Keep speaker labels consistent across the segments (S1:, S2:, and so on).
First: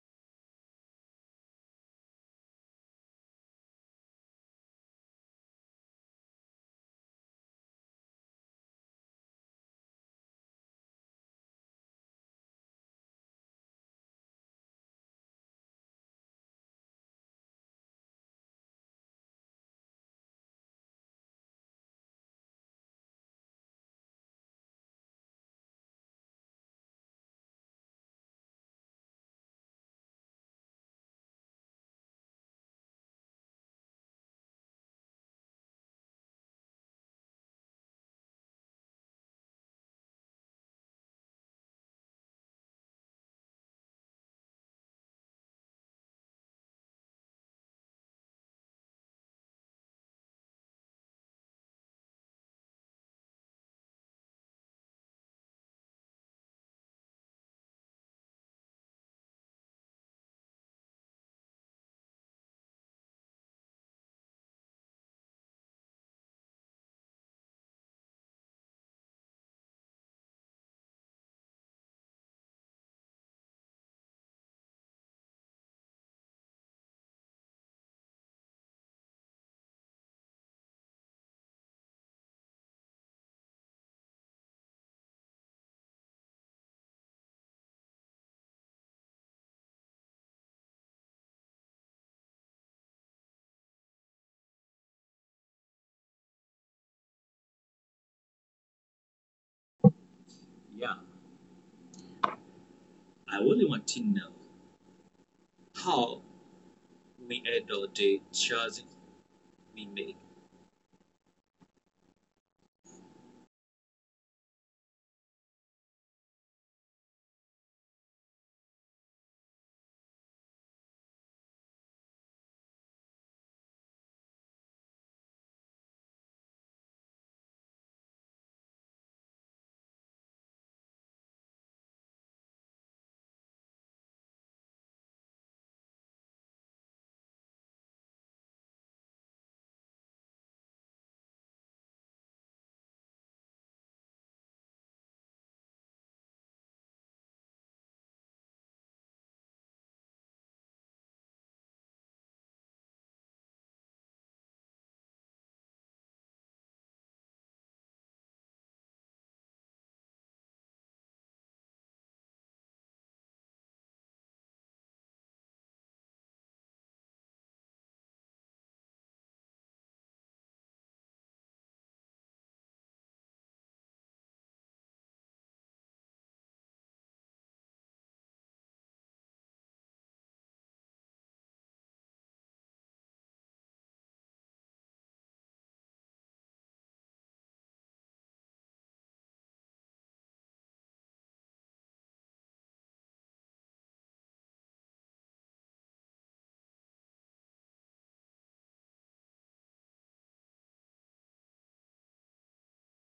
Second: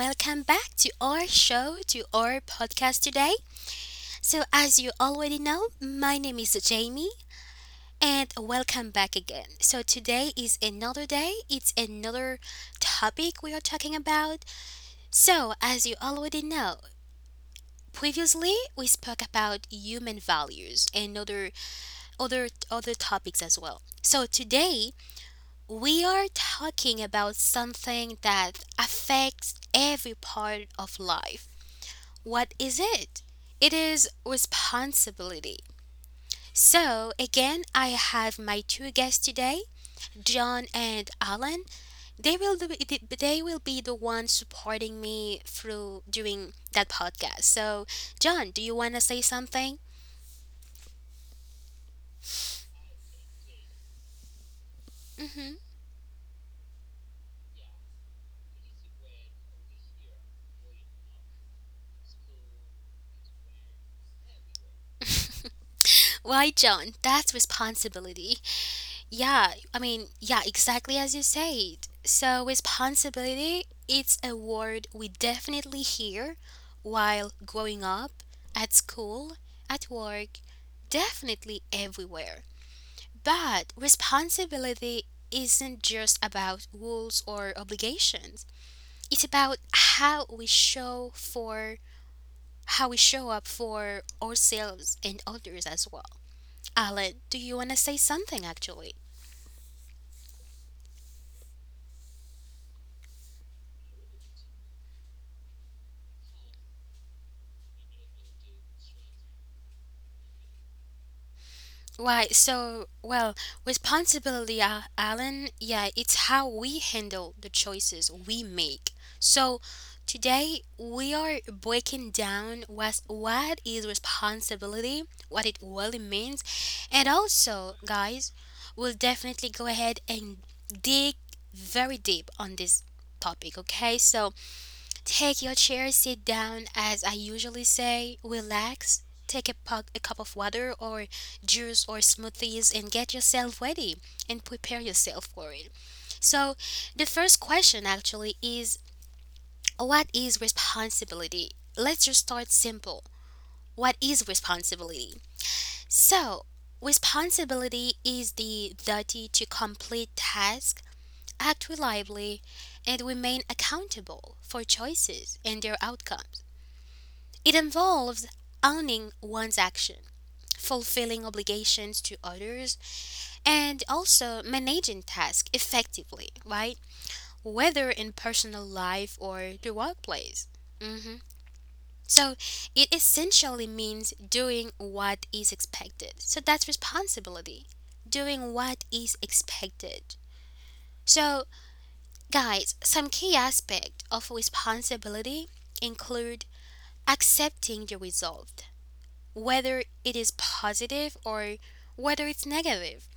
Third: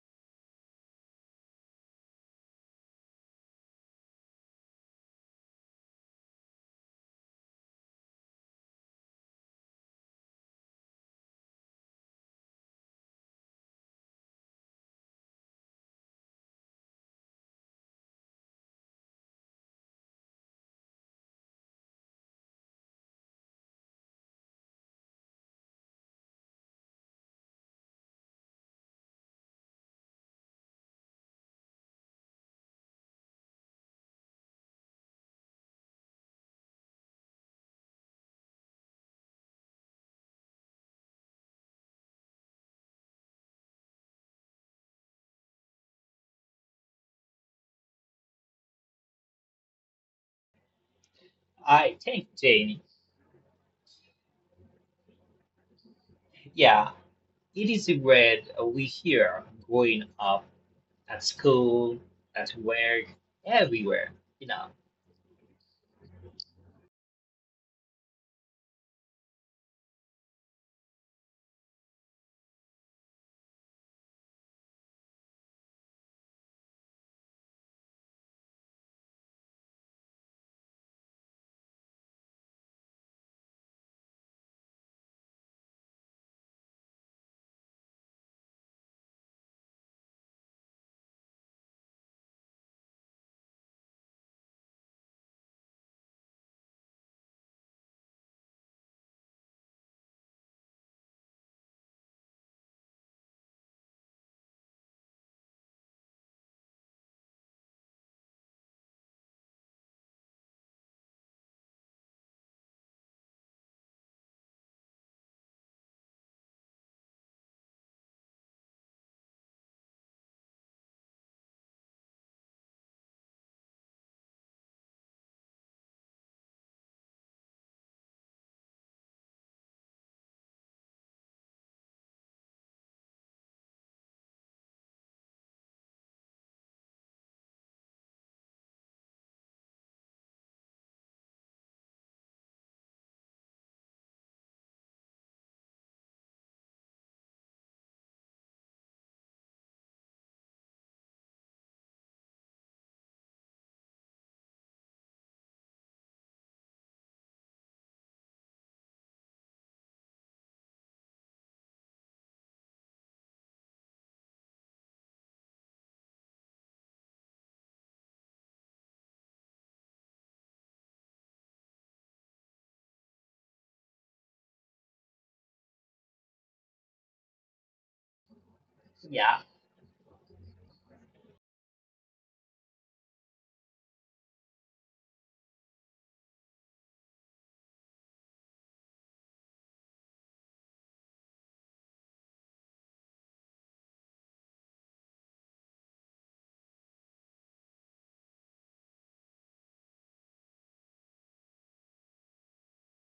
S1: Welcome back to our show, to our podcast today. So, as you already know, my name is Jamie, and welcome back again. So, today is another day, it's another topic we are talking about. So, as you already know, previously we spoke about human values and other topics as well, so today we are talking about something that affects every part of life. What is it? It is responsibility. So, again, I have my two guests today, John and Alan. They will be, they will be the ones supporting me through during that podcast. So, John, do you want to say something?
S2: I thank Jane.
S1: Hmm.
S2: Yeah, it is what we hear growing up at school, at work, everywhere. You know.
S1: Why, John? That's responsibility. Yeah, I mean, yeah, exactly as you said. So, responsibility, it's a word we definitely hear while growing up, at school, at work, definitely everywhere. But responsibility isn't just about rules or obligations. It's about how we show up for ourselves and others as well. Alan, do you want to say something actually?
S3: Yeah, I really want to know how we handle the choices we make.
S1: Why, so, well, responsibility, Alan, yeah, it's how we handle the choices we make. So, today we are breaking down what is responsibility, what it really means, and also, guys, we'll definitely go ahead and dig very deep on this topic, okay? So, take your chair, sit down, as I usually say, relax, take a cup of water or juice or smoothies and get yourself ready and prepare yourself for it. So, the first question actually is, what is responsibility? Let's just start simple. What is responsibility? So, responsibility is the duty to complete tasks, act reliably, and remain accountable for choices and their outcomes. It involves owning one's action, fulfilling obligations to others, and also managing tasks effectively, right? Whether in personal life
S2: Yeah.
S1: or the workplace. Hmm. So it essentially means doing what is expected. So that's responsibility, doing what is expected. So, guys, some key aspects of responsibility include accepting the result, whether it is positive or whether it's negative.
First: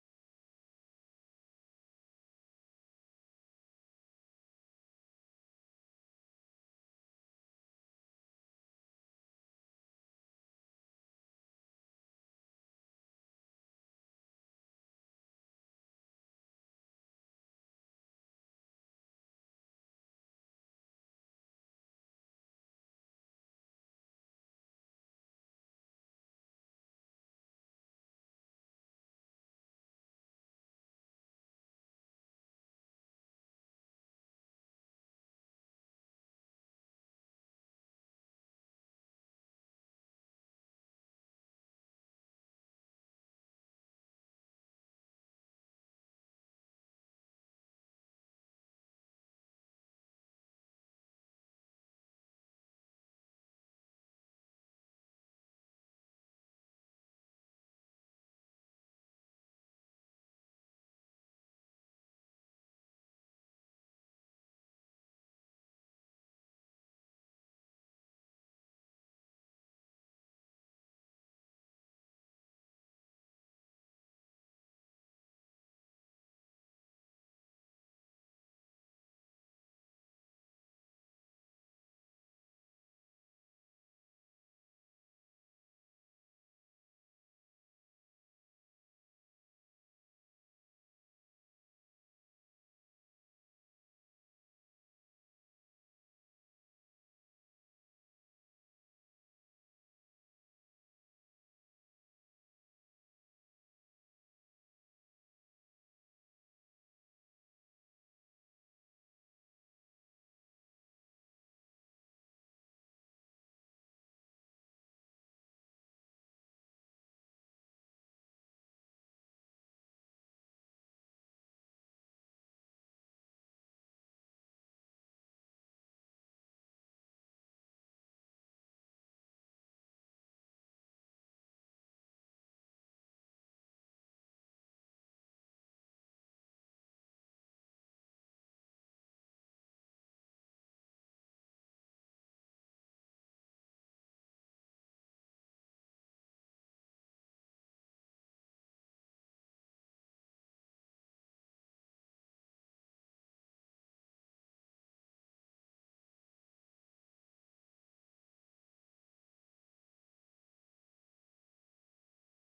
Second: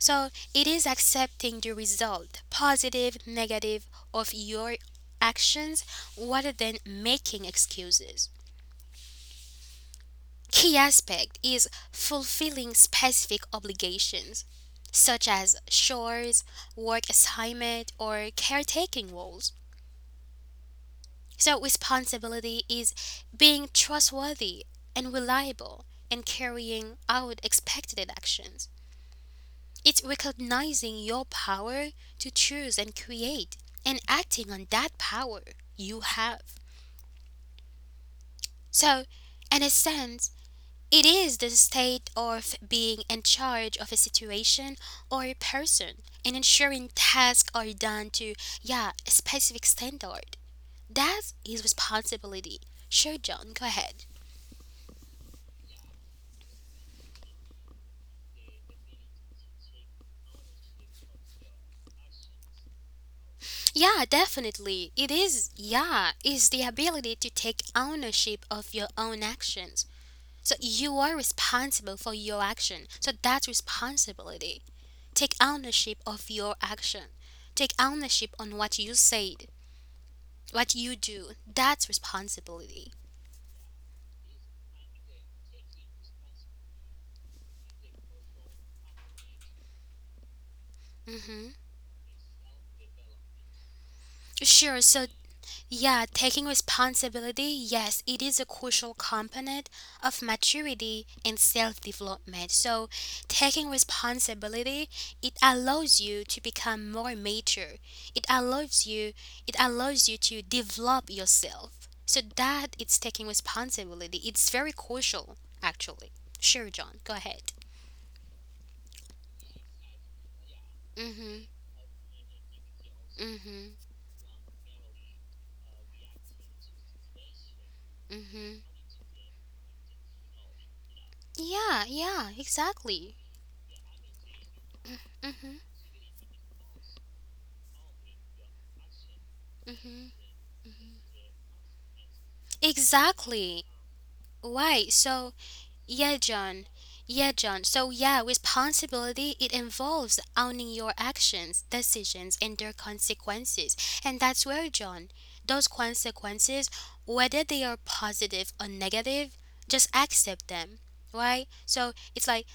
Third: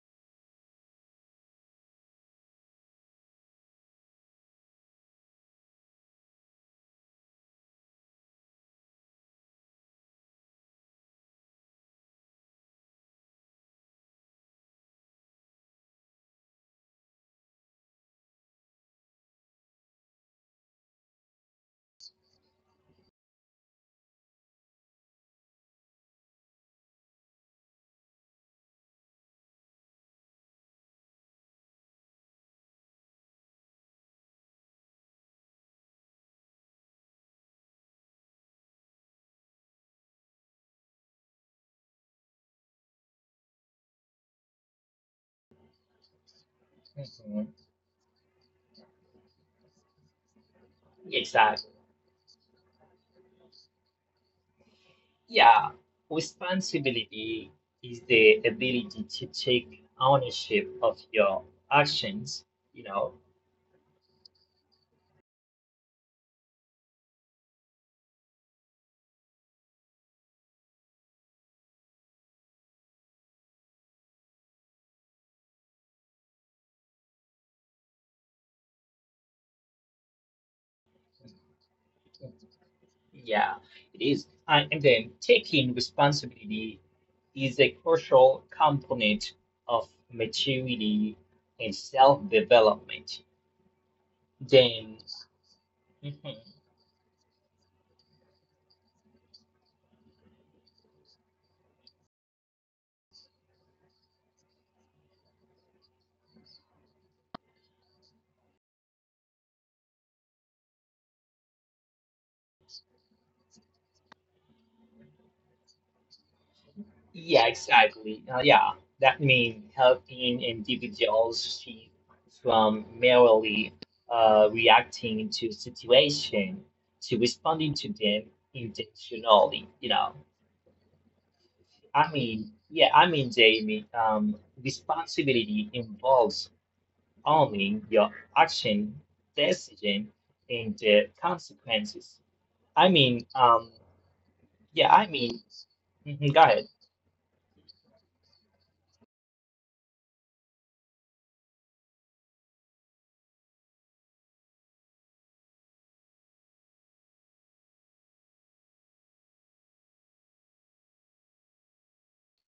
S1: So it is accepting the result, positive, negative, of your actions rather than making excuses. Key aspect is fulfilling specific obligations, such as chores, work assignment, or caretaking roles. So responsibility is being trustworthy and reliable and carrying out expected actions. It's recognizing your power to choose and create and acting on that power you have. So, in a sense, it is the state of being in charge of a situation or a person and ensuring
S2: Mhm.
S1: tasks are done to, yeah, a specific standard. That is
S2: Exactly.
S1: responsibility. Sure, John, go ahead.
S2: Yeah. Responsibility is the ability to take ownership of your actions. You know.
S1: Yeah, definitely. It is, yeah, is the ability to take ownership of your own actions. So you are responsible for your action. So that's responsibility. Take ownership of your action. Take ownership on what you said, what you do. That's responsibility.
S2: Yeah, it is. And then taking responsibility is a crucial component of maturity
S1: Hmm.
S2: and self-development.
S1: Sure. So,
S2: James.
S1: yeah,
S2: Mhm.
S1: taking responsibility, yes, it is a crucial component of maturity and self development. So, taking responsibility, it allows you to become more mature. It allows you it allows you to develop yourself. So that it's taking responsibility. It's very crucial actually. Sure, John, go
S2: Yeah,
S1: ahead.
S2: exactly. Yeah, that means helping
S1: Mhm.
S2: individuals shift from merely
S1: Mhm.
S2: reacting to situation to responding to them
S1: Mhm.
S2: intentionally.
S1: Yeah, yeah, exactly.
S2: Jamie,
S1: Mhm.
S2: responsibility involves owning your action,
S1: Mhm.
S2: decision, and the consequences. I mean,
S1: Exactly. Why?
S2: yeah, I
S1: So,
S2: mean,
S1: yeah,
S2: mhm, go
S1: John. Yeah, John. So, yeah, responsibility, it involves owning your actions, decisions, and their consequences. And that's where, John, those consequences, whether they are positive or negative, just accept them, right? So, it's like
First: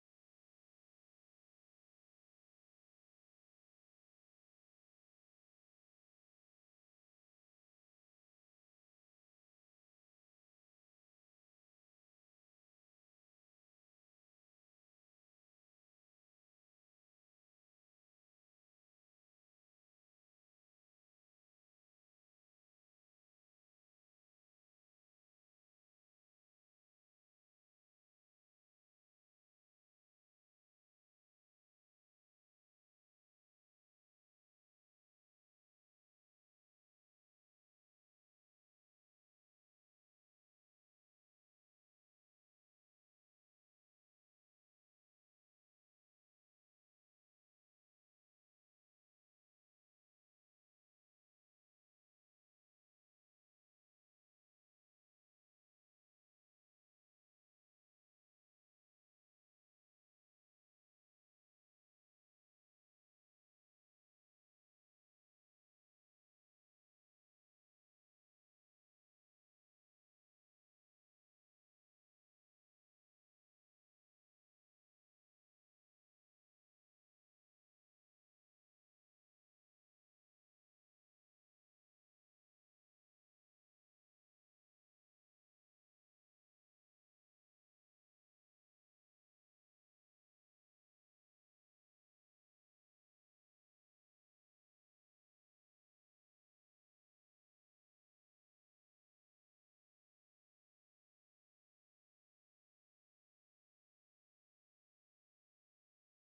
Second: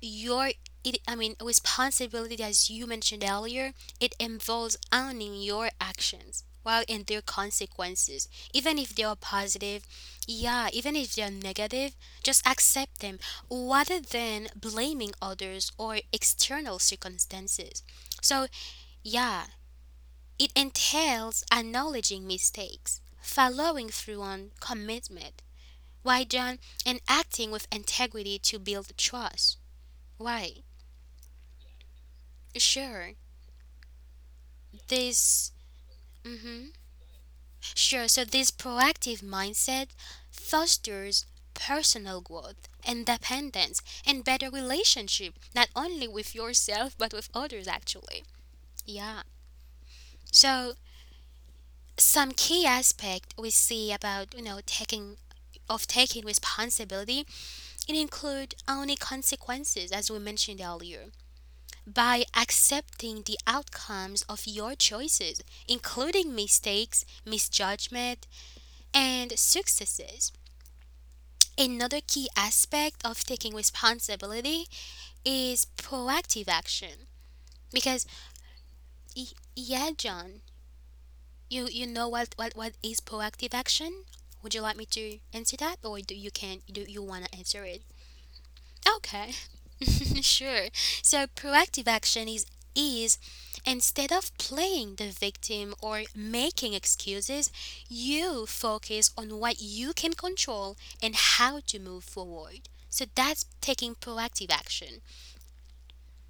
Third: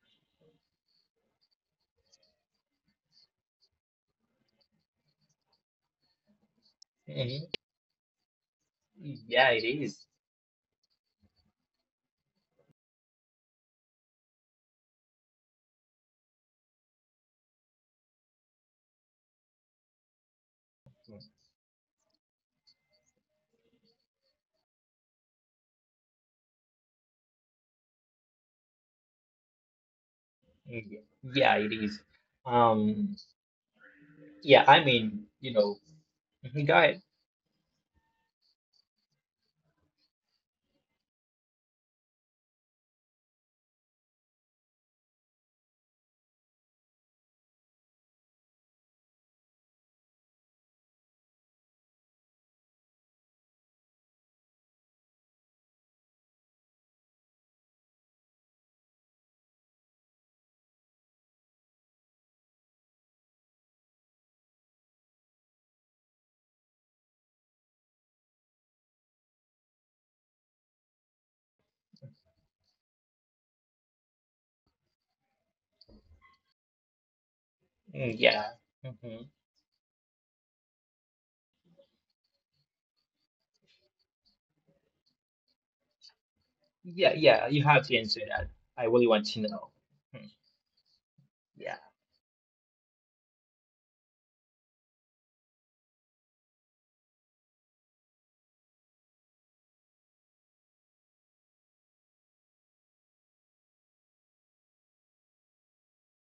S1: your it, I mean, responsibility, as you mentioned earlier, it involves owning your actions while and their
S2: ahead.
S1: consequences. Even if they are
S2: Yeah, it
S1: positive,
S2: is.
S1: yeah, even if they are negative, just accept them rather than blaming others or external circumstances. So, yeah, it entails acknowledging mistakes, following through on commitment, why John, and acting with integrity to build trust. Why?
S2: Yeah, yeah, it is.
S1: Sure.
S2: Um, yeah, I mean, you
S1: This,
S2: know, mhm,
S1: hmm
S2: go ahead.
S1: sure, so this proactive mindset fosters personal growth, independence, and better relationship, not only with yourself, but with others actually. Yeah. So, some key aspect we see about, taking responsibility, it include only consequences, as we mentioned earlier, by accepting the outcomes of your choices, including mistakes, misjudgment, and successes. Another key aspect of taking responsibility is proactive action. Because,
S2: Mm. Yeah. Hmm.
S1: y- yeah, John, you know what is proactive action? Would you like me to answer that, or do you
S2: Yeah,
S1: want to
S2: yeah, you
S1: answer it?
S2: have to answer that. I really want
S1: Okay,
S2: to know. Mm.
S1: sure. So
S2: Yeah.
S1: proactive action is is instead of playing the victim or making excuses, you focus on what you can control and how to move forward. So that's taking proactive action.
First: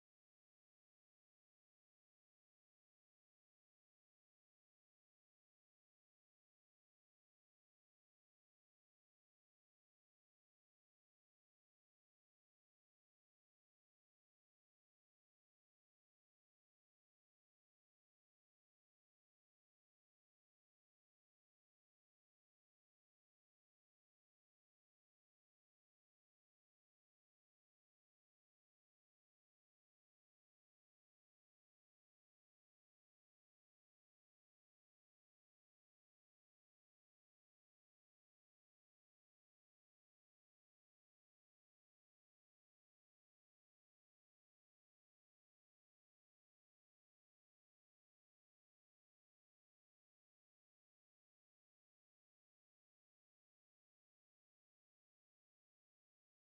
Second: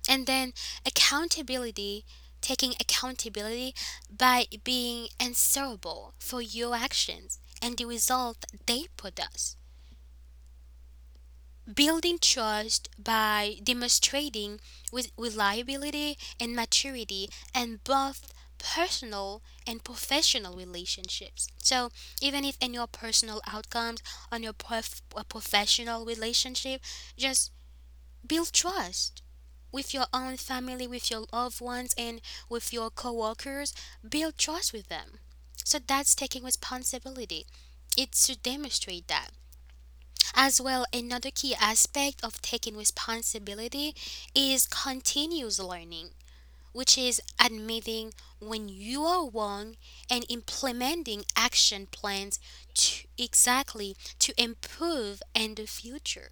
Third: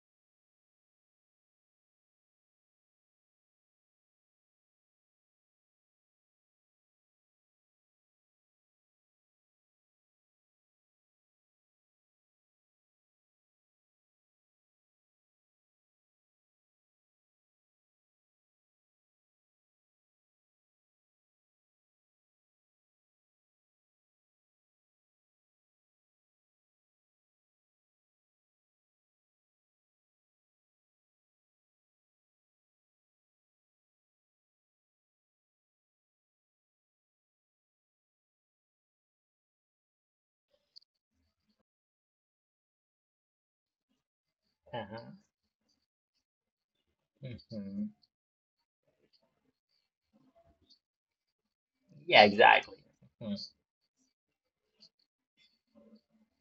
S1: And then accountability, taking accountability by being answerable for your actions and the result they produce. Building trust by demonstrating with reliability and maturity in both personal and professional relationships. So, even if in your personal outcomes, on your professional relationship, just build trust with your own family, with your loved ones, and with your coworkers. Build trust with them. So, that's taking responsibility. It's to demonstrate that. As well, another key aspect of taking responsibility is
S2: Uh-huh.
S1: continuous learning, which is
S2: Hmm.
S1: admitting when you are wrong and implementing action
S2: Yeah,
S1: plans
S2: exactly.
S1: to
S2: Mm-hmm.
S1: exactly to improve in the future.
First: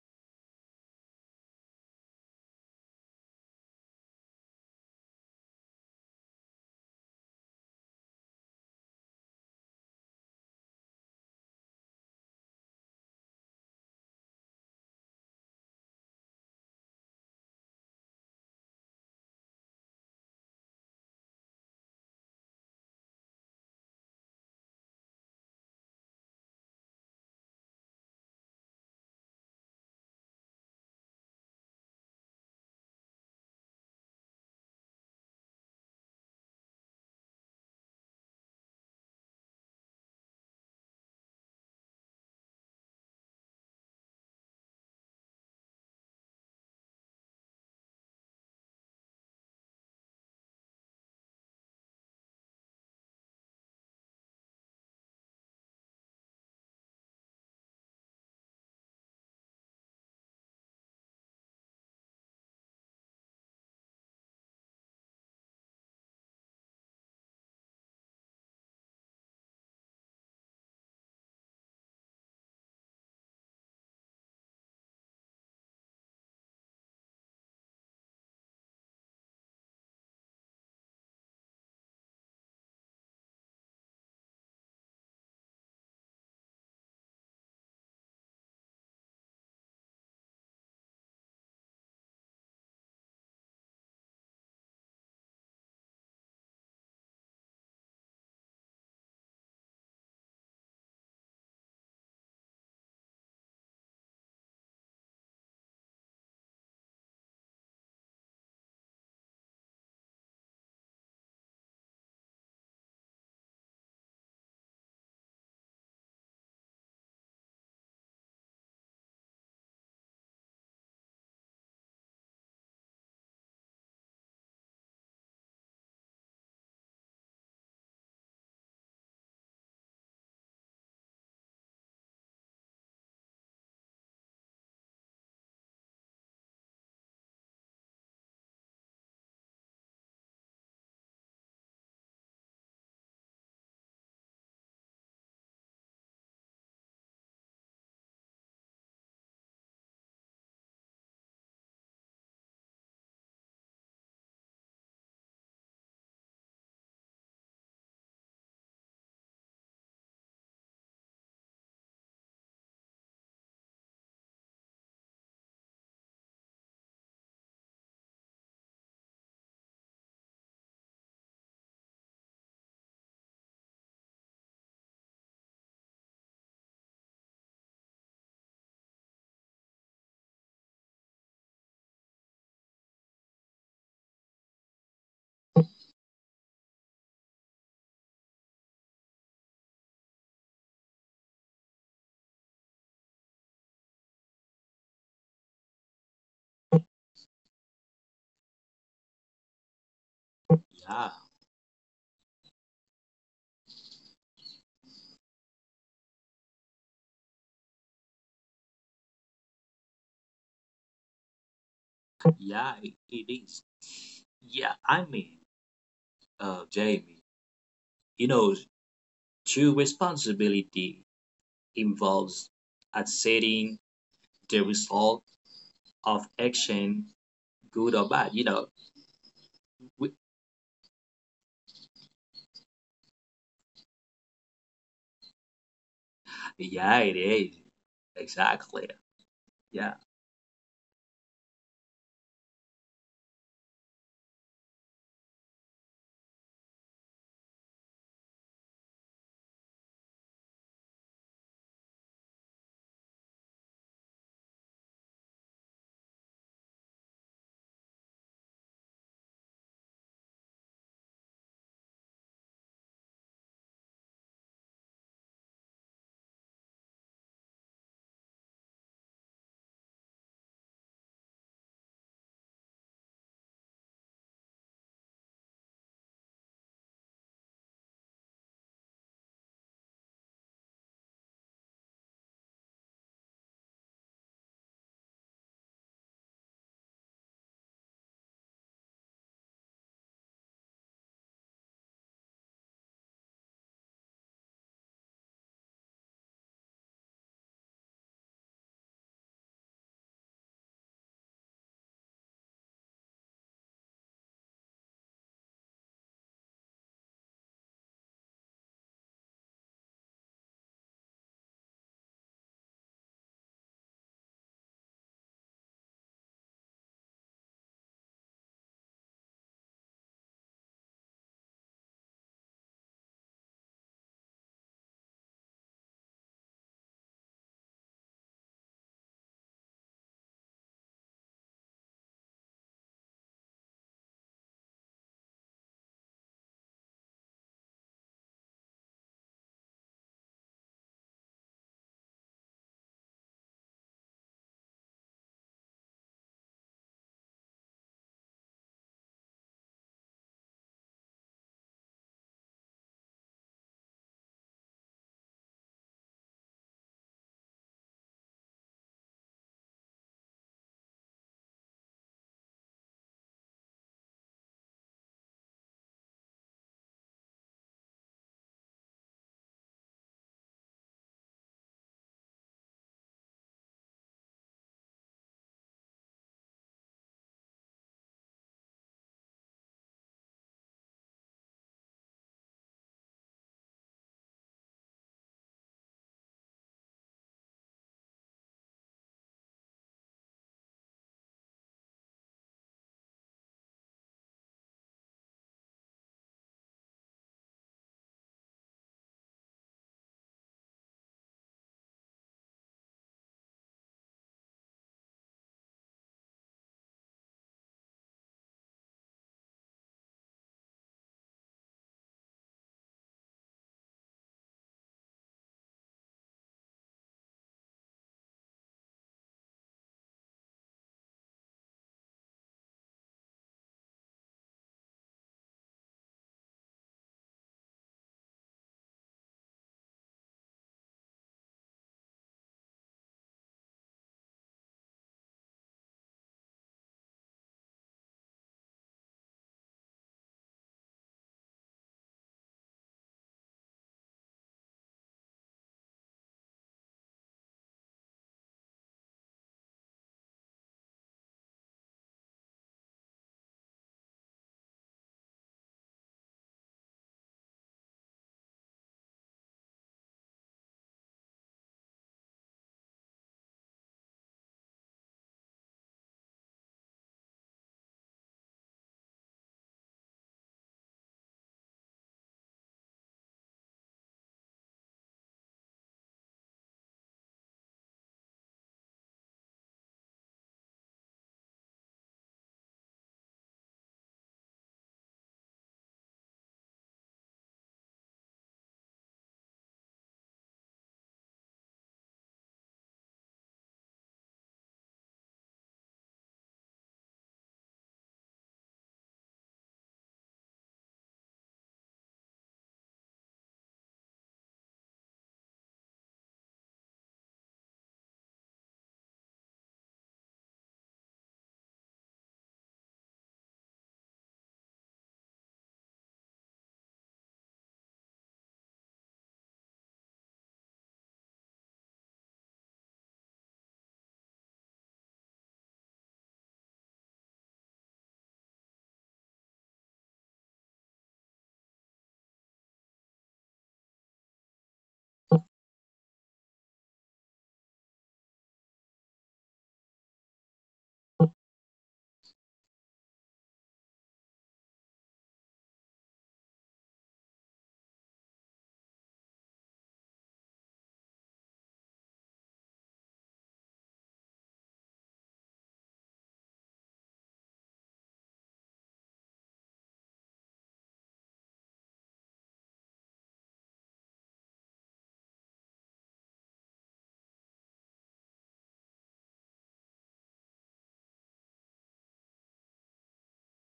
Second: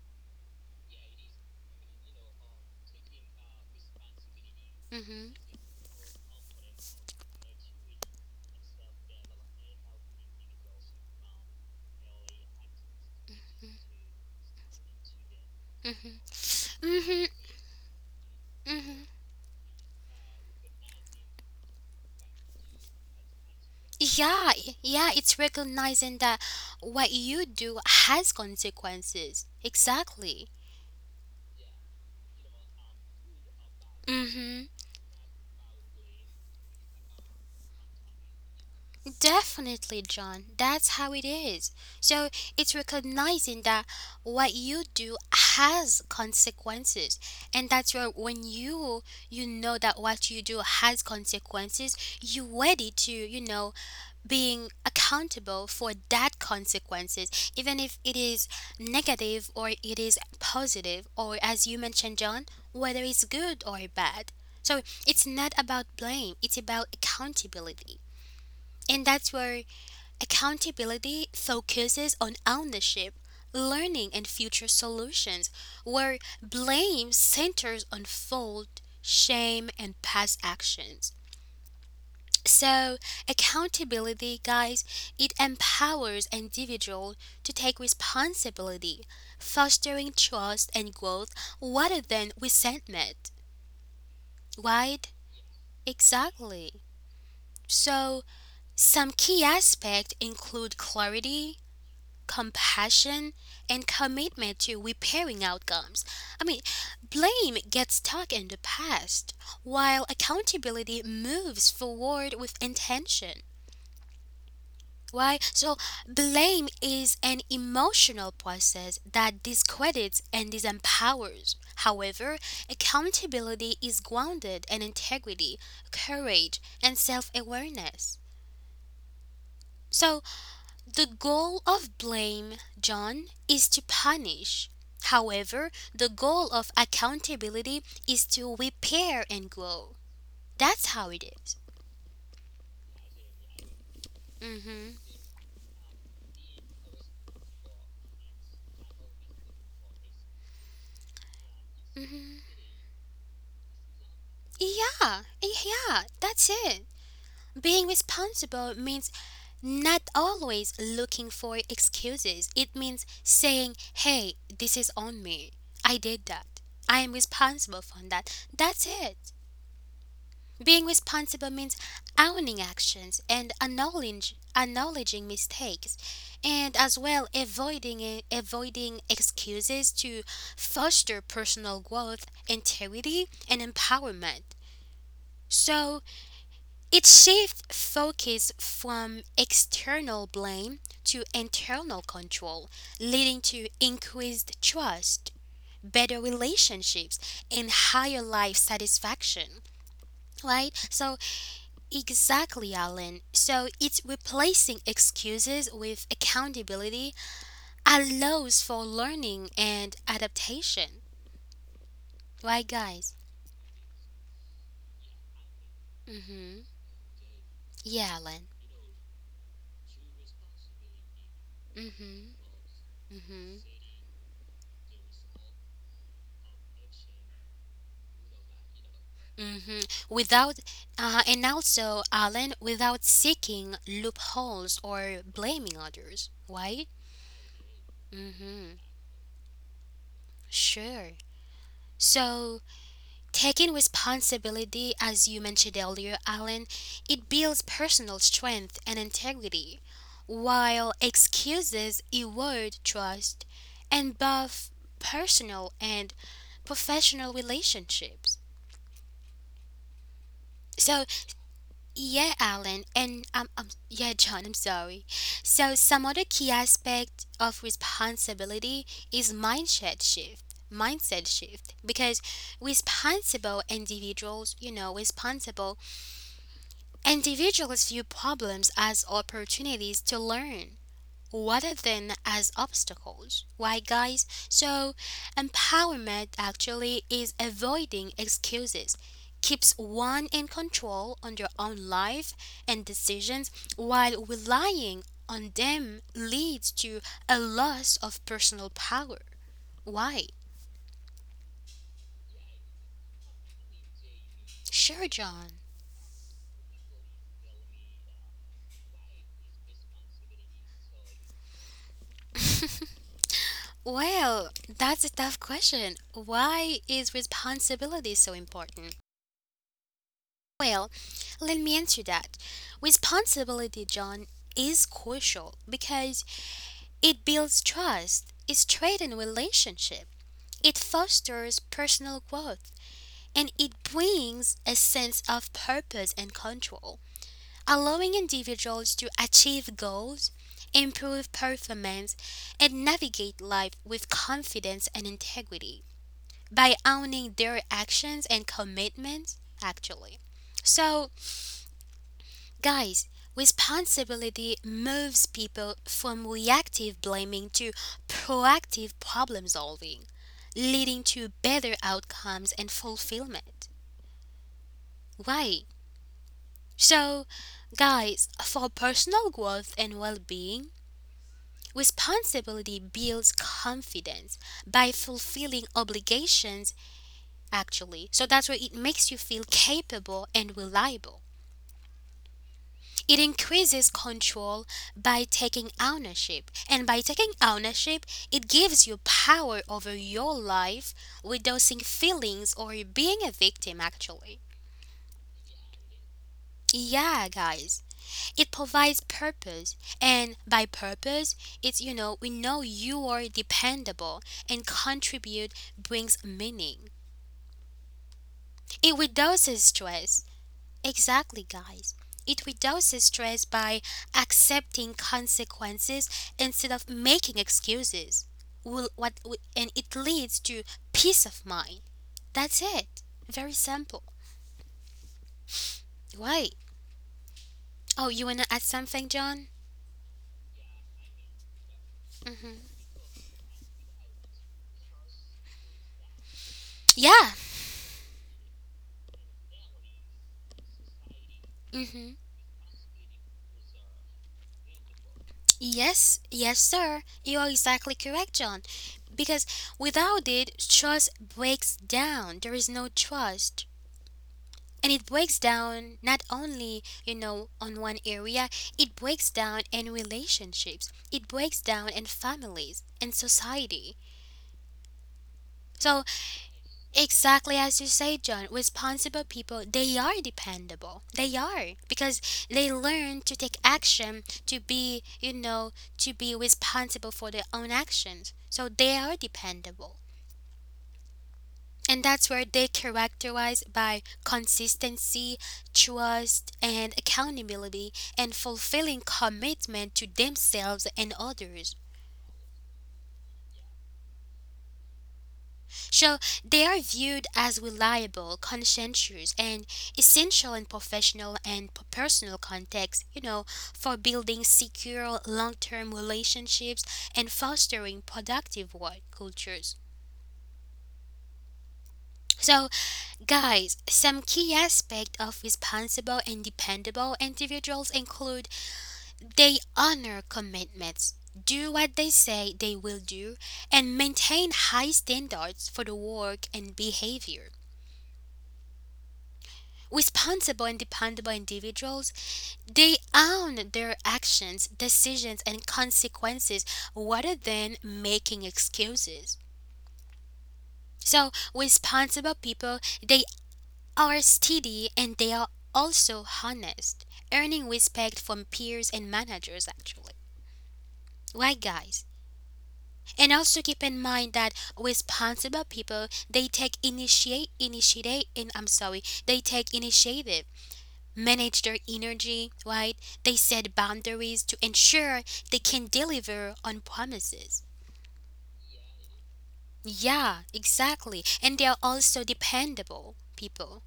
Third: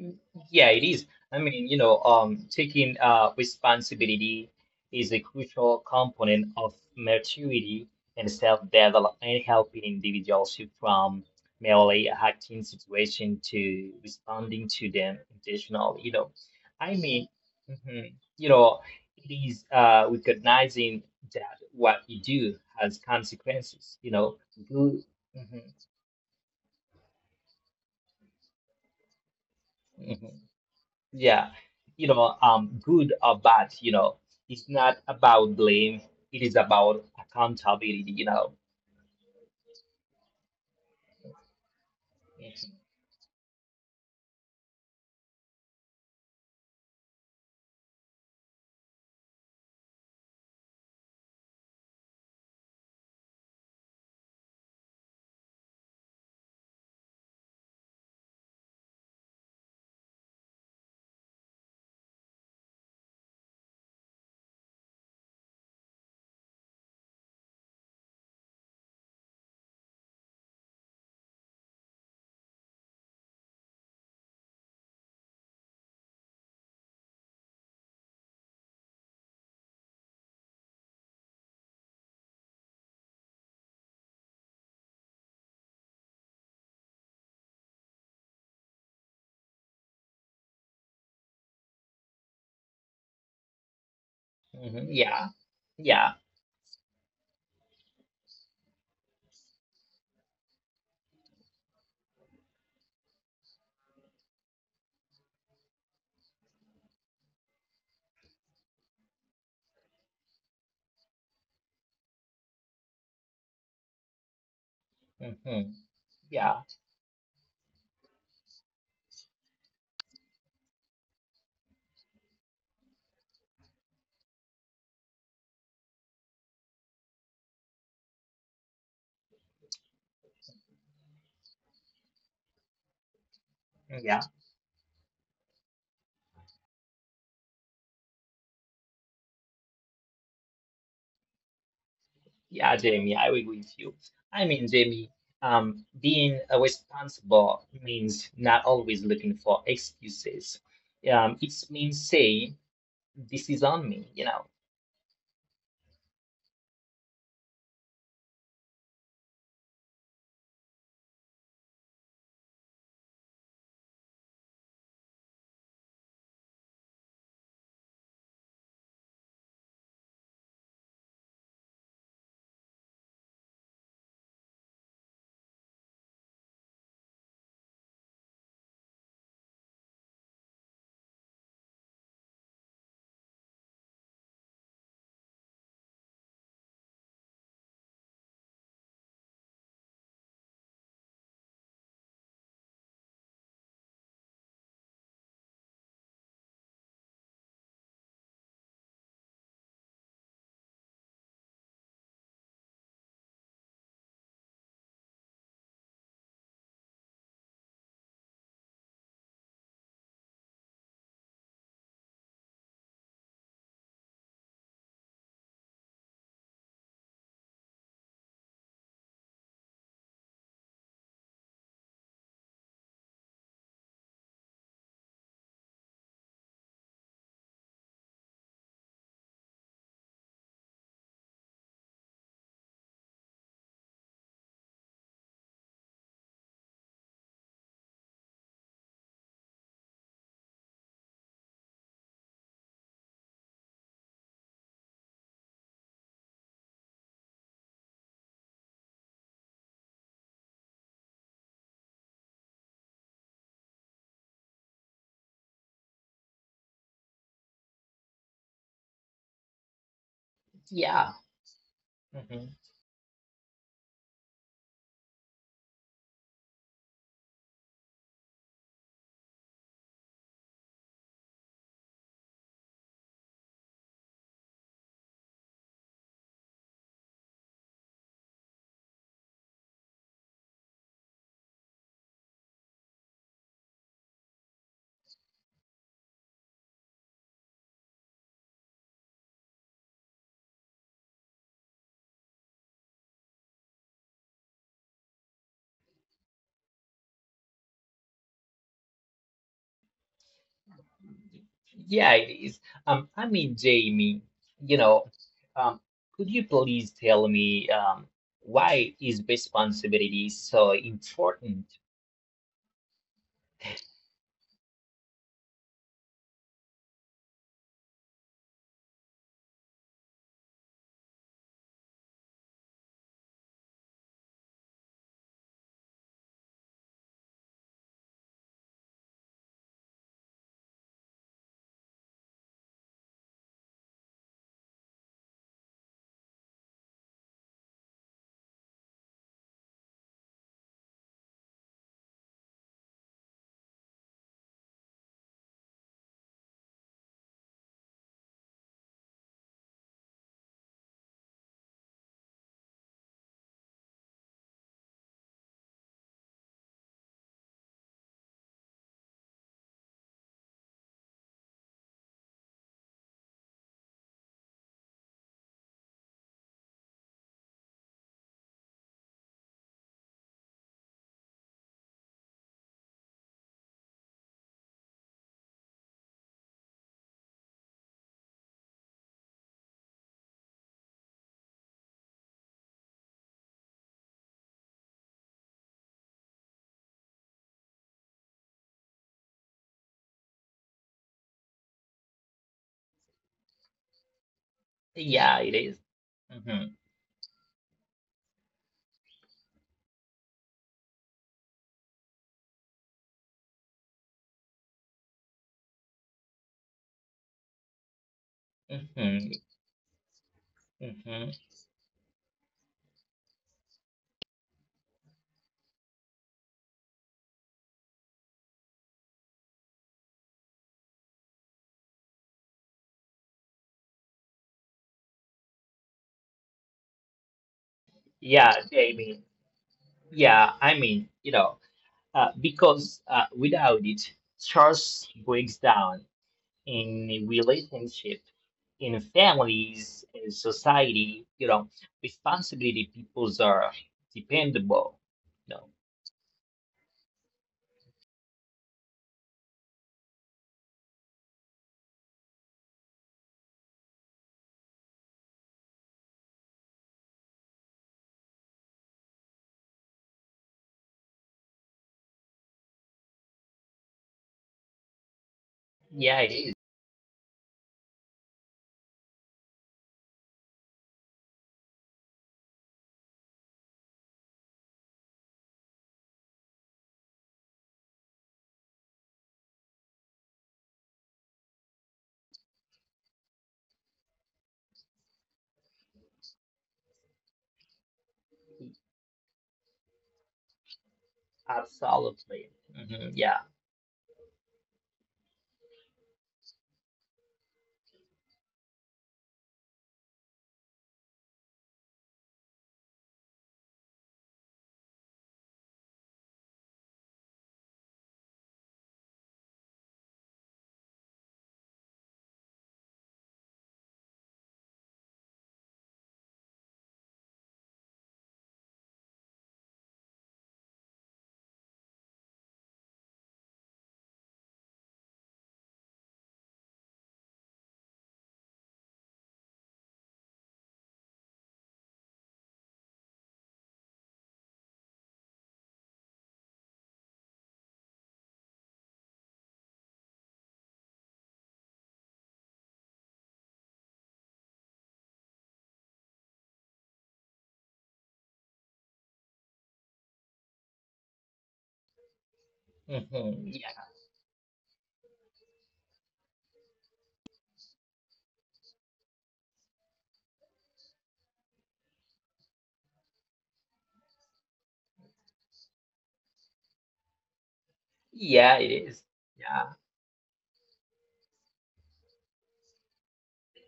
S2: Mm. Yeah, it is. Taking responsibility is a
S1: Mhm.
S2: crucial component of maturity and self-development, helping individuals shift from merely acting situation to responding to them intentionally.
S1: Mhm.
S2: I mean,
S1: Mhm.
S2: mhm, you know,
S1: Mhm.
S2: it is recognizing that what you do has consequences.
S1: Yeah,
S2: Good.
S1: yeah, it's
S2: mhm,
S1: recognizing that what you do has consequences.
S2: mhm.
S1: Exactly.
S2: Yeah, good or bad,
S1: Mhm.
S2: it's not about blame. It is about accountability,
S1: Definitely, John. That's how it is. So it's recognizing that what you do has consequences, and that's where when you know that what you do has consequences, you ready to, being accountable for that consequences, even if it is negative or it is positive, or as you mentioned, John, whether it's good or bad. So it's not about blame; it's about accountability, and that's where accountability focuses on ownership, learning, and future solutions, where blame centers on fault, shame, and past actions. So, accountability, guys, it empowers individuals to take responsibility, fostering trust and growth rather than resentment.
S2: Hmm. Hmm.
S1: Right?
S2: Yeah, yeah,
S1: Exactly. So, some key aspects include clarity, compassion, and commitment to repairing outcomes. I mean, blame gets stuck in the past, while accountability moves forward with intention. Why?
S2: hmm,
S1: So, blame
S2: yeah,
S1: is an emotional process that discredits and disempowers. However, accountability is grounded in integrity, courage, and self awareness. So, the goal of blame, John, is to
S2: yeah,
S1: punish. However, the goal of accountability is to repair and grow. That's how it is.
S2: yeah, Jamie, I agree with you. I mean,
S1: Mm-hmm.
S2: Jamie, being responsible means not always looking for excuses. It means
S1: Mm-hmm.
S2: saying, this is on me,
S1: Yeah, yeah, that's it. Being responsible means not always looking for excuses. It means saying, hey, this is on me. I did that. I am responsible for that. That's it. Being responsible means owning actions and acknowledging mistakes, and as well avoiding avoiding excuses to foster personal growth, integrity, and empowerment. So it shifts focus from external blame to internal control, leading to increased trust, better relationships, and higher life satisfaction. Right?
S3: Yeah,
S1: So, exactly, Alan. So it's replacing excuses with accountability allows for learning and adaptation. Right,
S3: yeah, it,
S1: guys?
S3: it is. Yeah, I mean,
S1: Mm-hmm.
S3: Jamie,
S1: Yeah,
S3: you
S1: Alan.
S3: know, true responsibility
S1: Mm-hmm.
S3: involves
S1: Mm-hmm.
S3: accepting the result of action, good or bad. You know, we,
S1: Mm-hmm. Without, And also, Alan, without seeking loopholes or blaming others. Right?
S3: yeah, it is
S1: Mm-hmm.
S3: exactly. Yeah,
S1: Sure. So, taking responsibility, as you mentioned earlier, Alan, it builds personal strength and integrity, while excuses erode trust and buff personal and professional relationships. So,
S2: Yeah.
S1: yeah,
S2: Mm-hmm.
S1: Alan, and yeah, John, I'm sorry. So, some other key aspect of responsibility is mindset shift. Mindset shift because responsible individuals, you know, responsible individuals view problems as opportunities to learn rather than as obstacles. Why, guys? So, empowerment actually is avoiding excuses, keeps one in control on their own life and decisions, while relying on them leads to a loss of personal power. Why?
S2: Yeah, it is. I mean, Jamie, you
S1: Sure,
S2: know,
S1: John.
S2: um, could you please tell me why is responsibility so important?
S1: Well, that's a tough question. Why is responsibility so important? Well, let me answer that. Responsibility, John, is crucial because it builds trust, it strengthens relationship, it fosters personal growth, and it brings a sense of purpose and control, allowing individuals to achieve goals, improve performance, and navigate life with confidence and integrity by owning their actions and commitments, actually. So, guys, responsibility moves people from reactive blaming to proactive problem solving, leading to better outcomes and fulfillment. Why? So, guys, for personal growth and well being, responsibility builds confidence by fulfilling obligations, actually. So that's where it makes you feel capable and reliable. It increases control by taking ownership, and by taking ownership, it gives you power over your life without seeing feelings or being a victim actually.
S2: Yeah, it is. Mhm,
S1: Yeah, guys. It provides purpose, and by purpose, it's, we know you are dependable and contribute brings meaning. It
S2: mhm,
S1: reduces stress.
S2: mhm.
S1: Exactly, guys. It reduces stress by accepting consequences instead of making excuses. And it leads to peace of mind. That's it. Very simple. Right. Oh, you wanna
S2: Yeah,
S1: add something,
S2: Jamie.
S1: John?
S2: Yeah, I mean, you know,
S1: Hmm.
S2: because without it, trust breaks down. In
S1: Yeah.
S2: relationship, in families, in society,
S1: Hmm.
S2: responsibility peoples are dependable. No.
S1: Yes. Yes, sir. You are exactly correct, John. Because without it, trust breaks down. There is no trust. And it breaks down not only on one area. It breaks down in relationships, it breaks down in families and society. So
S2: Yeah, it is.
S1: exactly as you say, John, responsible people, they are dependable. They are because they learn to take action to be to be responsible for their own actions, so they are dependable. And that's where they characterize by consistency, trust, and accountability, and fulfilling commitment to themselves and others.
S2: Absolutely. Hmm. Yeah.
S1: So they are viewed as reliable, conscientious, and essential in professional and personal contexts, you know, for building secure long term relationships and fostering productive work cultures. So, guys, some key aspects of responsible and dependable individuals include they honor commitments, do what they say they will do, and maintain high standards for the work and behavior. Responsible and dependable individuals, they own their actions, decisions, and consequences rather than making excuses. So, responsible people, they are steady and they are also honest, earning respect from peers and managers actually. Right, guys? And
S2: Hmm.
S1: also keep in
S2: Yeah.
S1: mind that responsible people they take initiate initiate and I'm sorry, they take initiative, manage their energy, right? They set boundaries to ensure they can deliver on promises.
S2: Yeah, it is. Yeah.
S1: Yeah, exactly. And they are also dependable people.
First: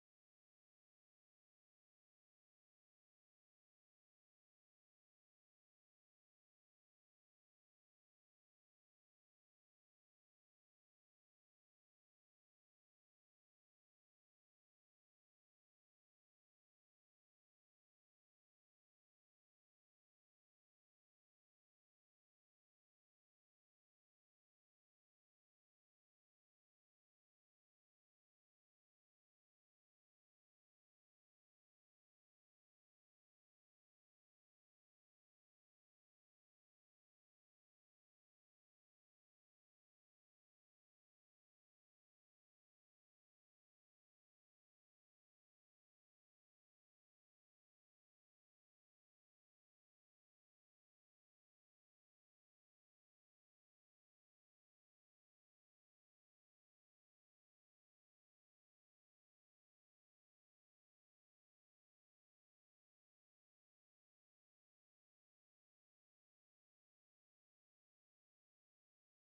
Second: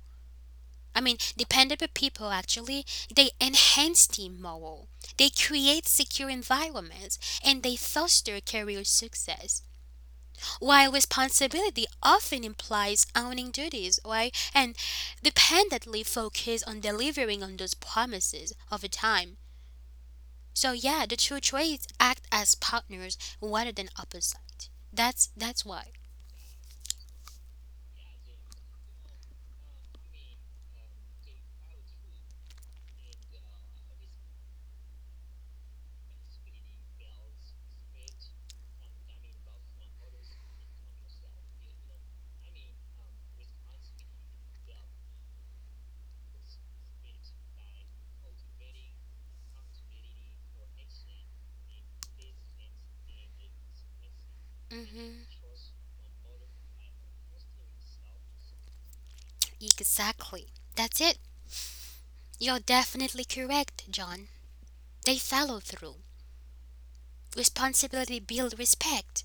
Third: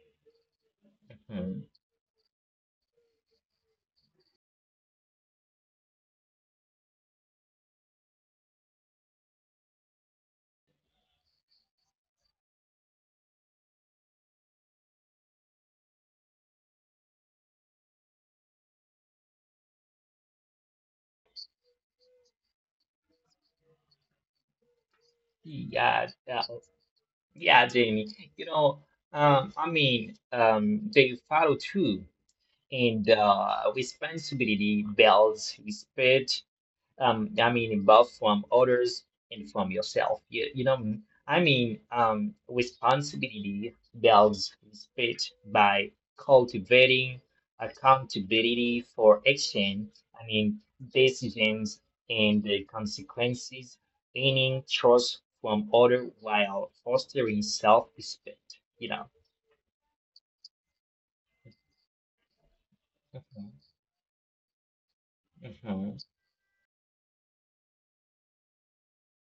S1: I mean,
S2: Hmm.
S1: dependable people actually, they enhance team morale, they create secure environments, and they foster career success. While responsibility often implies owning duties, right, and dependently focus on delivering on those promises over time. So yeah, the true traits act as partners rather than opposite. That's why.
S2: Yeah. Yeah, yeah, Jamie. You know, they follow through, and responsibility builds respect. I mean, both from others and from yourself. You know, responsibility builds respect by cultivating accountability for action. I mean, decisions and the consequences, gaining trust
S1: Hmm.
S2: from others while fostering self-respect.
S1: Exactly. That's it. You're definitely
S2: Mhm.
S1: correct, John. They follow
S2: Mhm.
S1: through. Responsibility builds respect,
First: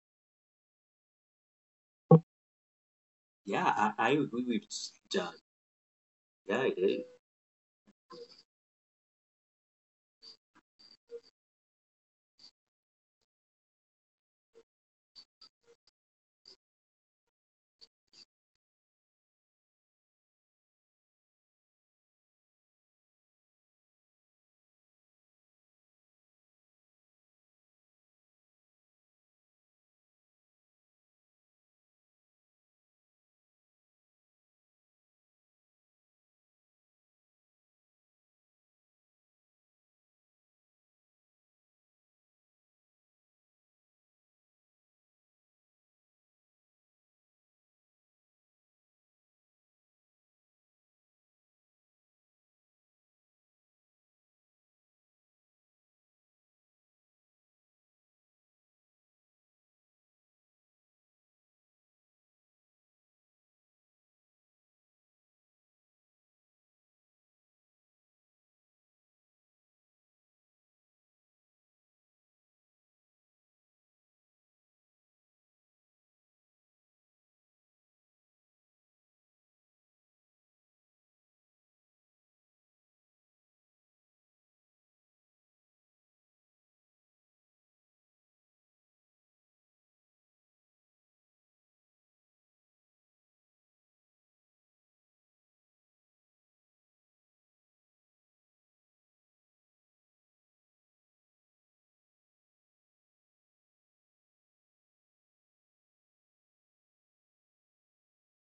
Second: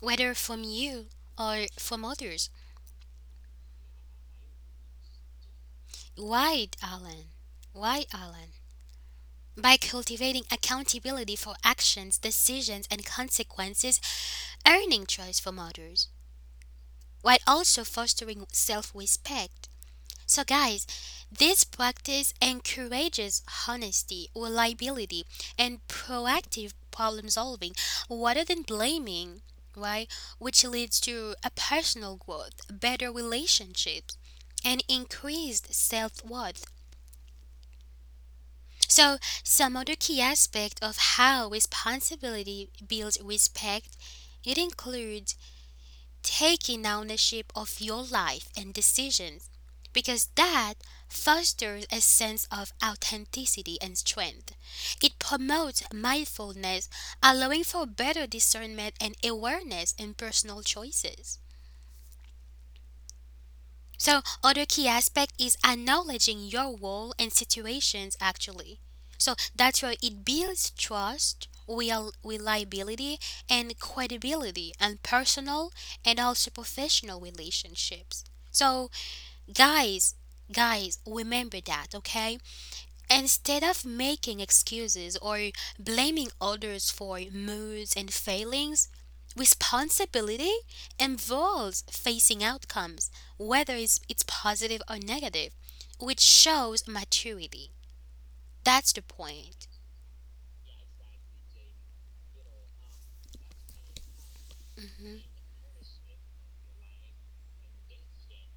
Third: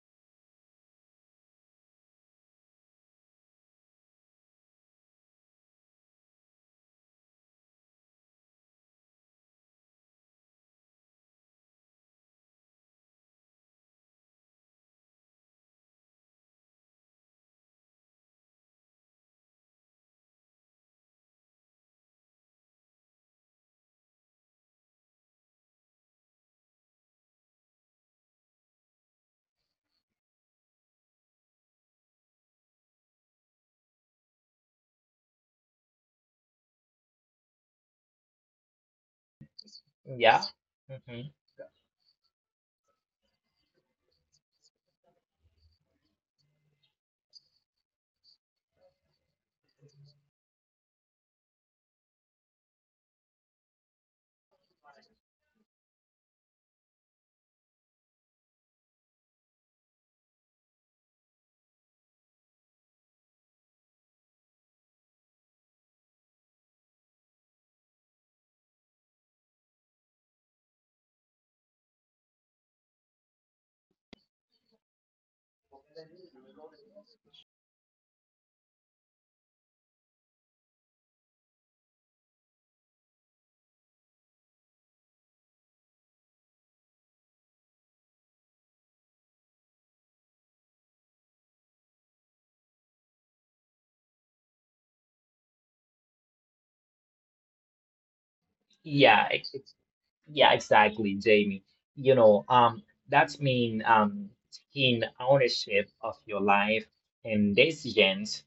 S1: whether from you or from others.
S3: yeah, I agree with John. Yeah,
S1: Why,
S3: it is.
S1: Alan? Why, Alan? By cultivating accountability for actions, decisions, and consequences, earning trust from others, while also fostering self respect. So, guys, this practice encourages honesty, reliability, and proactive problem solving rather than blaming, right? Which leads to a personal growth, better relationships, and increased self worth. So, some other key
S2: Yeah.
S1: aspect of
S2: Mhm.
S1: how responsibility builds respect, it includes taking ownership of your life and decisions because that fosters a sense of authenticity and strength. It promotes mindfulness, allowing for better discernment and awareness in personal choices. So, other key aspect is acknowledging your role and situations actually. So, that's where it builds trust, real reliability, and credibility and personal and also professional relationships. So, guys, guys, remember that, okay? Instead of making excuses or blaming others for moods and failings, responsibility involves facing outcomes, whether it's positive or negative, which shows maturity. That's the
S2: Yeah.
S1: point.
S2: Yeah, exactly, Jamie. You know, um, that's mean taking
S1: Mm-hmm.
S2: ownership of your life and decisions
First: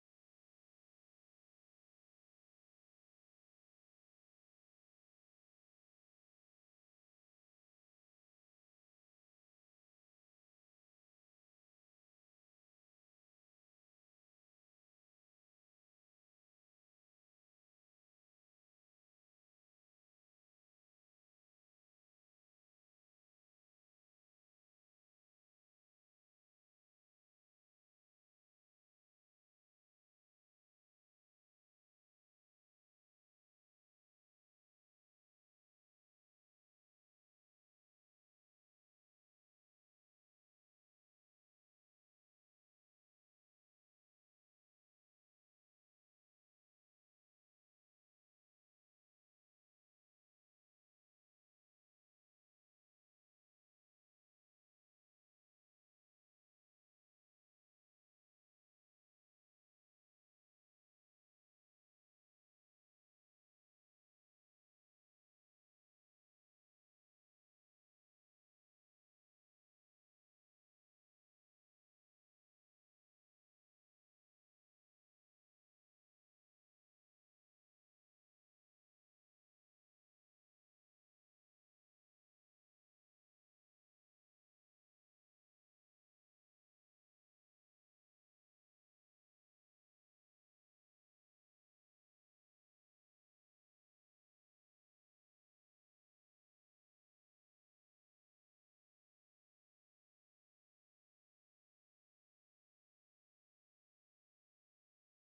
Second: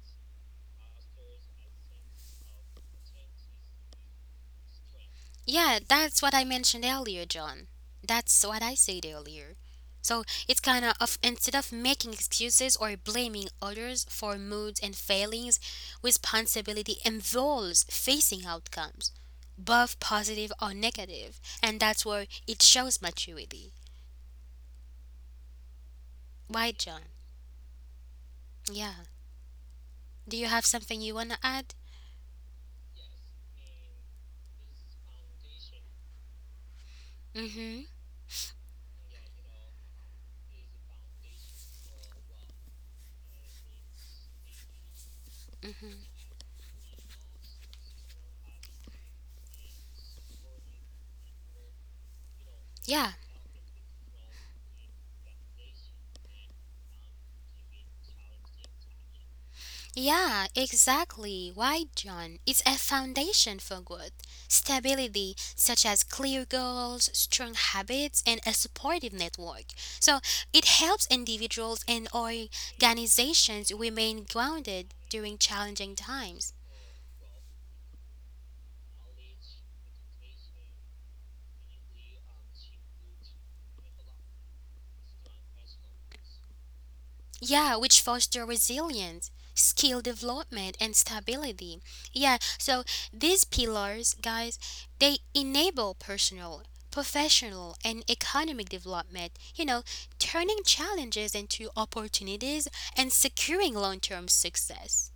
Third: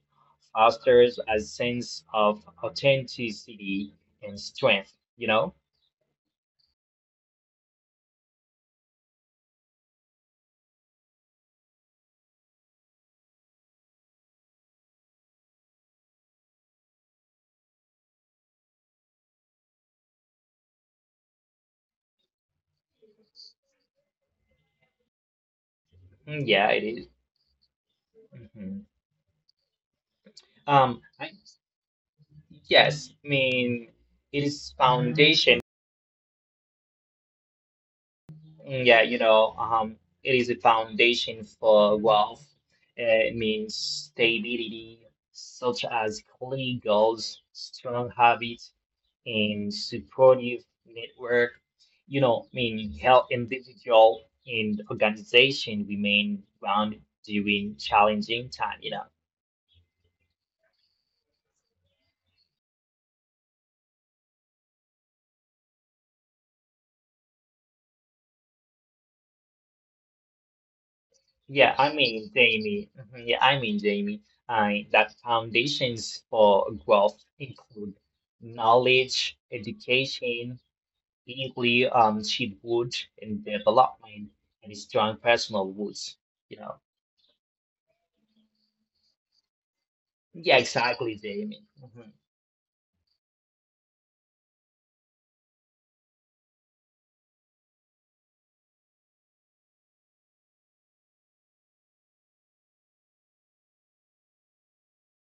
S2: fosters a sense of authenticity and strength.
S1: Yeah, that's what I mentioned earlier, John. That's what I said earlier. So it's kind of instead of making excuses or blaming others for moods and failings, responsibility involves facing outcomes, both positive or negative, and that's where it shows maturity.
S2: Mm. Yeah,
S1: Why,
S2: it
S1: John?
S2: is. Mhm.
S1: Yeah. Do you have something
S2: Um,
S1: you
S2: I,
S1: wanna add?
S2: yes, I mean, it is foundation.
S1: Mm-hmm.
S2: Mm. Yeah, it is a foundation for wealth. It means stability, such as
S1: Mm-hmm.
S2: clear goals, strong habits, and supportive network. I mean,
S1: Yeah.
S2: help individual and organization remain grounded during challenging time.
S1: Yeah, exactly. Why, John? It's a foundation for growth. Stability, such as clear goals, strong habits, and a supportive network. So it helps
S2: Yeah,
S1: individuals
S2: I
S1: and
S2: mean, Jamie. Mhm. Yeah, I
S1: organizations
S2: mean, Jamie.
S1: remain
S2: I
S1: grounded
S2: that
S1: during challenging
S2: foundations
S1: times.
S2: for growth include knowledge, education deeply she would in development and strong personal woods, you know.
S1: Yeah, which foster resilience, skill
S2: Yeah,
S1: development, and
S2: exactly, Jamie.
S1: stability.
S2: Mhm.
S1: Yeah, so these pillars, guys, they enable personal, professional, and economic development, you know, turning challenges into opportunities and securing long term success.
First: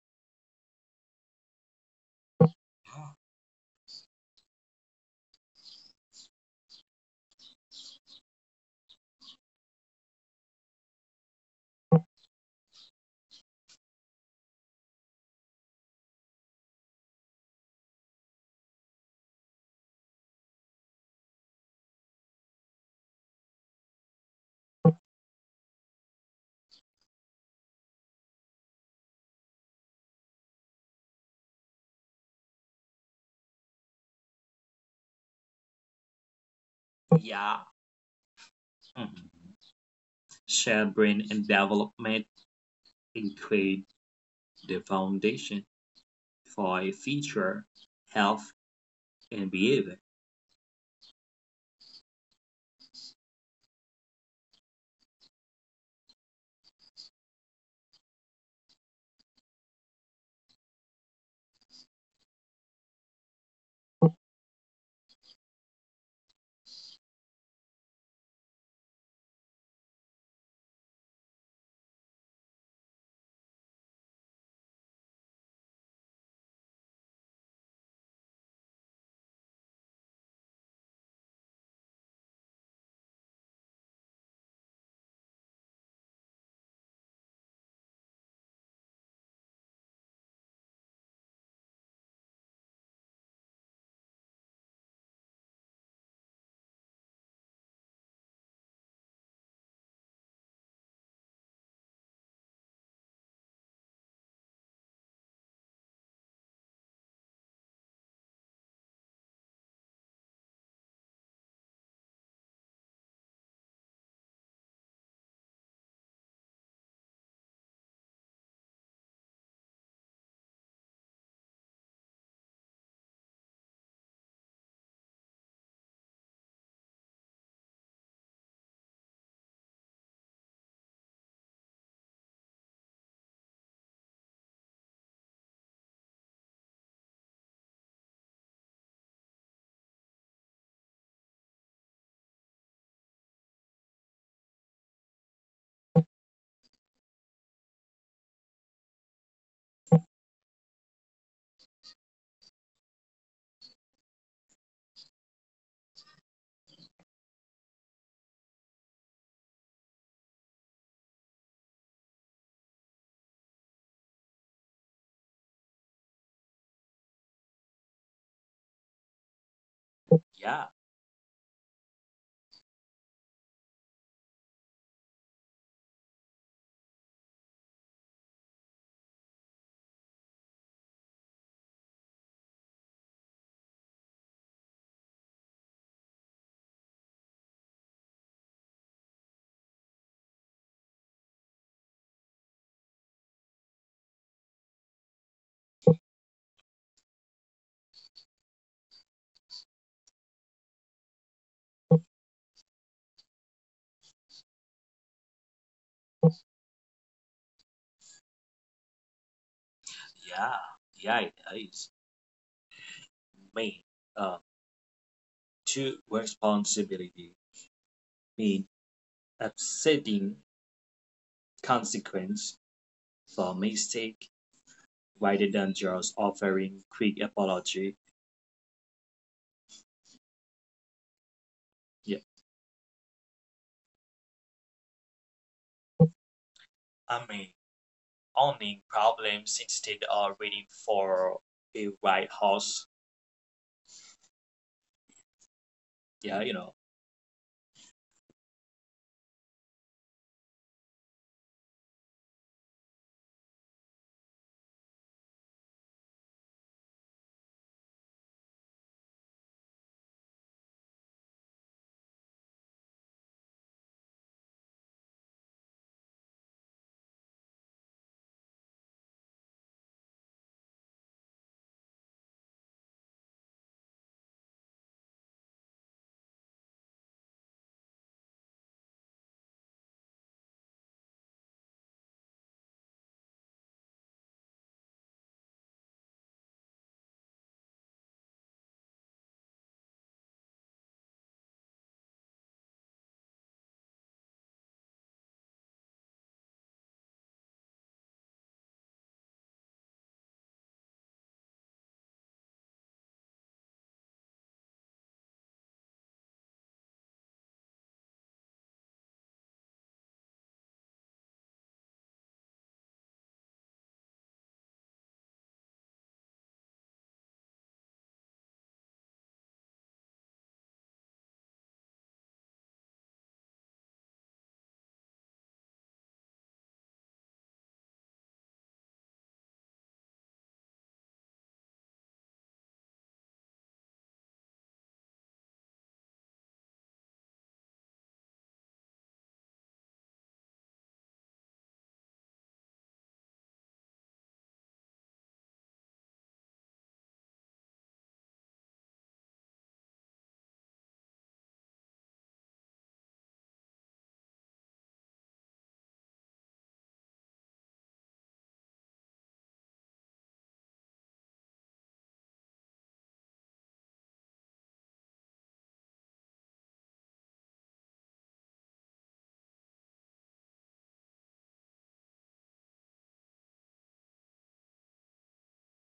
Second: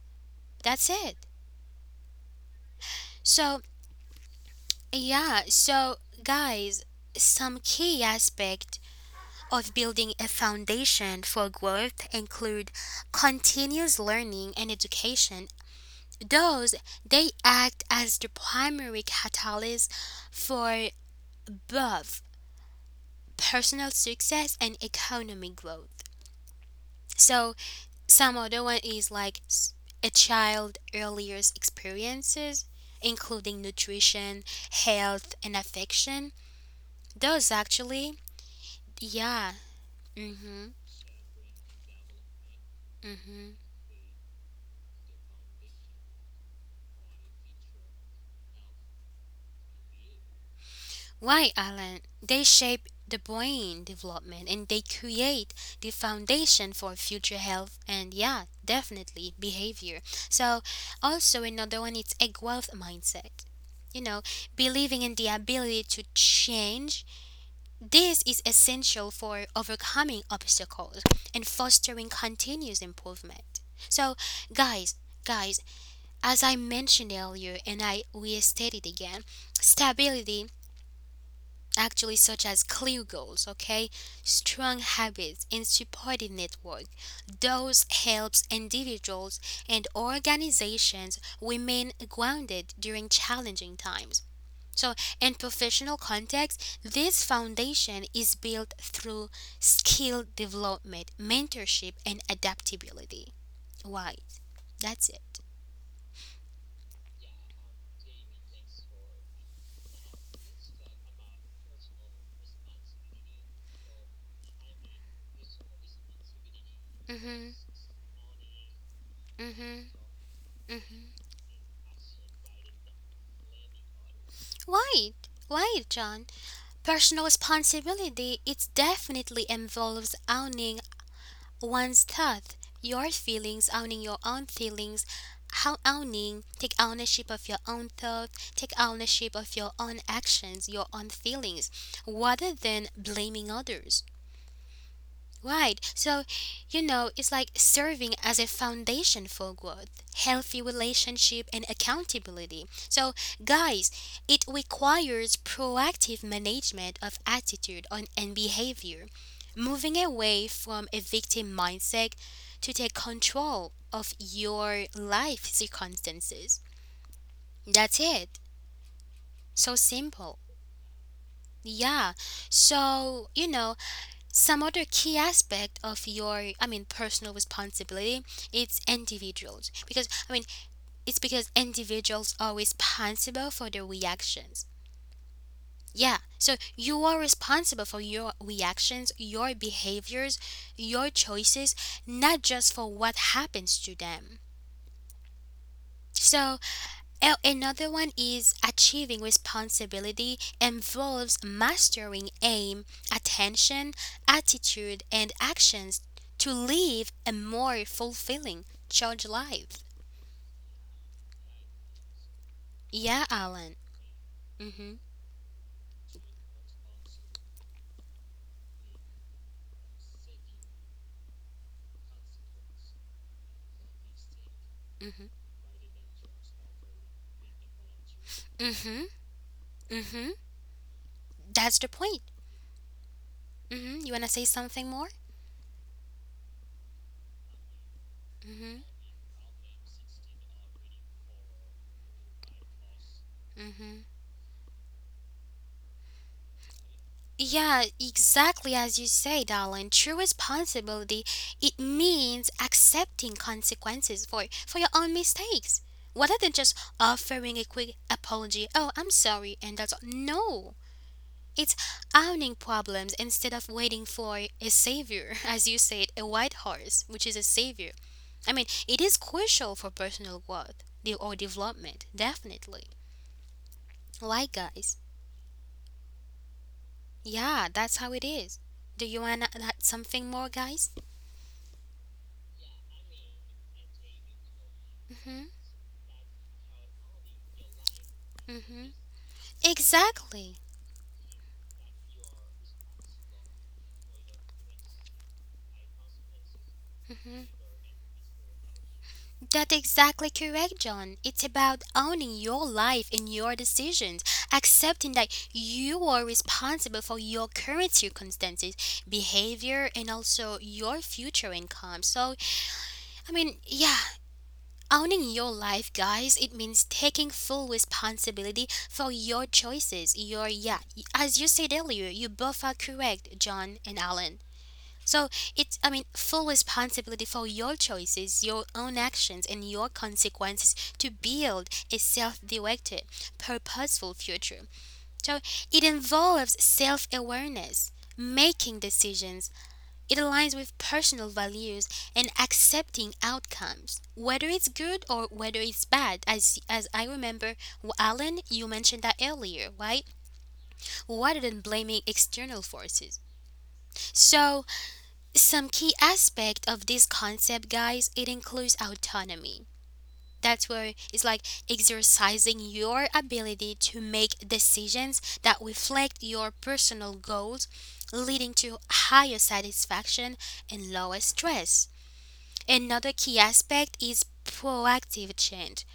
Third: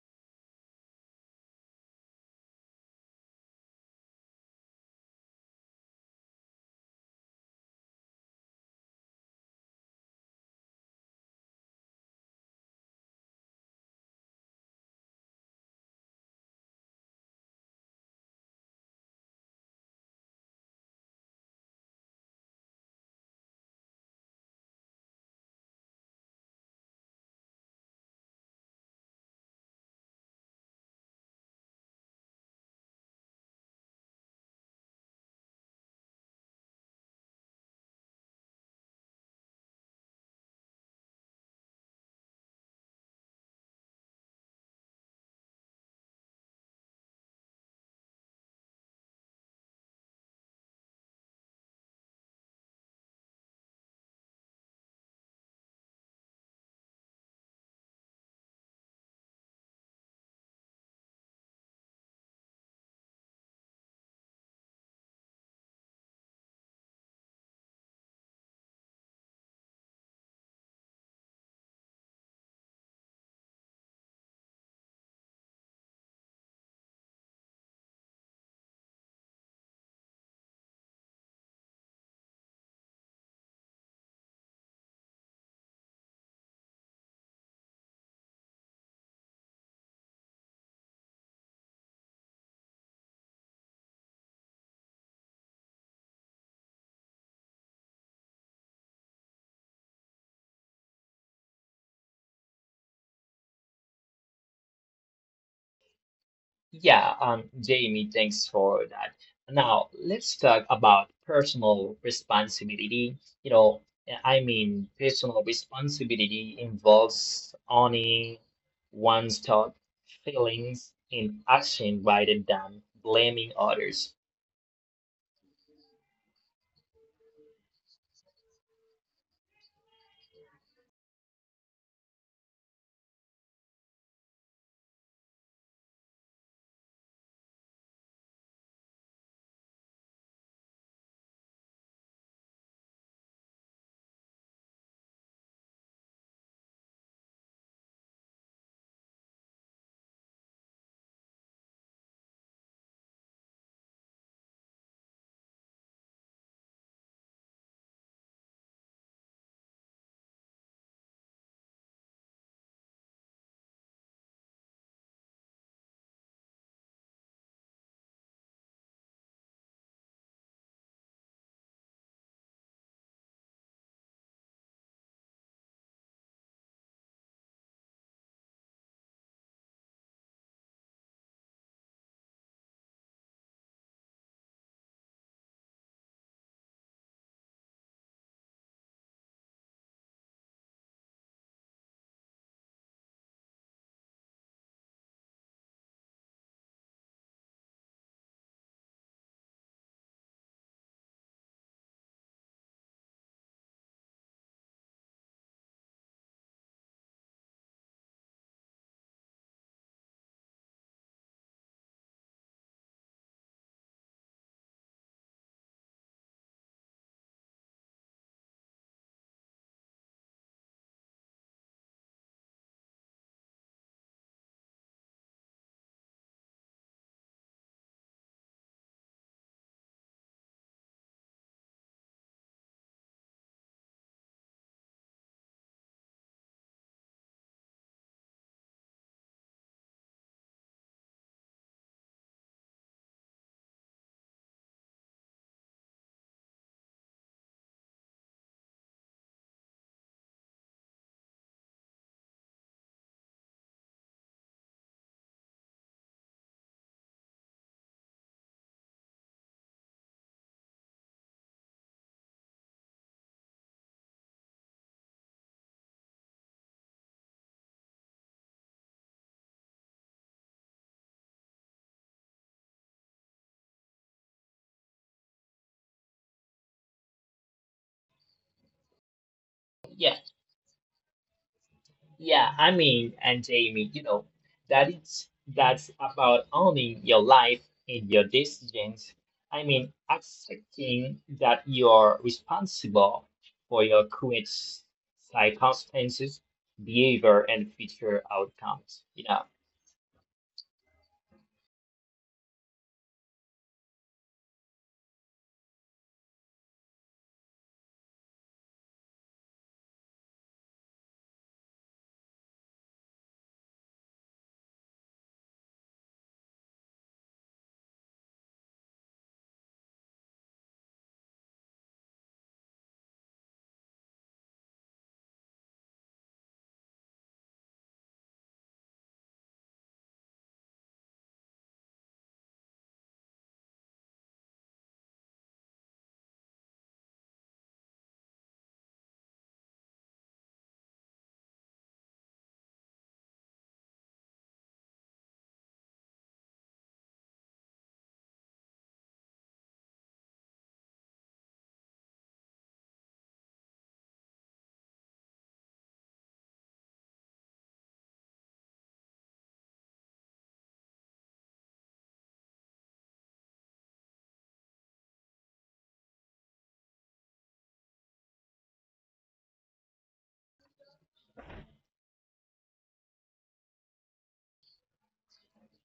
S1: That's it. So, yeah, so guys, some key aspect of building a foundation for growth include continuous learning and education. Those, they act as the primary catalyst for both personal success and economic growth. So, some other one is like a child earlier experiences, including nutrition, health, and affection. Those
S3: Yeah.
S1: actually,
S3: Mhm.
S1: yeah. Mm-hmm.
S3: Shared brain and development
S1: Mm-hmm.
S3: include the foundation for a future health and behavior.
S1: Why, Alan, they shape the brain development and they create the foundation for future health and, yeah, definitely behavior. So, also another one, it's a growth mindset. You know, believing in the ability to change. This is essential for overcoming obstacles and fostering continuous improvement. So, guys, guys, as I mentioned earlier and I restated again, stability actually such as clear goals, okay, strong habits and supportive network, those helps individuals and organizations remain grounded during challenging times. So in professional context this foundation is built through skill development, mentorship, and adaptability, right? That's it.
S2: Yeah, Jamie, thanks for that. Now let's talk about personal responsibility. You know, I mean, personal responsibility
S1: Mhm.
S2: involves owning one's
S1: Mhm.
S2: thoughts, feelings,
S1: Mhm.
S2: and action rather than blaming others.
S1: Right right, John. Personal responsibility, it definitely involves owning one's thoughts, your feelings, owning your own feelings, how owning, take ownership of your own thoughts, take ownership of your own actions, your own feelings, rather than blaming others. Right. So, you know, it's like serving as a foundation for growth, healthy relationship, and accountability. So, guys, it requires proactive management of attitude on, and behavior, moving away from a victim mindset to take control of your life circumstances. That's it. So simple.
S3: Yeah,
S1: Yeah. So, you know, some other key aspect of your, I mean, personal responsibility, it's individuals. Because, I mean, it's because individuals are responsible for their reactions. Yeah, so you are responsible for your reactions, your behaviors, your choices, not just for what happens to them. So, oh, another one is achieving responsibility involves mastering aim, attention, attitude, and actions to live a more fulfilling, charged life.
S3: yeah, yeah, it is.
S1: Yeah, Alan.
S3: Mean uh,
S1: Mhm.
S3: to responsibility mean upsetting consequence for mistake
S1: Mhm.
S3: rather than just offering quick apology.
S1: Mhm. Mhm. That's the point.
S3: Yeah,
S1: Mhm. You wanna say something more?
S3: I mean
S1: Mhm.
S3: owning problems instead of waiting for a right horse.
S1: Mhm.
S3: Yeah, you know.
S1: Yeah, exactly as you say, darling. True responsibility, it means accepting consequences for your own mistakes. Rather than just offering a quick apology, oh, I'm sorry, and that's all. No. It's owning problems instead of waiting for a savior, as you said, a white horse, which is a savior. I mean, it is crucial for personal growth or development, definitely. Like, guys. Yeah, that's how it is. Do you want to add
S2: Yeah.
S1: something more, guys?
S2: Yeah, I mean, and Jamie, that it's
S1: Mhm,
S2: that's about owning your life and your
S1: mhm.
S2: decisions. I mean,
S1: Exactly.
S2: accepting that you're responsible for your current circumstances, behavior,
S1: Mhm.
S2: and future outcomes. Yeah,
S1: That's exactly correct, John. It's about owning your life and your decisions, accepting that you are responsible for your current circumstances, behavior, and also your future income. So, I mean, yeah, owning your life, guys, it means taking full responsibility for your choices. Your, yeah, as you said earlier, you both are correct, John and Alan. So it's, I mean, full responsibility for your choices, your own actions, and your consequences to build a self directed, purposeful future. So it involves self awareness, making decisions, it aligns with personal values, and accepting outcomes, whether it's good or whether it's bad. As I remember, Alan, you mentioned that earlier, right? Rather than blaming external forces. So, some key aspect of this concept, guys, it includes autonomy. That's where it's like exercising your ability to make decisions that reflect your personal goals, leading to higher satisfaction and lower stress. Another key aspect is proactive change.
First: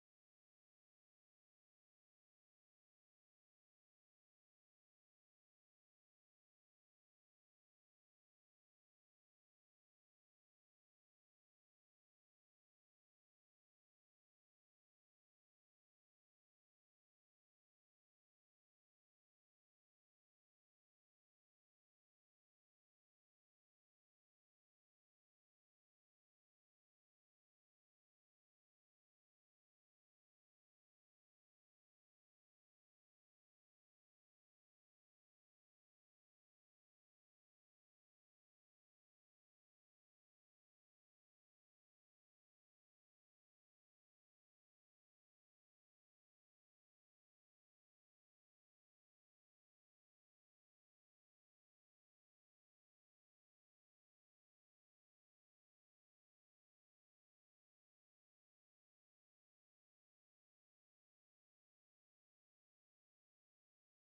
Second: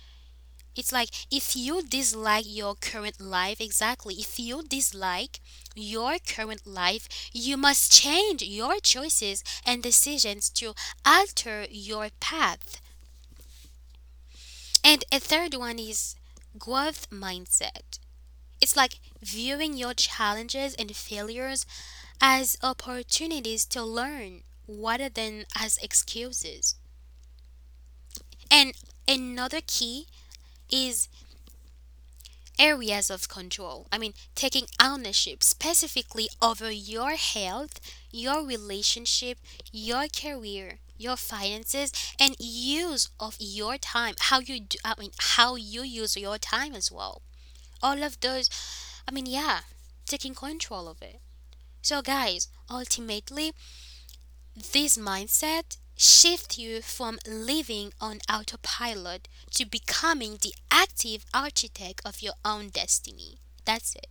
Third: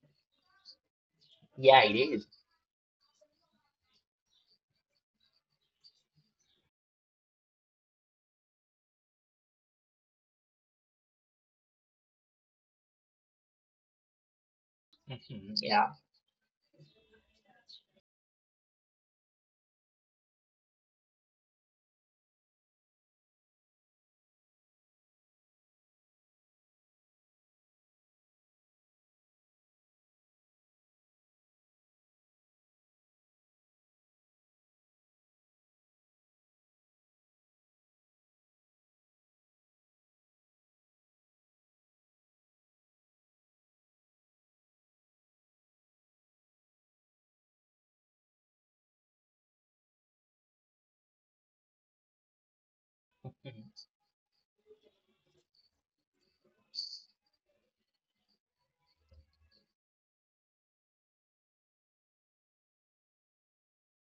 S1: It's like if you
S2: yeah, it is.
S1: dislike your current life, exactly, if you dislike your current life, you must change your choices and decisions to alter your path. And a
S2: Mhm.
S1: third one
S2: Yeah.
S1: is growth mindset. It's like viewing your challenges and failures as opportunities to learn rather than as excuses. And another key is areas of control. I mean, taking ownership specifically over your health, your relationship, your career, your finances, and use of your time. How you do, I mean, how you use your time as well. All of those. I mean, yeah, taking control of it. So, guys, ultimately,
S2: Mhm.
S1: this mindset shifts you from living on autopilot to becoming the active architect of your own destiny. That's it.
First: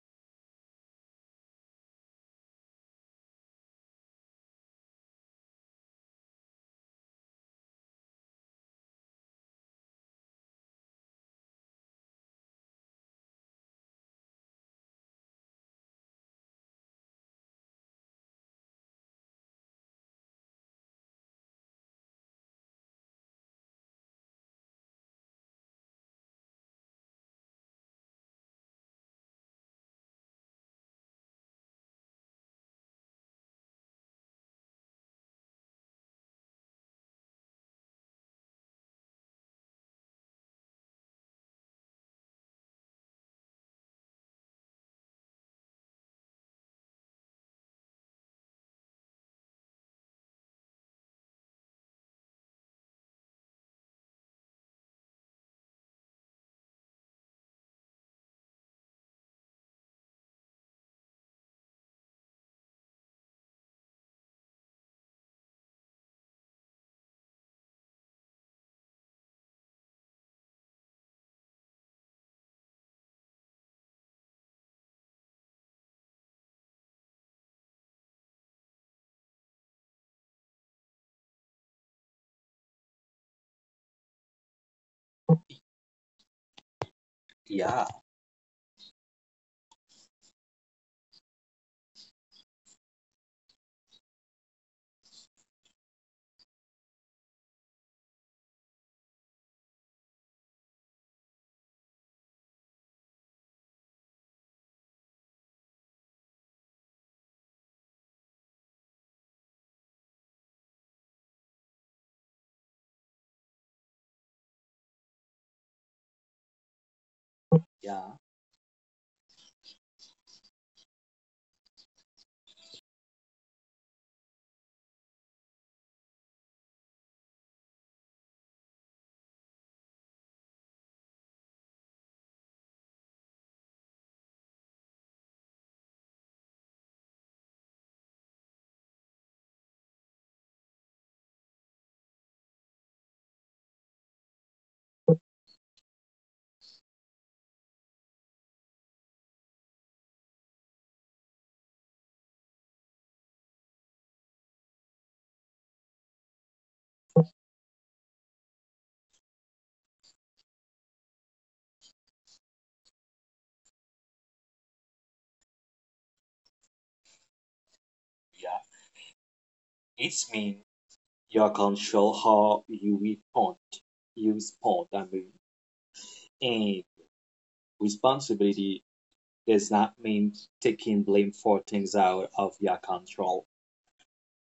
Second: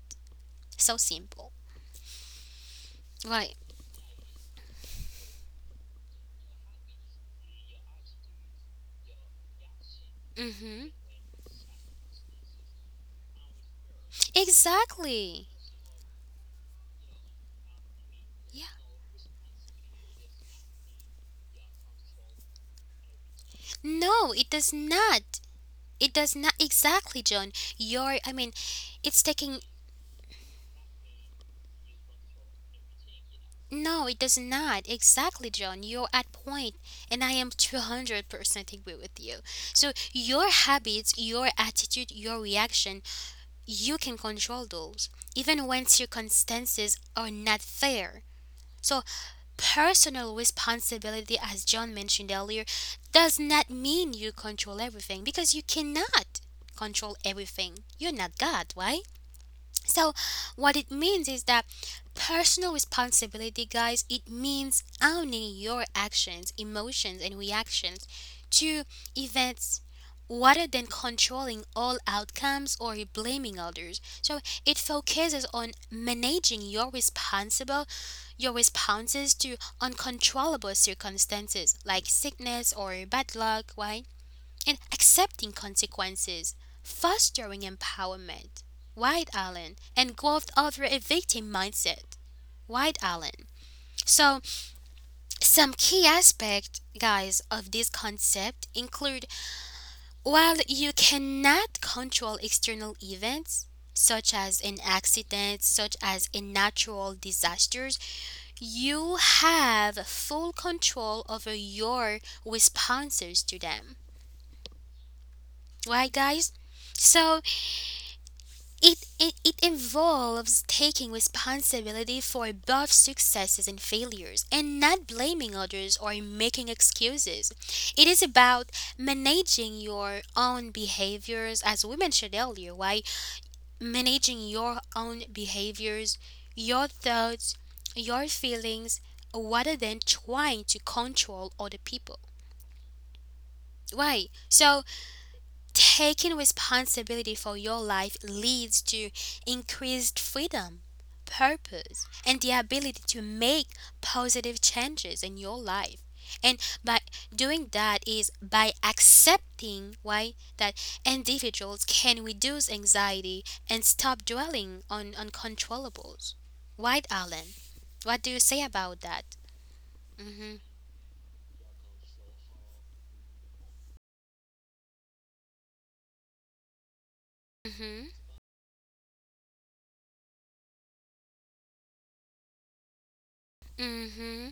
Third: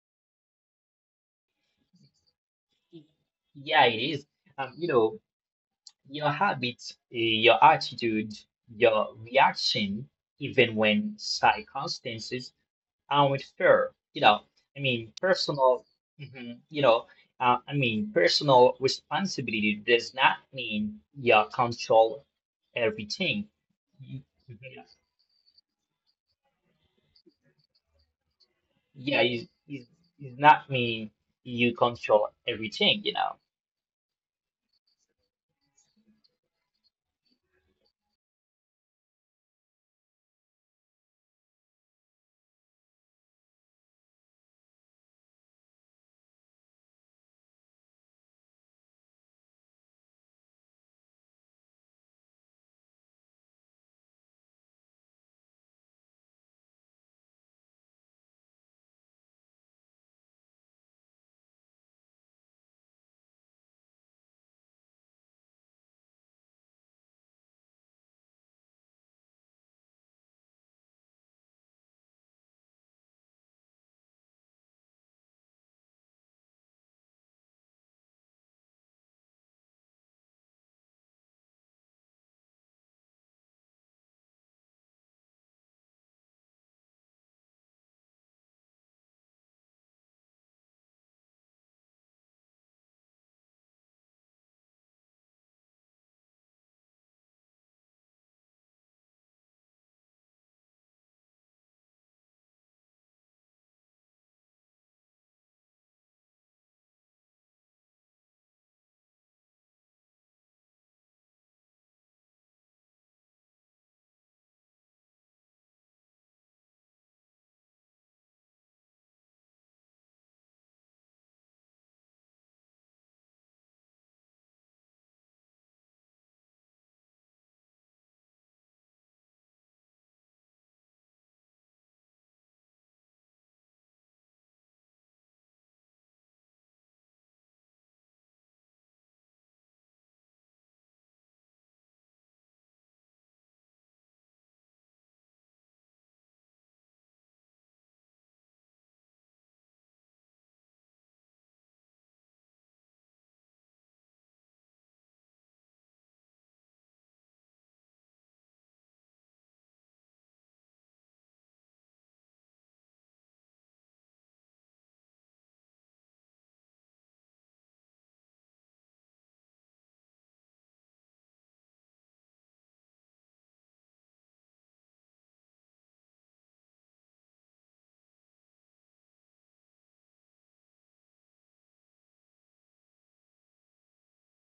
S1: So simple. Right.
S2: Yeah, it is. Um, you know, your habits, your attitude, your reaction, even
S1: Mm-hmm.
S2: when circumstances I'm with her. I mean,
S1: Exactly.
S2: personal, mhm, you know, I mean,
S1: Yeah.
S2: personal responsibility does not mean you control everything. Mhm.
S1: No, it does not. It does not exactly, John. You're I mean,
S2: Yeah,
S1: it's
S2: it,
S1: taking
S2: it, it not mean you control everything,
S1: no, it does not. Exactly, John. You're at point and I am 200% agree with you. So, your habits, your attitude, your reaction, you can control those even when circumstances are not fair. So, personal responsibility, as John mentioned earlier, does not mean you control everything because you cannot control everything. You're not God, right? So, what it means is that personal responsibility, guys, it means owning your actions, emotions, and reactions to events rather than controlling all outcomes or blaming others. So, it focuses on managing your responsible. Your responses to uncontrollable circumstances like sickness or bad luck, right? And accepting consequences, fostering
S3: Yeah,
S1: empowerment. Right, Allen, and growth over a victim mindset. Right, Allen? So, some key aspects, guys, of this concept include while you cannot control external events, such as an accident, such as a natural disasters, you have full control over your responses to them. Right, guys? So
S3: yeah,
S1: it involves taking responsibility for both successes and failures and not blaming others or making excuses. It is about managing your own behaviors, as we mentioned earlier, why managing your own behaviors, your thoughts, your feelings, rather than trying to control other people. Right. So taking responsibility for your life leads to increased freedom, purpose, and the ability to make positive changes in your life. And by doing that is by accepting why that individuals can reduce anxiety and stop dwelling on uncontrollables. Right, Alan? What do you
S3: yeah.
S1: say about that?
S3: It's mean you can show how you respond. You respond. I mean, and
S1: Mm-hmm.
S3: responsibility does not mean taking blame for things out of your control,
S1: Mm-hmm.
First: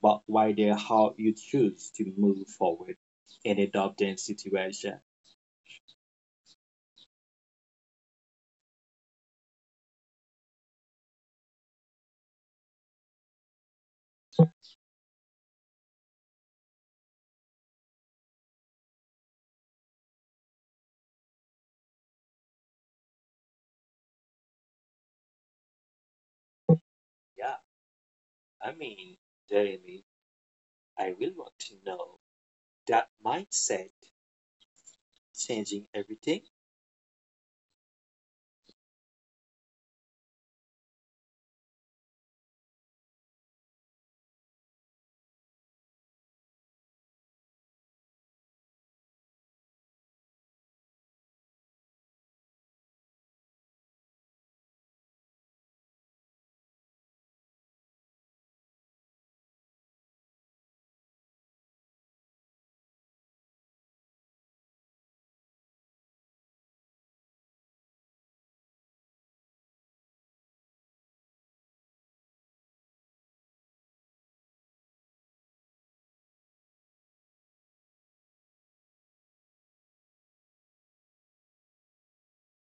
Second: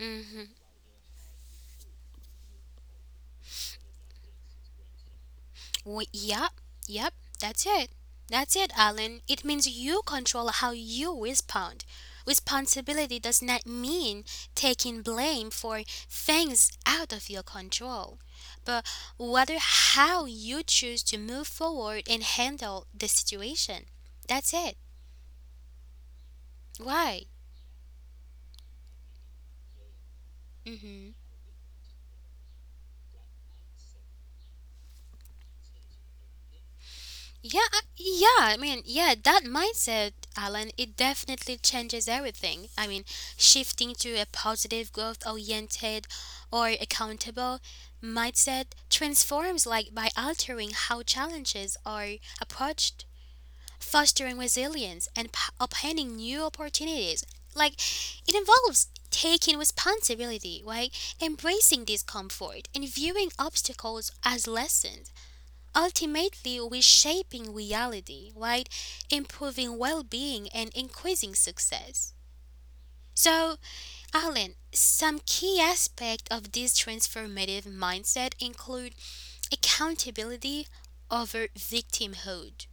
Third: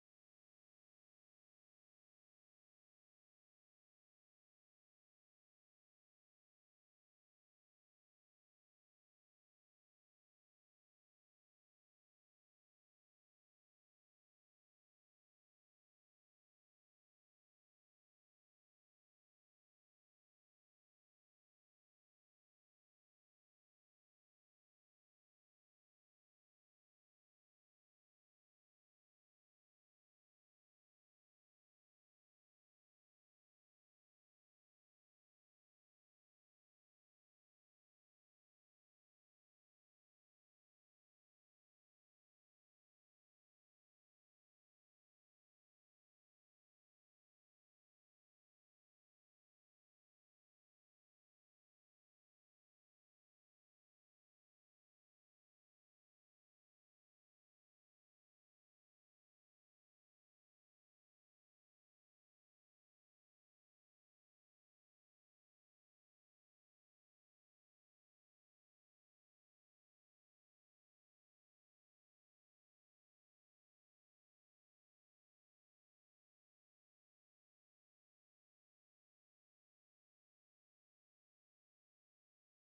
S3: but
S1: Mm-hmm.
S3: rather how you choose to move forward in adopting situation.
S1: We, yep, yep, that's it. That's it, Alan. It means you control how you respond. Responsibility does not mean taking blame for things out of your control, but rather how you choose to move forward and handle the situation. That's it. Why?
S3: Yeah, I mean, Jeremy,
S1: Hmm.
S3: I really want to know that mindset changing everything.
S1: Yeah, yeah. I mean, yeah, that mindset, Alan, it definitely changes everything. I mean, shifting to a positive, growth-oriented, or accountable mindset transforms by altering how challenges are approached, fostering resilience, and opening new opportunities. Like, it involves taking responsibility, right? Embracing discomfort and viewing obstacles as lessons. Ultimately, we shaping reality, right? Improving well being and increasing success. So, Alan, some key aspects of this transformative mindset include accountability over victimhood.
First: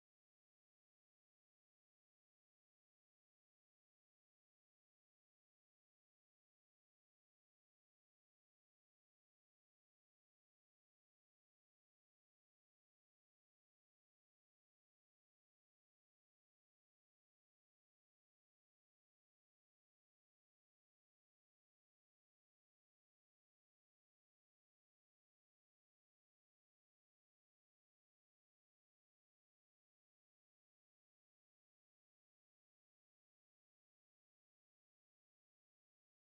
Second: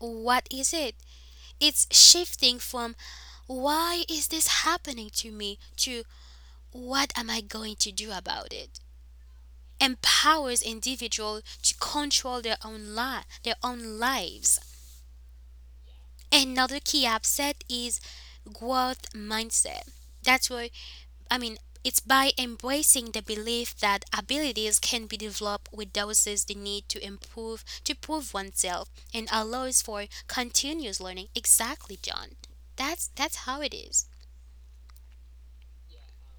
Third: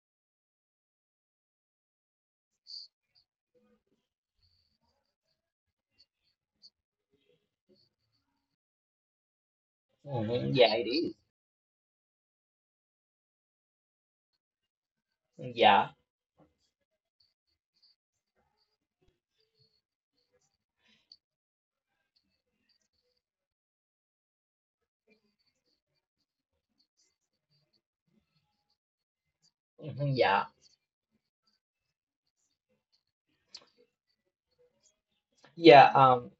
S1: What is it? It's shifting from why is this happening to me to what am I going to do about it?
S2: Mhm.
S1: Empowers
S2: Yeah, it is.
S1: individuals to control their own lives.
S2: Yeah,
S1: Another key upset is growth mindset. That's why, I mean, it's by embracing the belief that abilities can be developed reduces the need to improve, to prove oneself, and allows
S2: mhm,
S1: for
S2: yeah,
S1: continuous learning. Exactly, John. That's how it is.
S2: yeah.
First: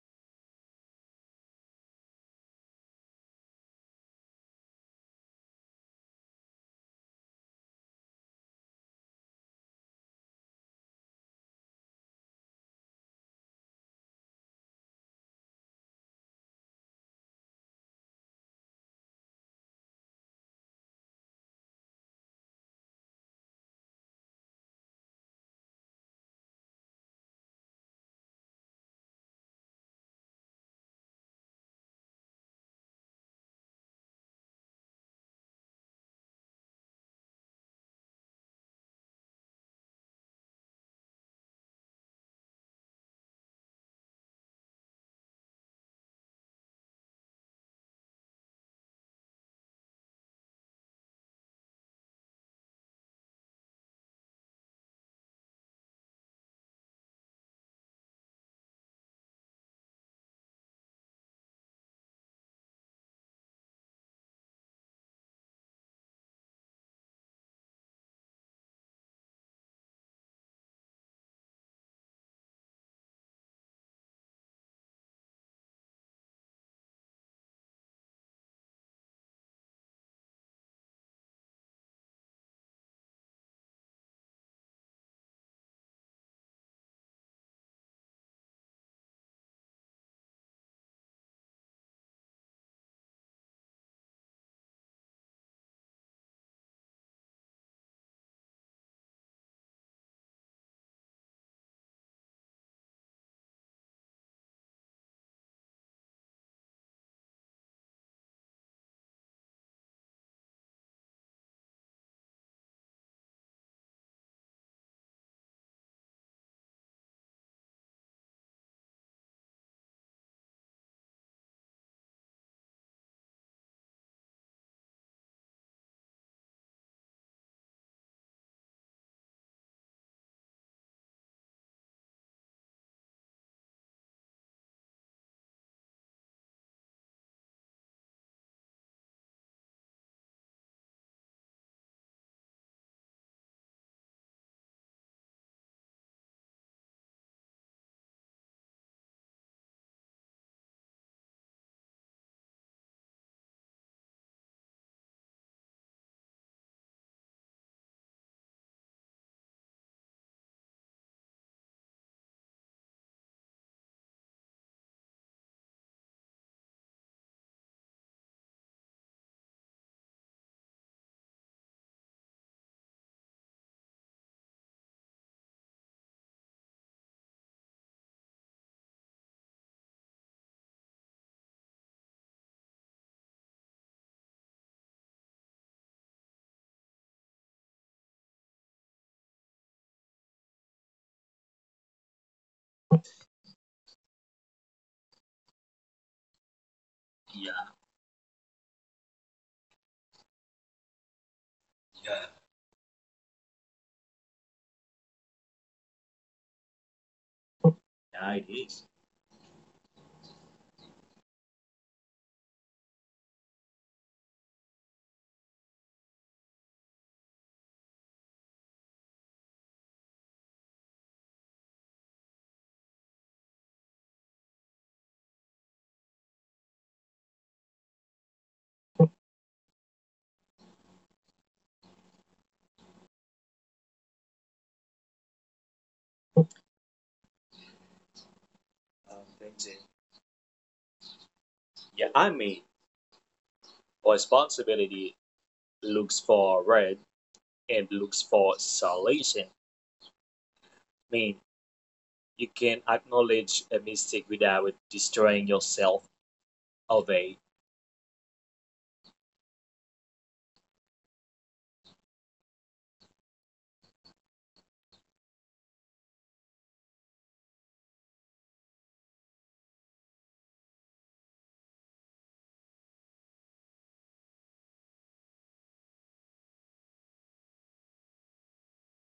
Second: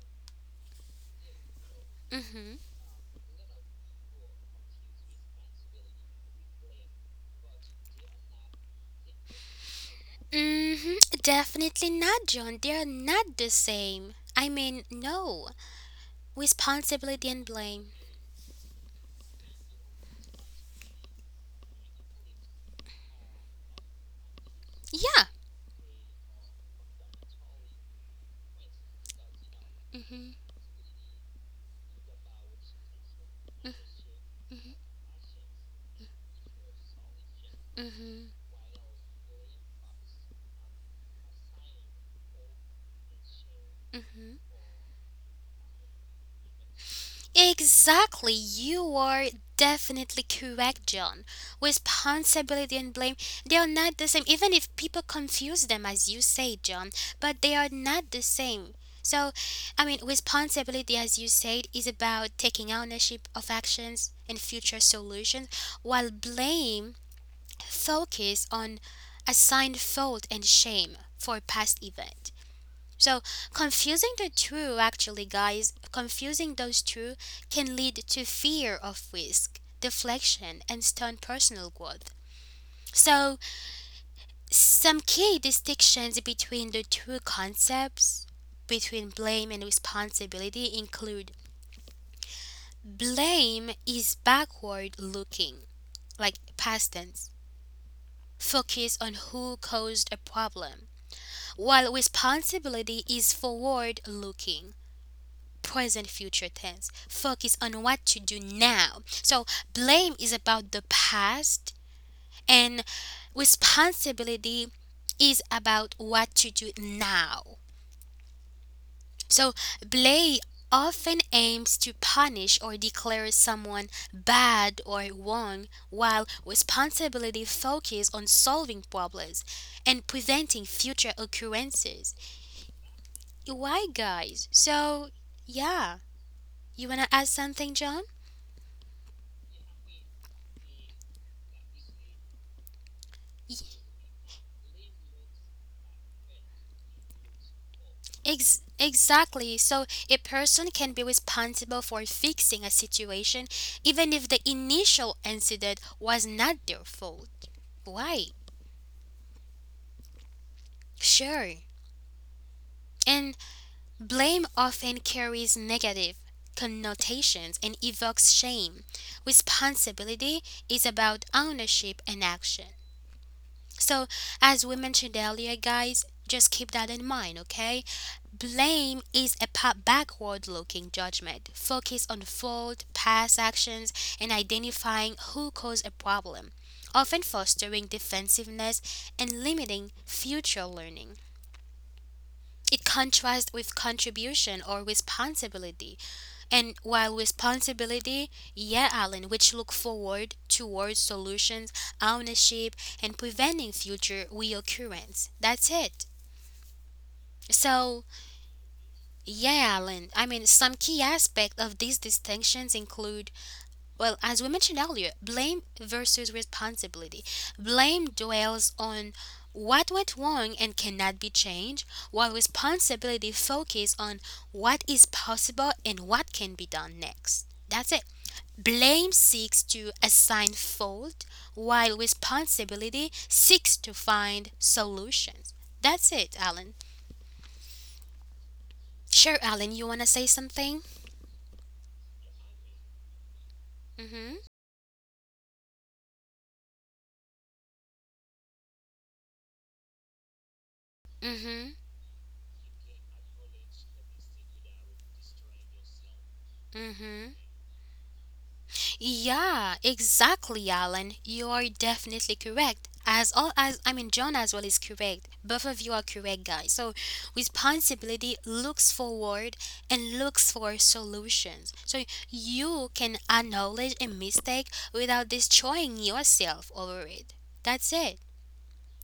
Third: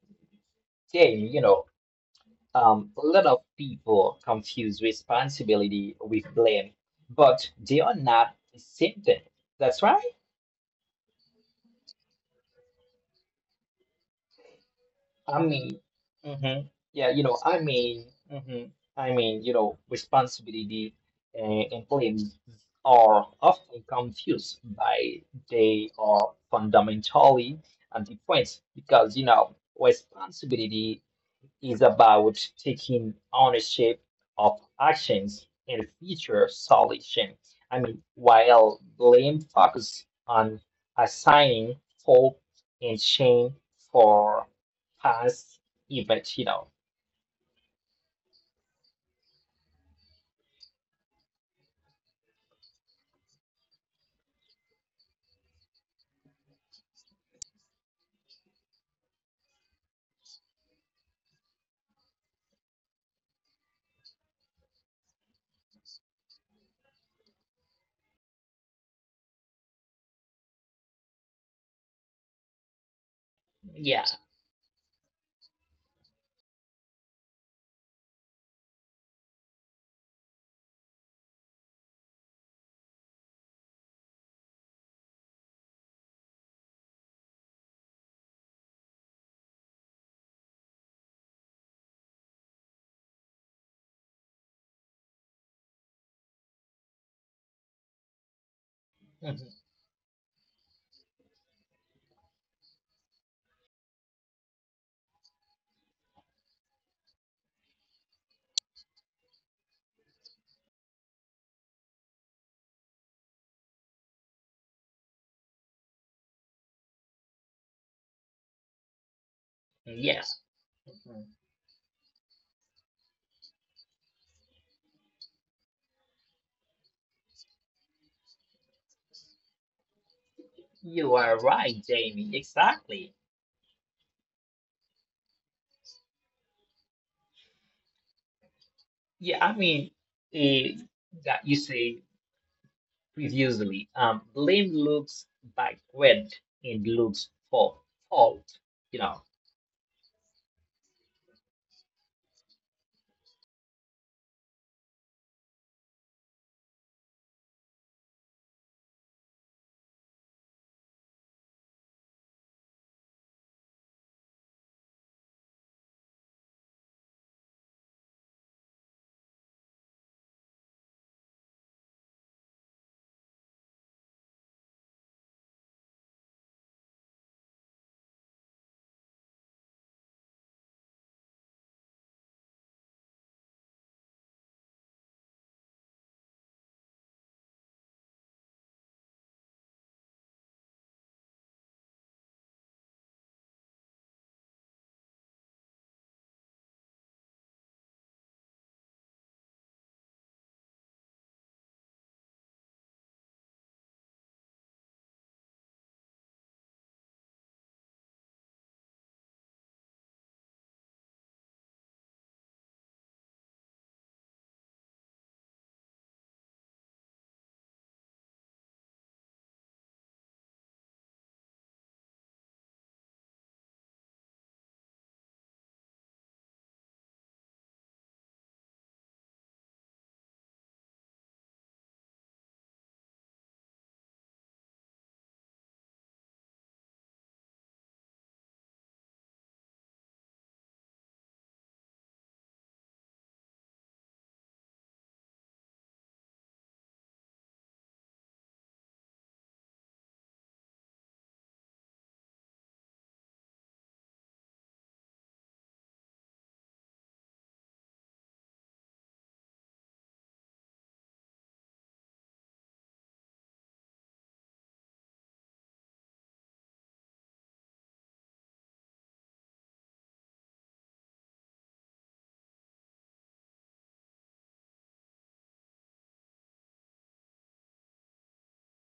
S2: Jay,
S1: Mm-hmm.
S2: a lot of people confuse responsibility with blame, but they are not the same thing. That's right.
S1: Mm-hmm. Definitely not, John. They are not the same. I mean,
S2: I
S1: no.
S2: mean, hmm yeah, you
S1: Responsibility
S2: know,
S1: and
S2: I
S1: blame.
S2: mean, hmm I mean, you know, Responsibility uh, and claims are often confused
S1: Yeah.
S2: by they are fundamentally and different because,
S1: Mm-hmm.
S2: responsibility is about taking ownership of actions and future solution. I mean,
S1: Mm-hmm.
S2: while blame focuses on assigning fault and shame
S1: Mm-hmm.
S2: for past events,
S1: Exactly, you are definitely correct, John. Responsibility and blame, they are not the same, even if people confuse them, as you say, John, but they are not the same. So, I mean, responsibility, as you said, is about taking ownership of actions and future solutions, while blame focus on assigned fault and shame for past events. So,
S2: Yeah.
S1: confusing the two, actually, guys, confusing those two can lead to fear of risk, deflection, and stunt personal growth. So, some key distinctions between the two concepts between blame and responsibility include blame is backward looking, like past tense, focus on who
S2: Mhm.
S1: caused a problem, while responsibility is forward looking present future tense. Focus on what to do now. So blame is about the past and responsibility is about what to do now. So
S2: Yeah.
S1: blame often
S2: Mhm.
S1: aims to punish or declare someone bad or wrong while responsibility focuses on solving problems and preventing future
S2: You are right,
S1: occurrences.
S2: Jamie. Exactly.
S1: Why guys? So yeah, you want to add something, John?
S2: Yeah, I mean, eh, that you say
S1: Y-
S2: previously, blame looks backward and looks for fault, you know.
S1: Exactly. So a person can be responsible for fixing a situation even if the initial incident was not their fault. Right. Sure. And blame often carries negative connotations and evokes shame. Responsibility is about ownership and action. So, as we mentioned earlier, guys, just keep that in mind, okay? Blame is a backward looking judgment. Focus on fault, past actions, and identifying who caused a problem, often fostering defensiveness and limiting future learning. It contrasts with contribution or responsibility and while
S3: Yeah,
S1: responsibility, yeah, Alan, which look forward towards solutions,
S3: yeah,
S1: ownership, and preventing future reoccurrence. That's it. So,
S3: yeah it is.
S1: yeah, Alan, some key aspects of these distinctions include, well, as we mentioned earlier, blame versus responsibility. Blame dwells on what went wrong and cannot be changed, while responsibility focuses on what is possible and what can be done next. That's it. Blame seeks to assign fault, while responsibility seeks to find solutions. That's it, Alan. Sure,
S3: Thank you.
S1: Alan, you want to say something?
S3: Yeah, I mean,
S1: Mm hmm.
S3: responsibility looks forward and looks for solution. I
S1: Mm
S3: mean,
S1: hmm.
S3: you can acknowledge a mistake without destroying yourself
S1: Mm hmm.
S3: away.
S1: Yeah, exactly, Alan. You are definitely correct. As all as John as well is correct. Both of you are correct, guys. So, responsibility looks forward and looks for solutions. So you can acknowledge a mistake without destroying yourself over it. That's it.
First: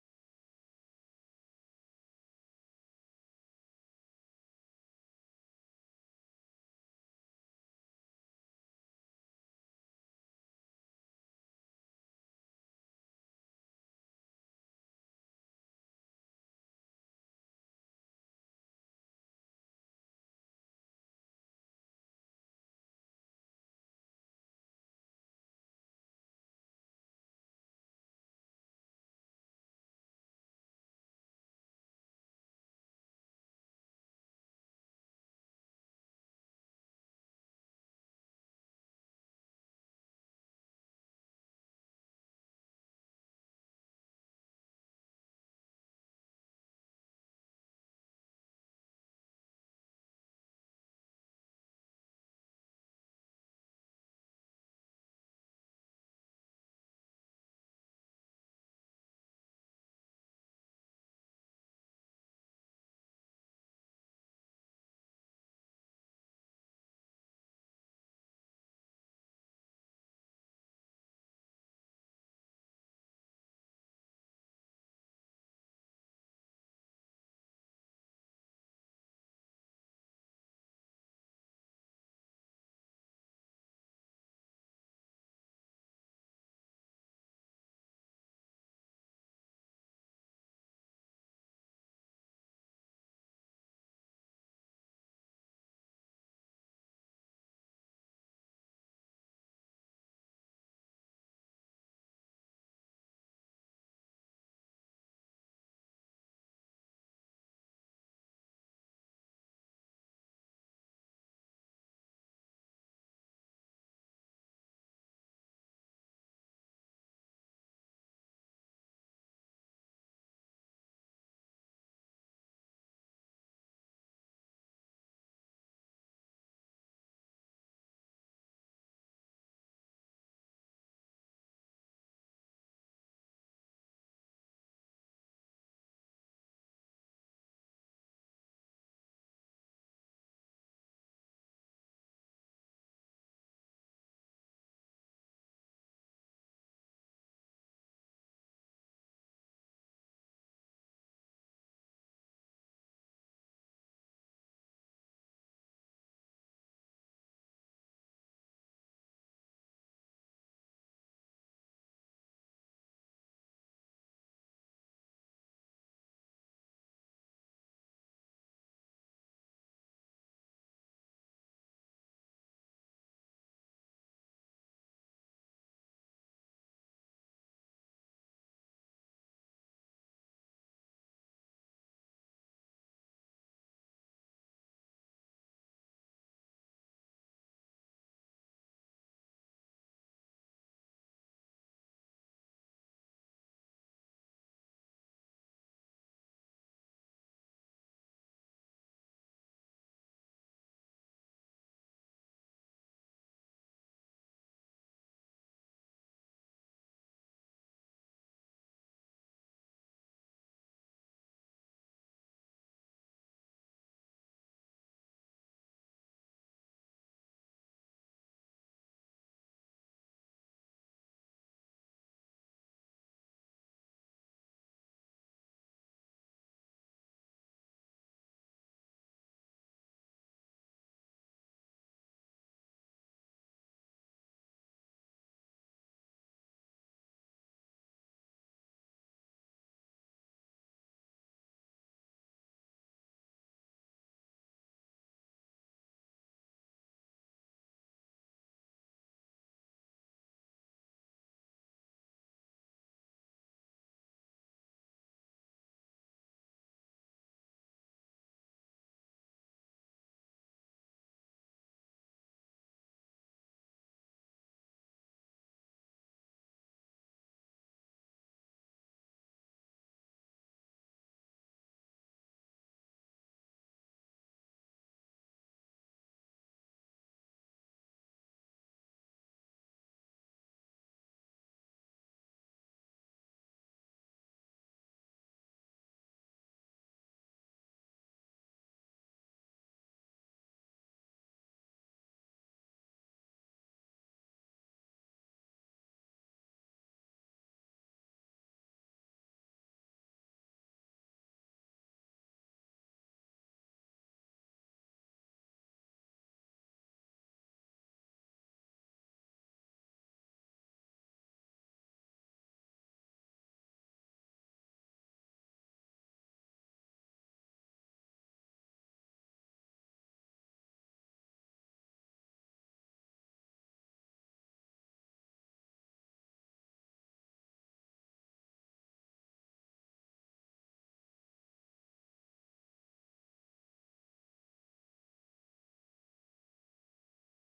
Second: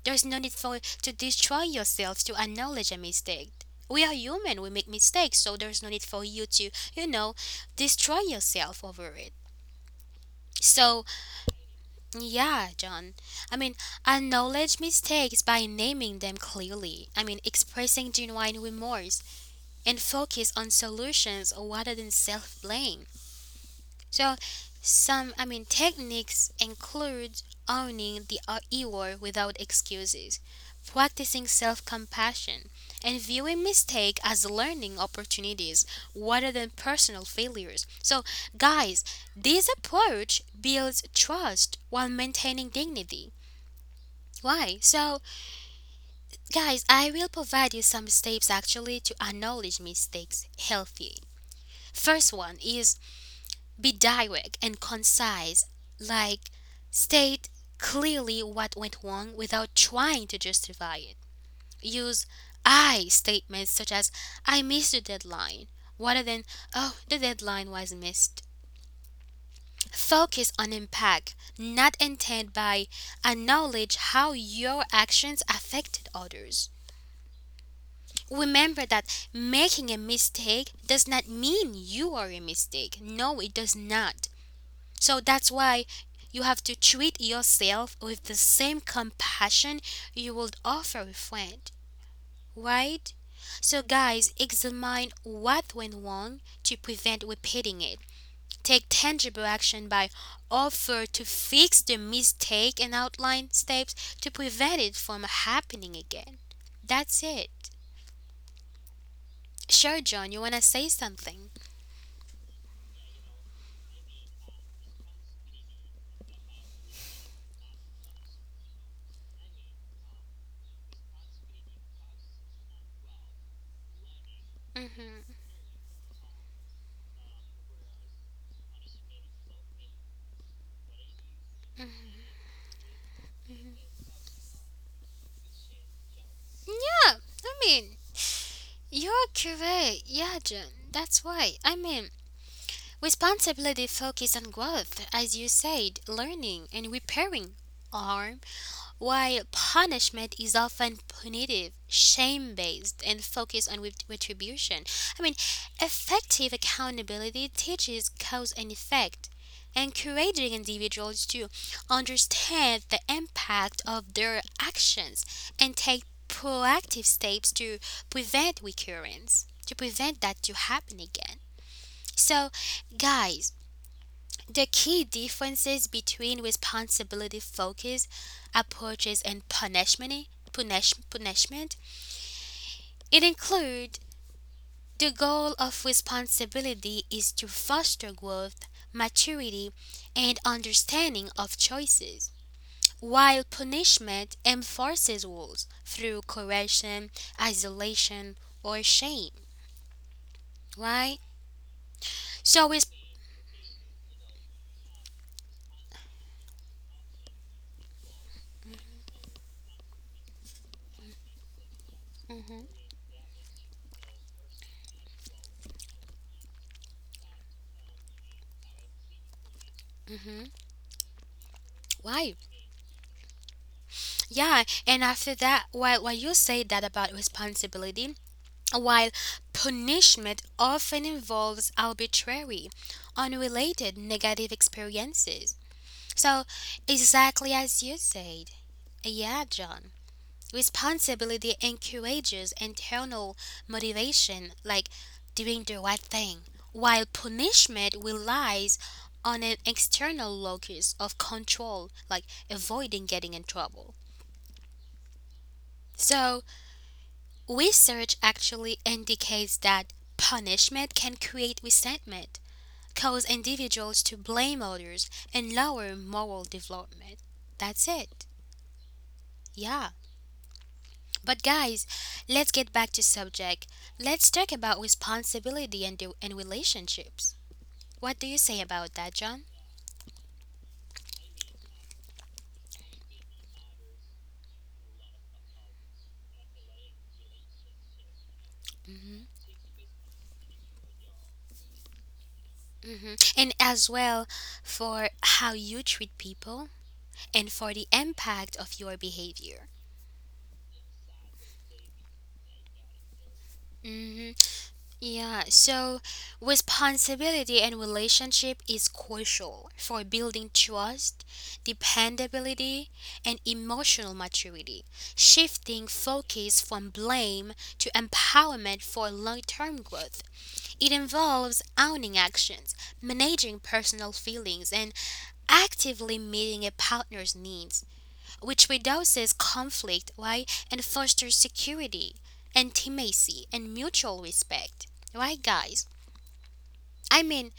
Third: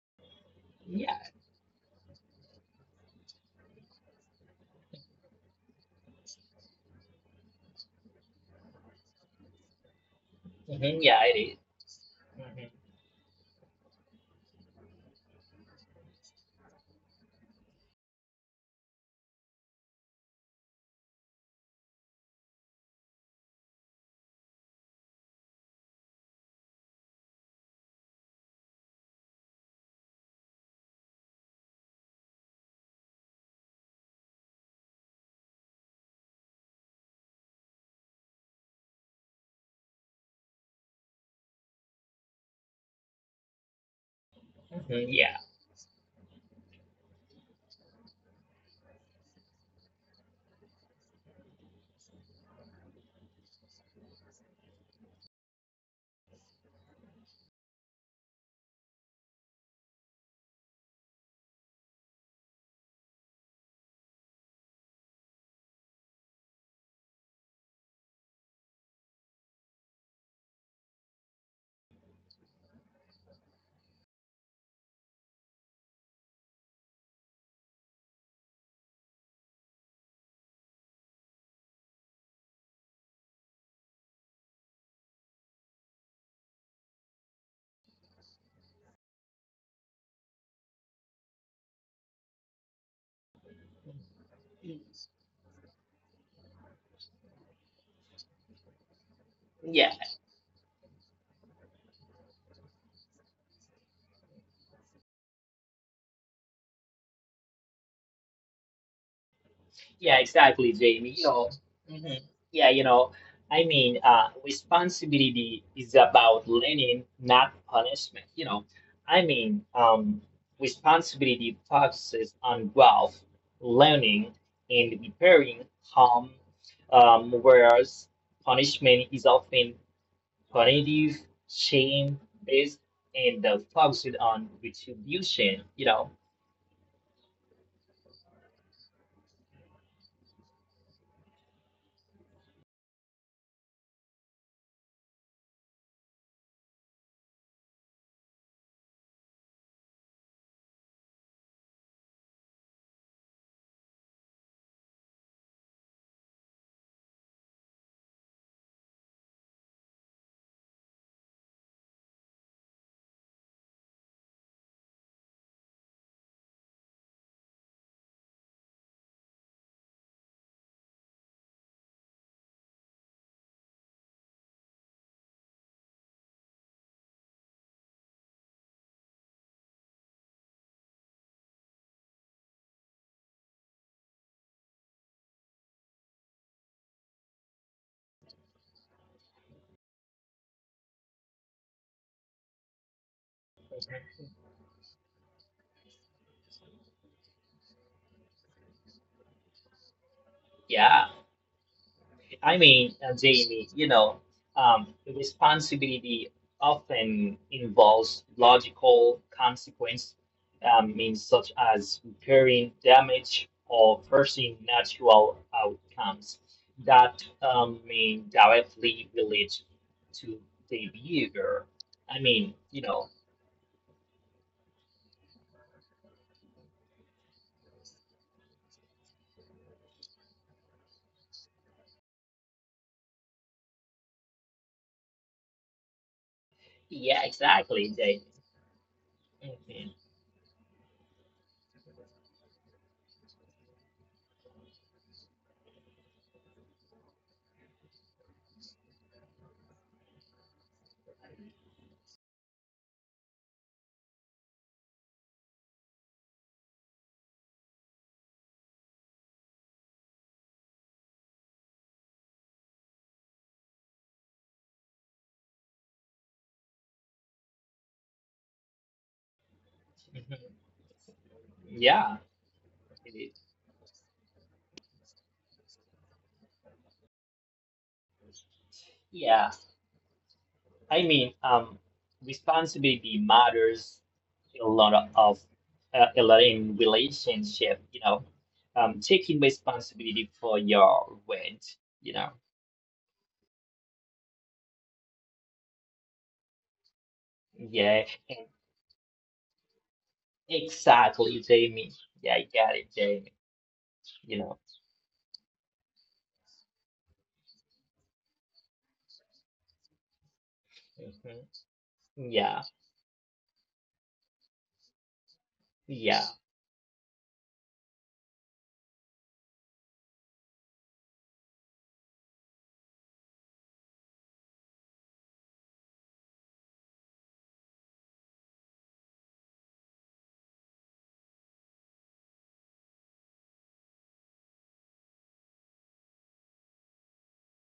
S1: There's no need for to
S2: Yeah.
S1: destroy yourself to acknowledge a mistake. We are human. We make mistakes, so there's no need for you to, destroy yourself over it.
S2: Hmm.
S1: So
S2: Yeah, it is. Mm-hmm.
S1: yeah, John. I mean, acknowledge mistakes by naming them clearly. I mean, expressing genuine remorse and focus on solutions rather than self blame. So, some techniques include owning the error without excuses, practicing self-compassion, and viewing mistake as learning opportunities rather than personal failures. So, guys, this approach builds trust while maintaining dignity. Why?
S2: Hmm.
S1: So,
S2: Yeah.
S1: guys, I will provide you some steps actually to acknowledge mistakes healthy. First one is: Be direct and concise, like state clearly what went wrong without trying to justify it. Use I statements such as I missed the deadline rather than oh, the deadline was missed. Focus on impact, not intent by acknowledge how your actions affected others. Remember that making a mistake does not mean you are a mistake. No, it does not. So that's why you have to treat yourself with the same compassion you would offer a friend, right? So, guys, examine what went wrong to prevent repeating it. Take tangible action
S2: Yeah.
S1: by offer to fix the mistake and outline steps to prevent it from happening again. That's it. Sure,
S2: Yeah,
S1: John, you want to
S2: exactly,
S1: say
S2: Jamie. You
S1: something?
S2: know, mhm. yeah, you know, I mean, Responsibility is about learning, not punishment. I mean, um, responsibility focuses on growth, learning, and
S1: Hmm.
S2: repairing harm, whereas punishment is often punitive, shame based, and focused on retribution.
S1: Yeah, I mean, you're correct. Yeah, John, that's why. I mean, responsibility focuses on growth, as you said, learning and repairing harm, while punishment is often punitive, shame based, and focused on retribution. I mean, effective accountability teaches cause and effect, encouraging individuals to understand the impact of their actions and take proactive steps to prevent recurrence, to prevent that to happen again. So, guys, the key differences between responsibility focused approaches and punishment, punishment it include the goal of responsibility is to foster growth, maturity, and understanding of choices, while punishment enforces rules through correction, isolation, or shame.
S2: Yeah,
S1: Right? So it's
S2: Jamie, responsibility often involves logical consequence, means such as
S1: Mm-hmm.
S2: repairing damage or forcing natural outcomes that mean directly relate to the behavior. I
S1: Why?
S2: mean, you know,
S1: Yeah, and after that, why you say that about responsibility, while punishment often involves arbitrary, unrelated negative experiences. So,
S2: yeah,
S1: exactly
S2: exactly.
S1: as you
S2: Jamie.
S1: said, yeah,
S2: Mhm,
S1: John, responsibility encourages internal motivation, like doing the right thing, while punishment relies on an external locus of control, like avoiding getting in trouble. So, research actually indicates that punishment can create resentment, cause individuals to blame others, and lower moral development. That's it. Yeah.
S2: mhm.
S1: But guys,
S2: Yeah,
S1: let's get back to
S2: it is.
S1: subject. Let's talk about responsibility and relationships. What do you say about that, John?
S2: Yeah. I mean, um, responsibility matters a lot of of, a lot in relationship. Taking responsibility for your rent. You know,
S1: Hmm. And as well for how you treat people and for the
S2: yeah, and
S1: impact of your behavior.
S2: exactly, Jamie. Yeah, I got it, Jamie. You
S1: Mhm.
S2: know,
S1: Yeah, so responsibility and relationship is crucial for building trust,
S2: Mhm. Yeah,
S1: dependability, and emotional maturity, shifting
S2: yeah,
S1: focus from blame to empowerment for long term growth. It involves owning actions, managing personal feelings, and actively meeting a partner's needs, which reduces conflict, right, and fosters security, intimacy, and mutual respect. Right, guys? I mean,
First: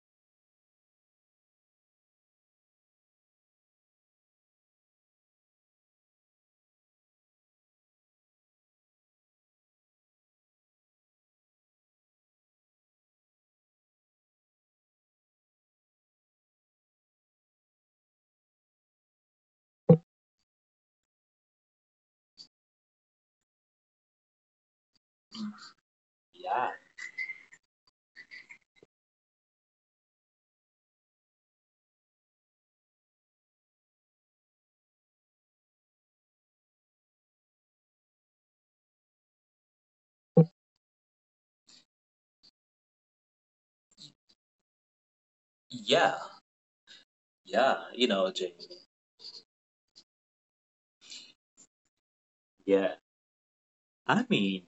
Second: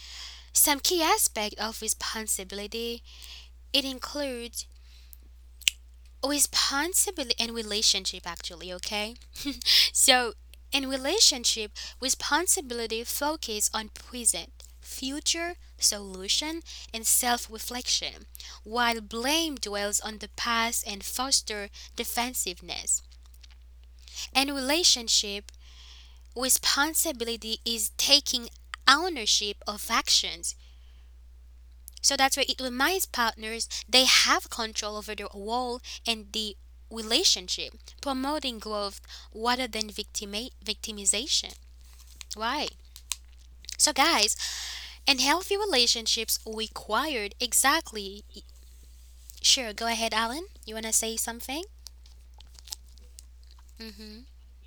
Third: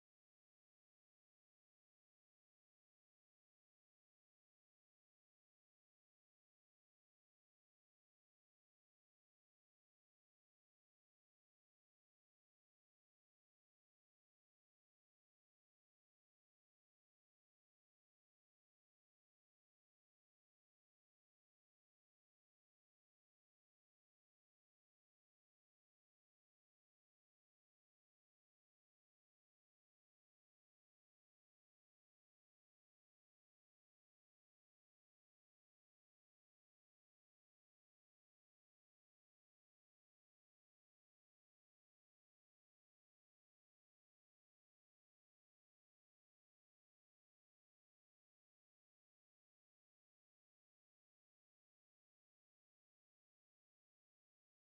S1: some key aspect of responsibility, it includes responsibility and relationship actually, okay? So, in relationship, responsibility focus on present, future solution and self-reflection, while blame dwells on the past and foster defensiveness. In relationship,
S3: Yeah,
S1: responsibility is taking ownership of actions. So that's where it reminds partners they have control over their role and the relationship, promoting growth rather than victimization. Why? So, guys, and healthy
S3: yeah,
S1: relationships required
S3: yeah. You
S1: exactly.
S3: know, James.
S1: Sure, go ahead, Alan. You want to say something?
S3: Yeah. I
S1: Mm-hmm.
S3: mean,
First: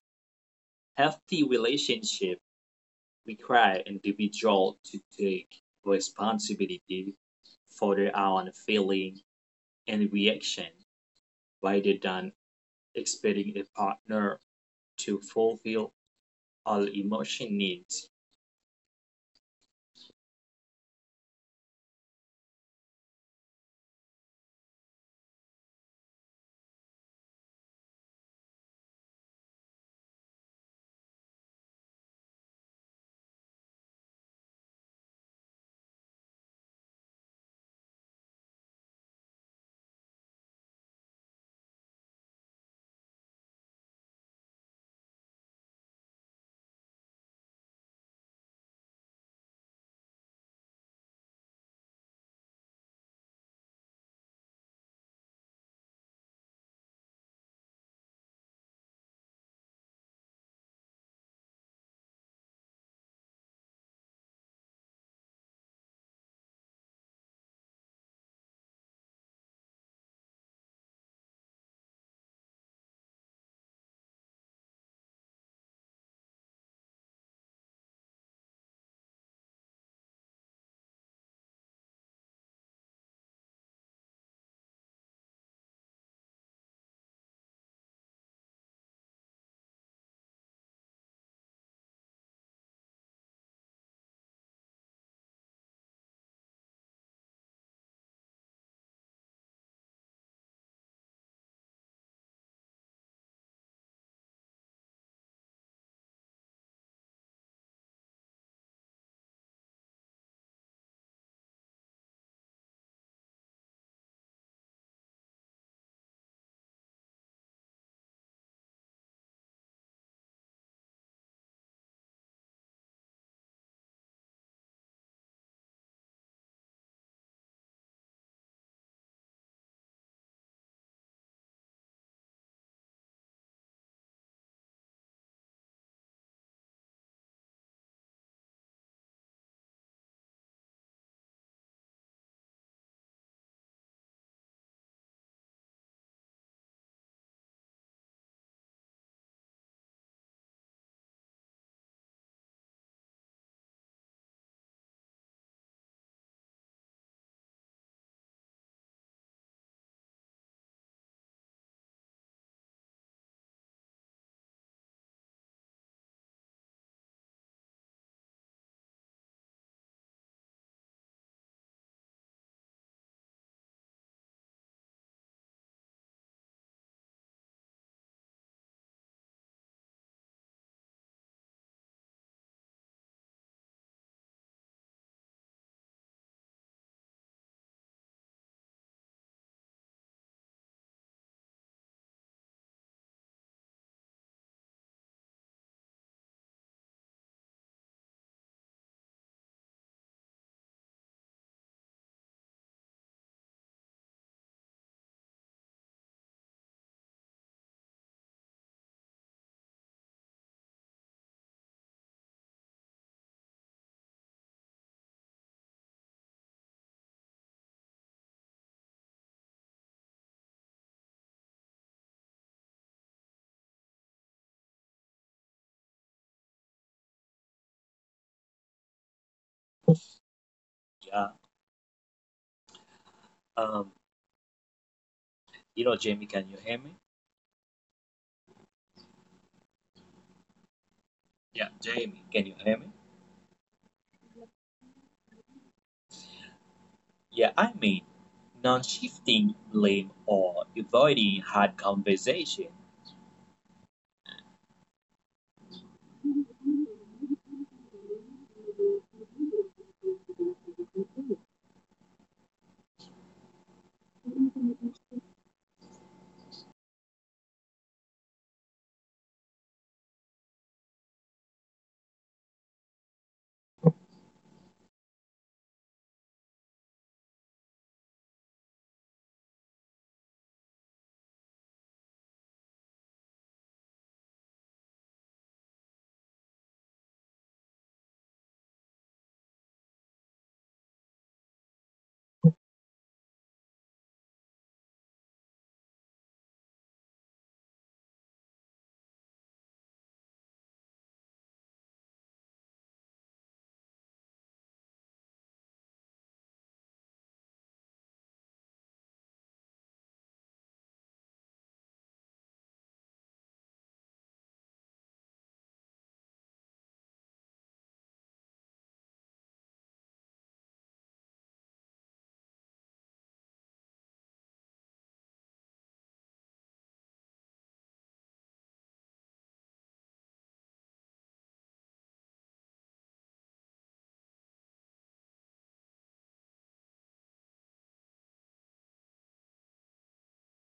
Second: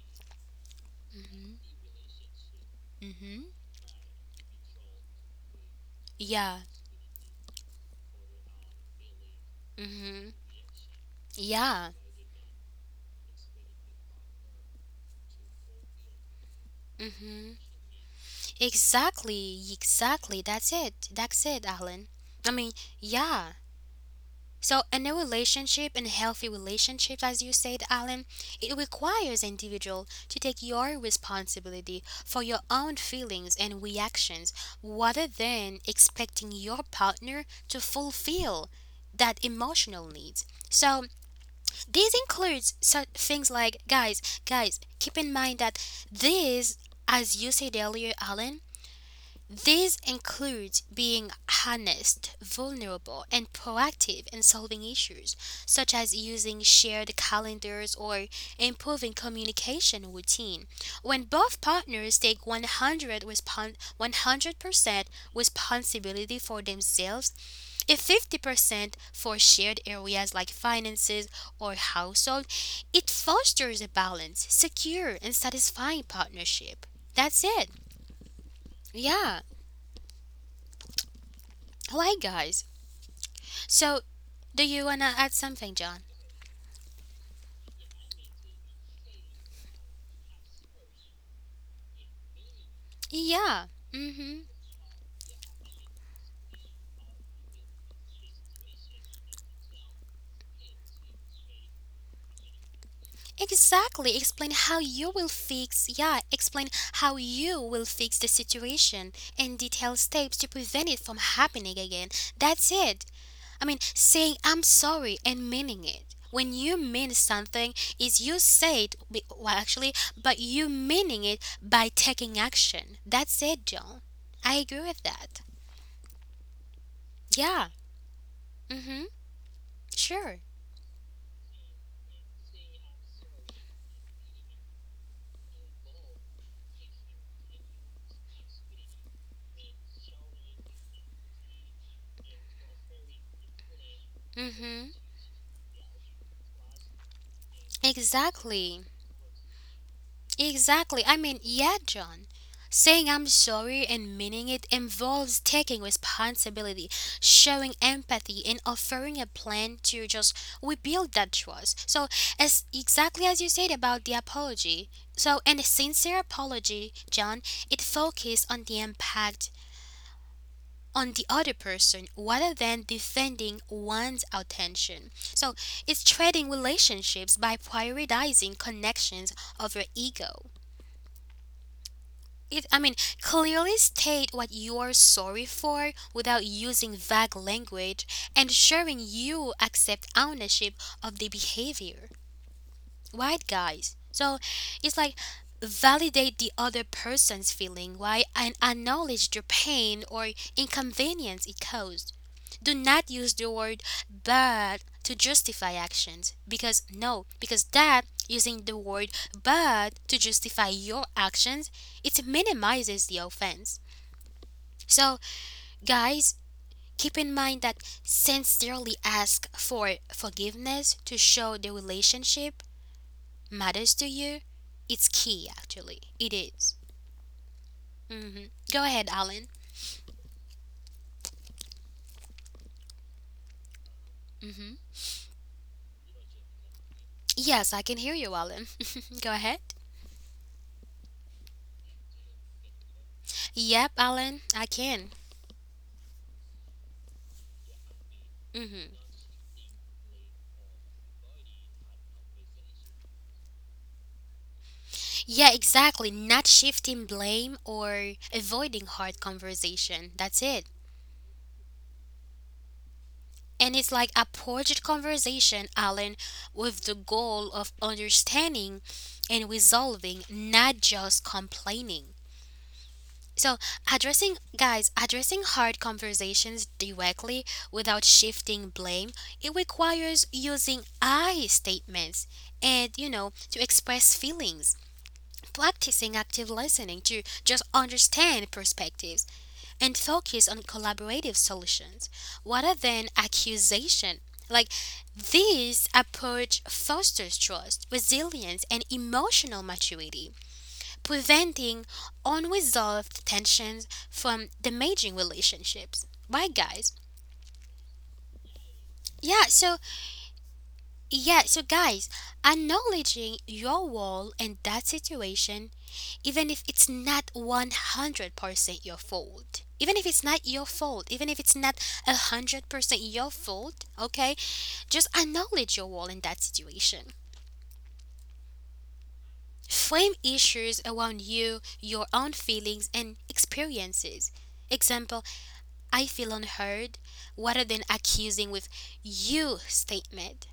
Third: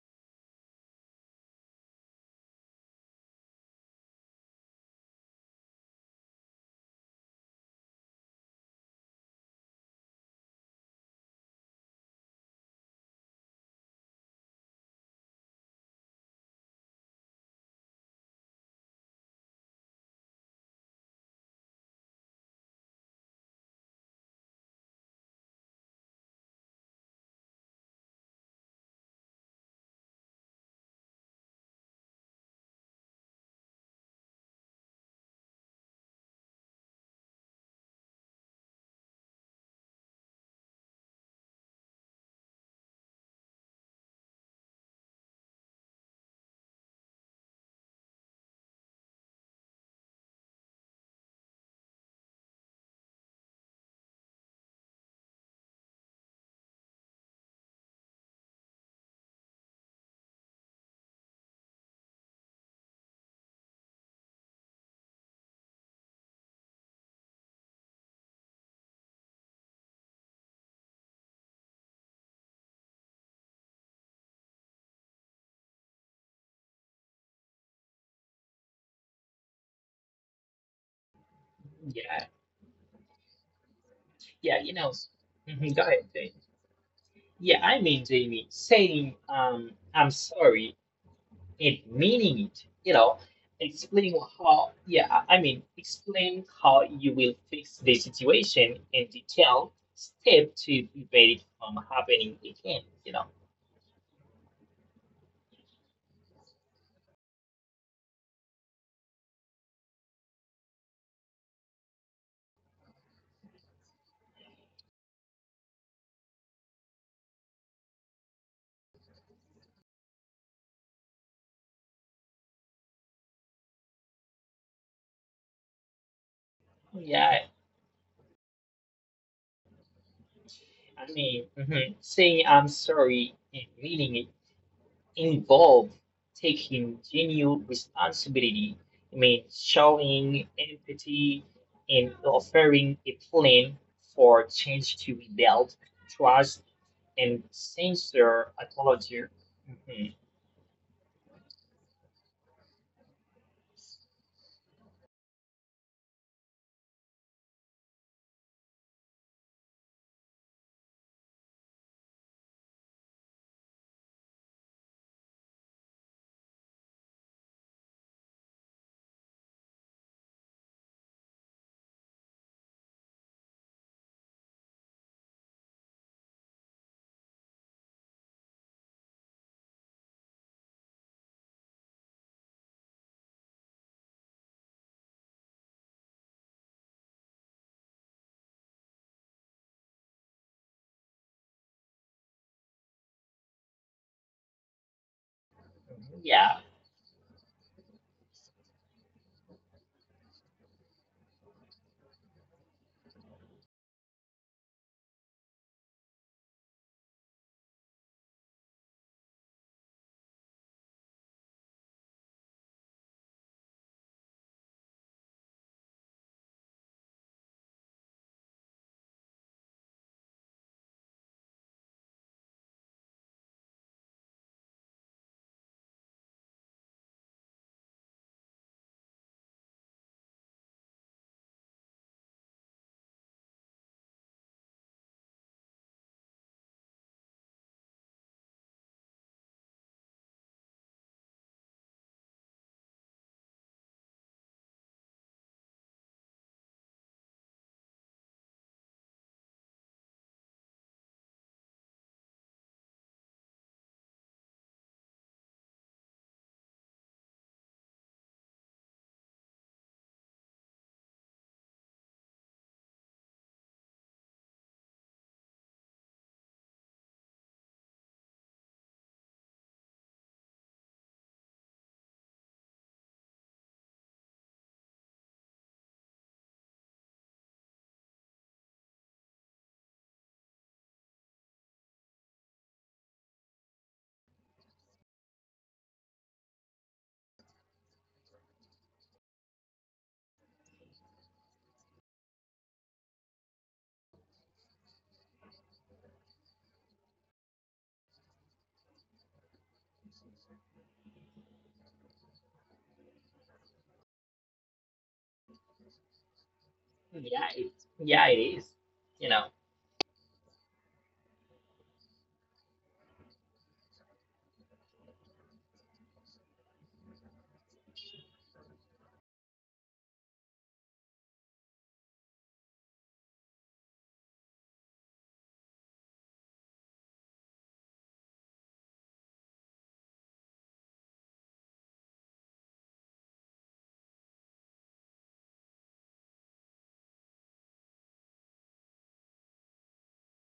S3: healthy
S1: Mm-hmm.
S3: relationship
S1: Mm-hmm.
S3: require individual to take
S1: Yeah.
S3: responsibility for their own feeling and
S1: Mm-hmm.
S3: reaction
S1: Yeah.
S3: rather than expecting a partner to fulfill all
S1: Mm-hmm.
S3: emotion needs.
S1: Exactly. Exactly. That's it. That's it, Alan. I mean, yeah. So, in a new relationship and healthy relationships, as you said, Alan, it requires individual to take your responsibility for your own feelings and reactions, rather than expecting your partner to fulfill that emotional needs. So, this includes such things like, guys, keep in mind that this, as you said earlier, Alan, this includes being honest, vulnerable, and proactive in solving issues, such as using shared calendars or improving communication routine. When both partners take 100% responsibility for themselves and 50% for shared areas like finances or household, it fosters a balanced, secure, and satisfying partnership. That's it. Yeah. All right,
S2: yeah,
S1: guys. So,
S2: yeah.
S1: do you wanna add something,
S2: Go
S1: John?
S2: ahead, Jamie. Yeah, I mean, Jamie, saying I'm sorry it meaning it,
S1: Yeah.
S2: explaining
S1: Mm-hmm.
S2: how, explain how you will fix the situation in detail step to prevent it from happening again,
S1: Exactly. Explain how you will fix. Yeah. Explain how you will fix the situation and detail steps to prevent it from happening again. That's it. I mean, saying I'm sorry and meaning it. When you mean something, is you say it well, actually, but you meaning it by taking action. That's it, John. I agree with that.
S2: yeah,
S1: Yeah. Mm-hmm. Sure.
S2: saying I'm sorry and meaning involve taking genuine responsibility, I mean, showing empathy and offering a plan for change
S1: Mm-hmm.
S2: to rebuild trust and censor
S1: Exactly.
S2: apology. Mhm,
S1: Exactly. I mean, yeah, John. Saying I'm sorry and meaning it involves taking responsibility, showing empathy, and offering a plan to just rebuild that trust. So, as exactly as you said about the apology, so and a sincere apology, John, it focuses on the impact on the other person rather than defending one's attention. So it's trading relationships by prioritizing connections over ego. It, I mean, clearly state what you're sorry for without using vague language, ensuring you accept ownership of the behavior, right guys? So it's like
S2: mhm.
S1: validate the
S2: Yeah,
S1: other person's feeling, right, and acknowledge the pain or inconvenience it caused. Do not use the word bad to justify actions because no, because that using the word bad to justify your actions it minimizes the offense. So guys, keep in mind that sincerely ask for forgiveness to show the relationship matters to you, it's key actually. It is. Mm-hmm. Go ahead, Alan.
S3: Yeah. Um.
S1: Mm-hmm.
S3: You know, Jamie, can you hear me?
S1: Yes, I can hear you, Alan. Go ahead.
S3: Yeah, Jamie, can you hear me?
S1: Yep, Alan, I can.
S3: Yeah, I mean, non
S1: Hmm.
S3: shifting blame or avoiding hard conversation.
S1: Yeah, exactly. Not shifting blame or avoiding hard conversation. That's it. And it's like approached conversation, Alan, with the goal of understanding and resolving, not just complaining. So, addressing, guys, addressing hard conversations directly without shifting blame, it requires using I statements and, to express feelings, practicing active listening to just understand perspectives and focus on collaborative solutions rather than accusation. Like, this approach fosters trust, resilience, and emotional maturity, preventing unresolved tensions from damaging relationships. Right, guys?
S2: yeah, it, yeah, it is. You know,
S1: Yeah, so, yeah, so guys, acknowledging your role in that situation, even if it's not 100% your fault, even if it's not your fault, even if it's not 100% your fault, okay, just acknowledge your role in that situation. Frame issues around you, your own feelings, and experiences. Example, I feel unheard, rather than accusing with you statement.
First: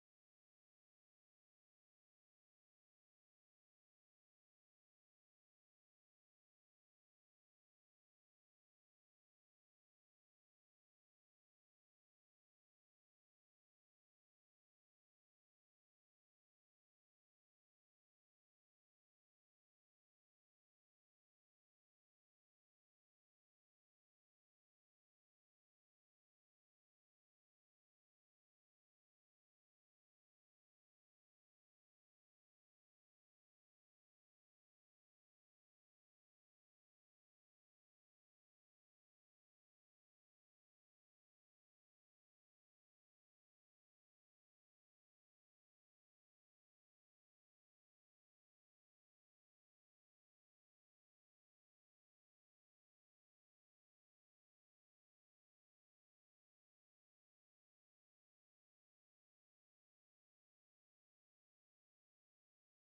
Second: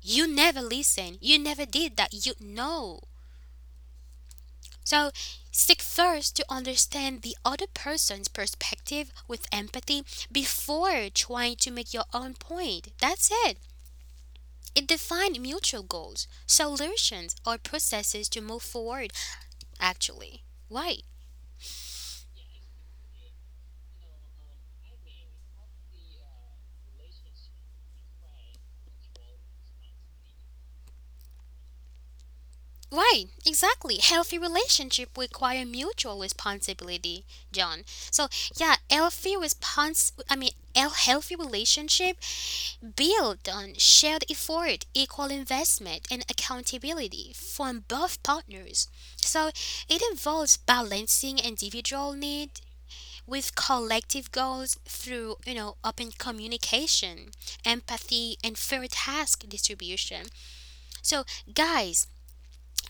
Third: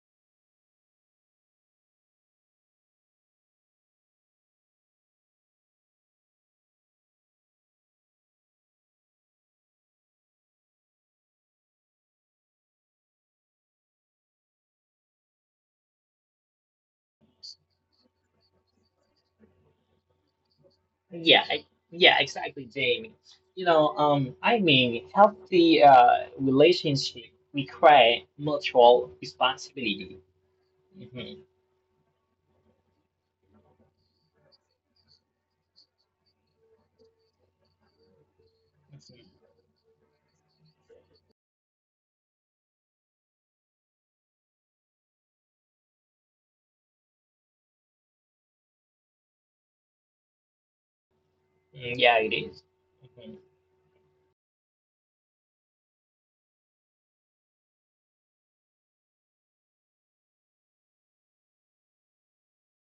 S1: You never listen. You never did that. So seek first to understand the other person's perspective with empathy before trying to make your own point. That's it. It defines mutual goals, solutions, or processes to move forward, actually. Why?
S2: yeah, I, yeah, exactly, Jamie. I mean, healthy relationship require mutual responsibility. Mhm.
S1: Right, exactly. Healthy relationship require mutual responsibility, John. So yeah, healthy response. I mean, a healthy relationship built on shared effort, equal investment, and accountability from both partners. So it involves balancing
S2: Mm.
S1: individual
S2: Yeah, it
S1: need
S2: is. Mhm.
S1: with collective goals through open communication, empathy, and fair task distribution. So guys,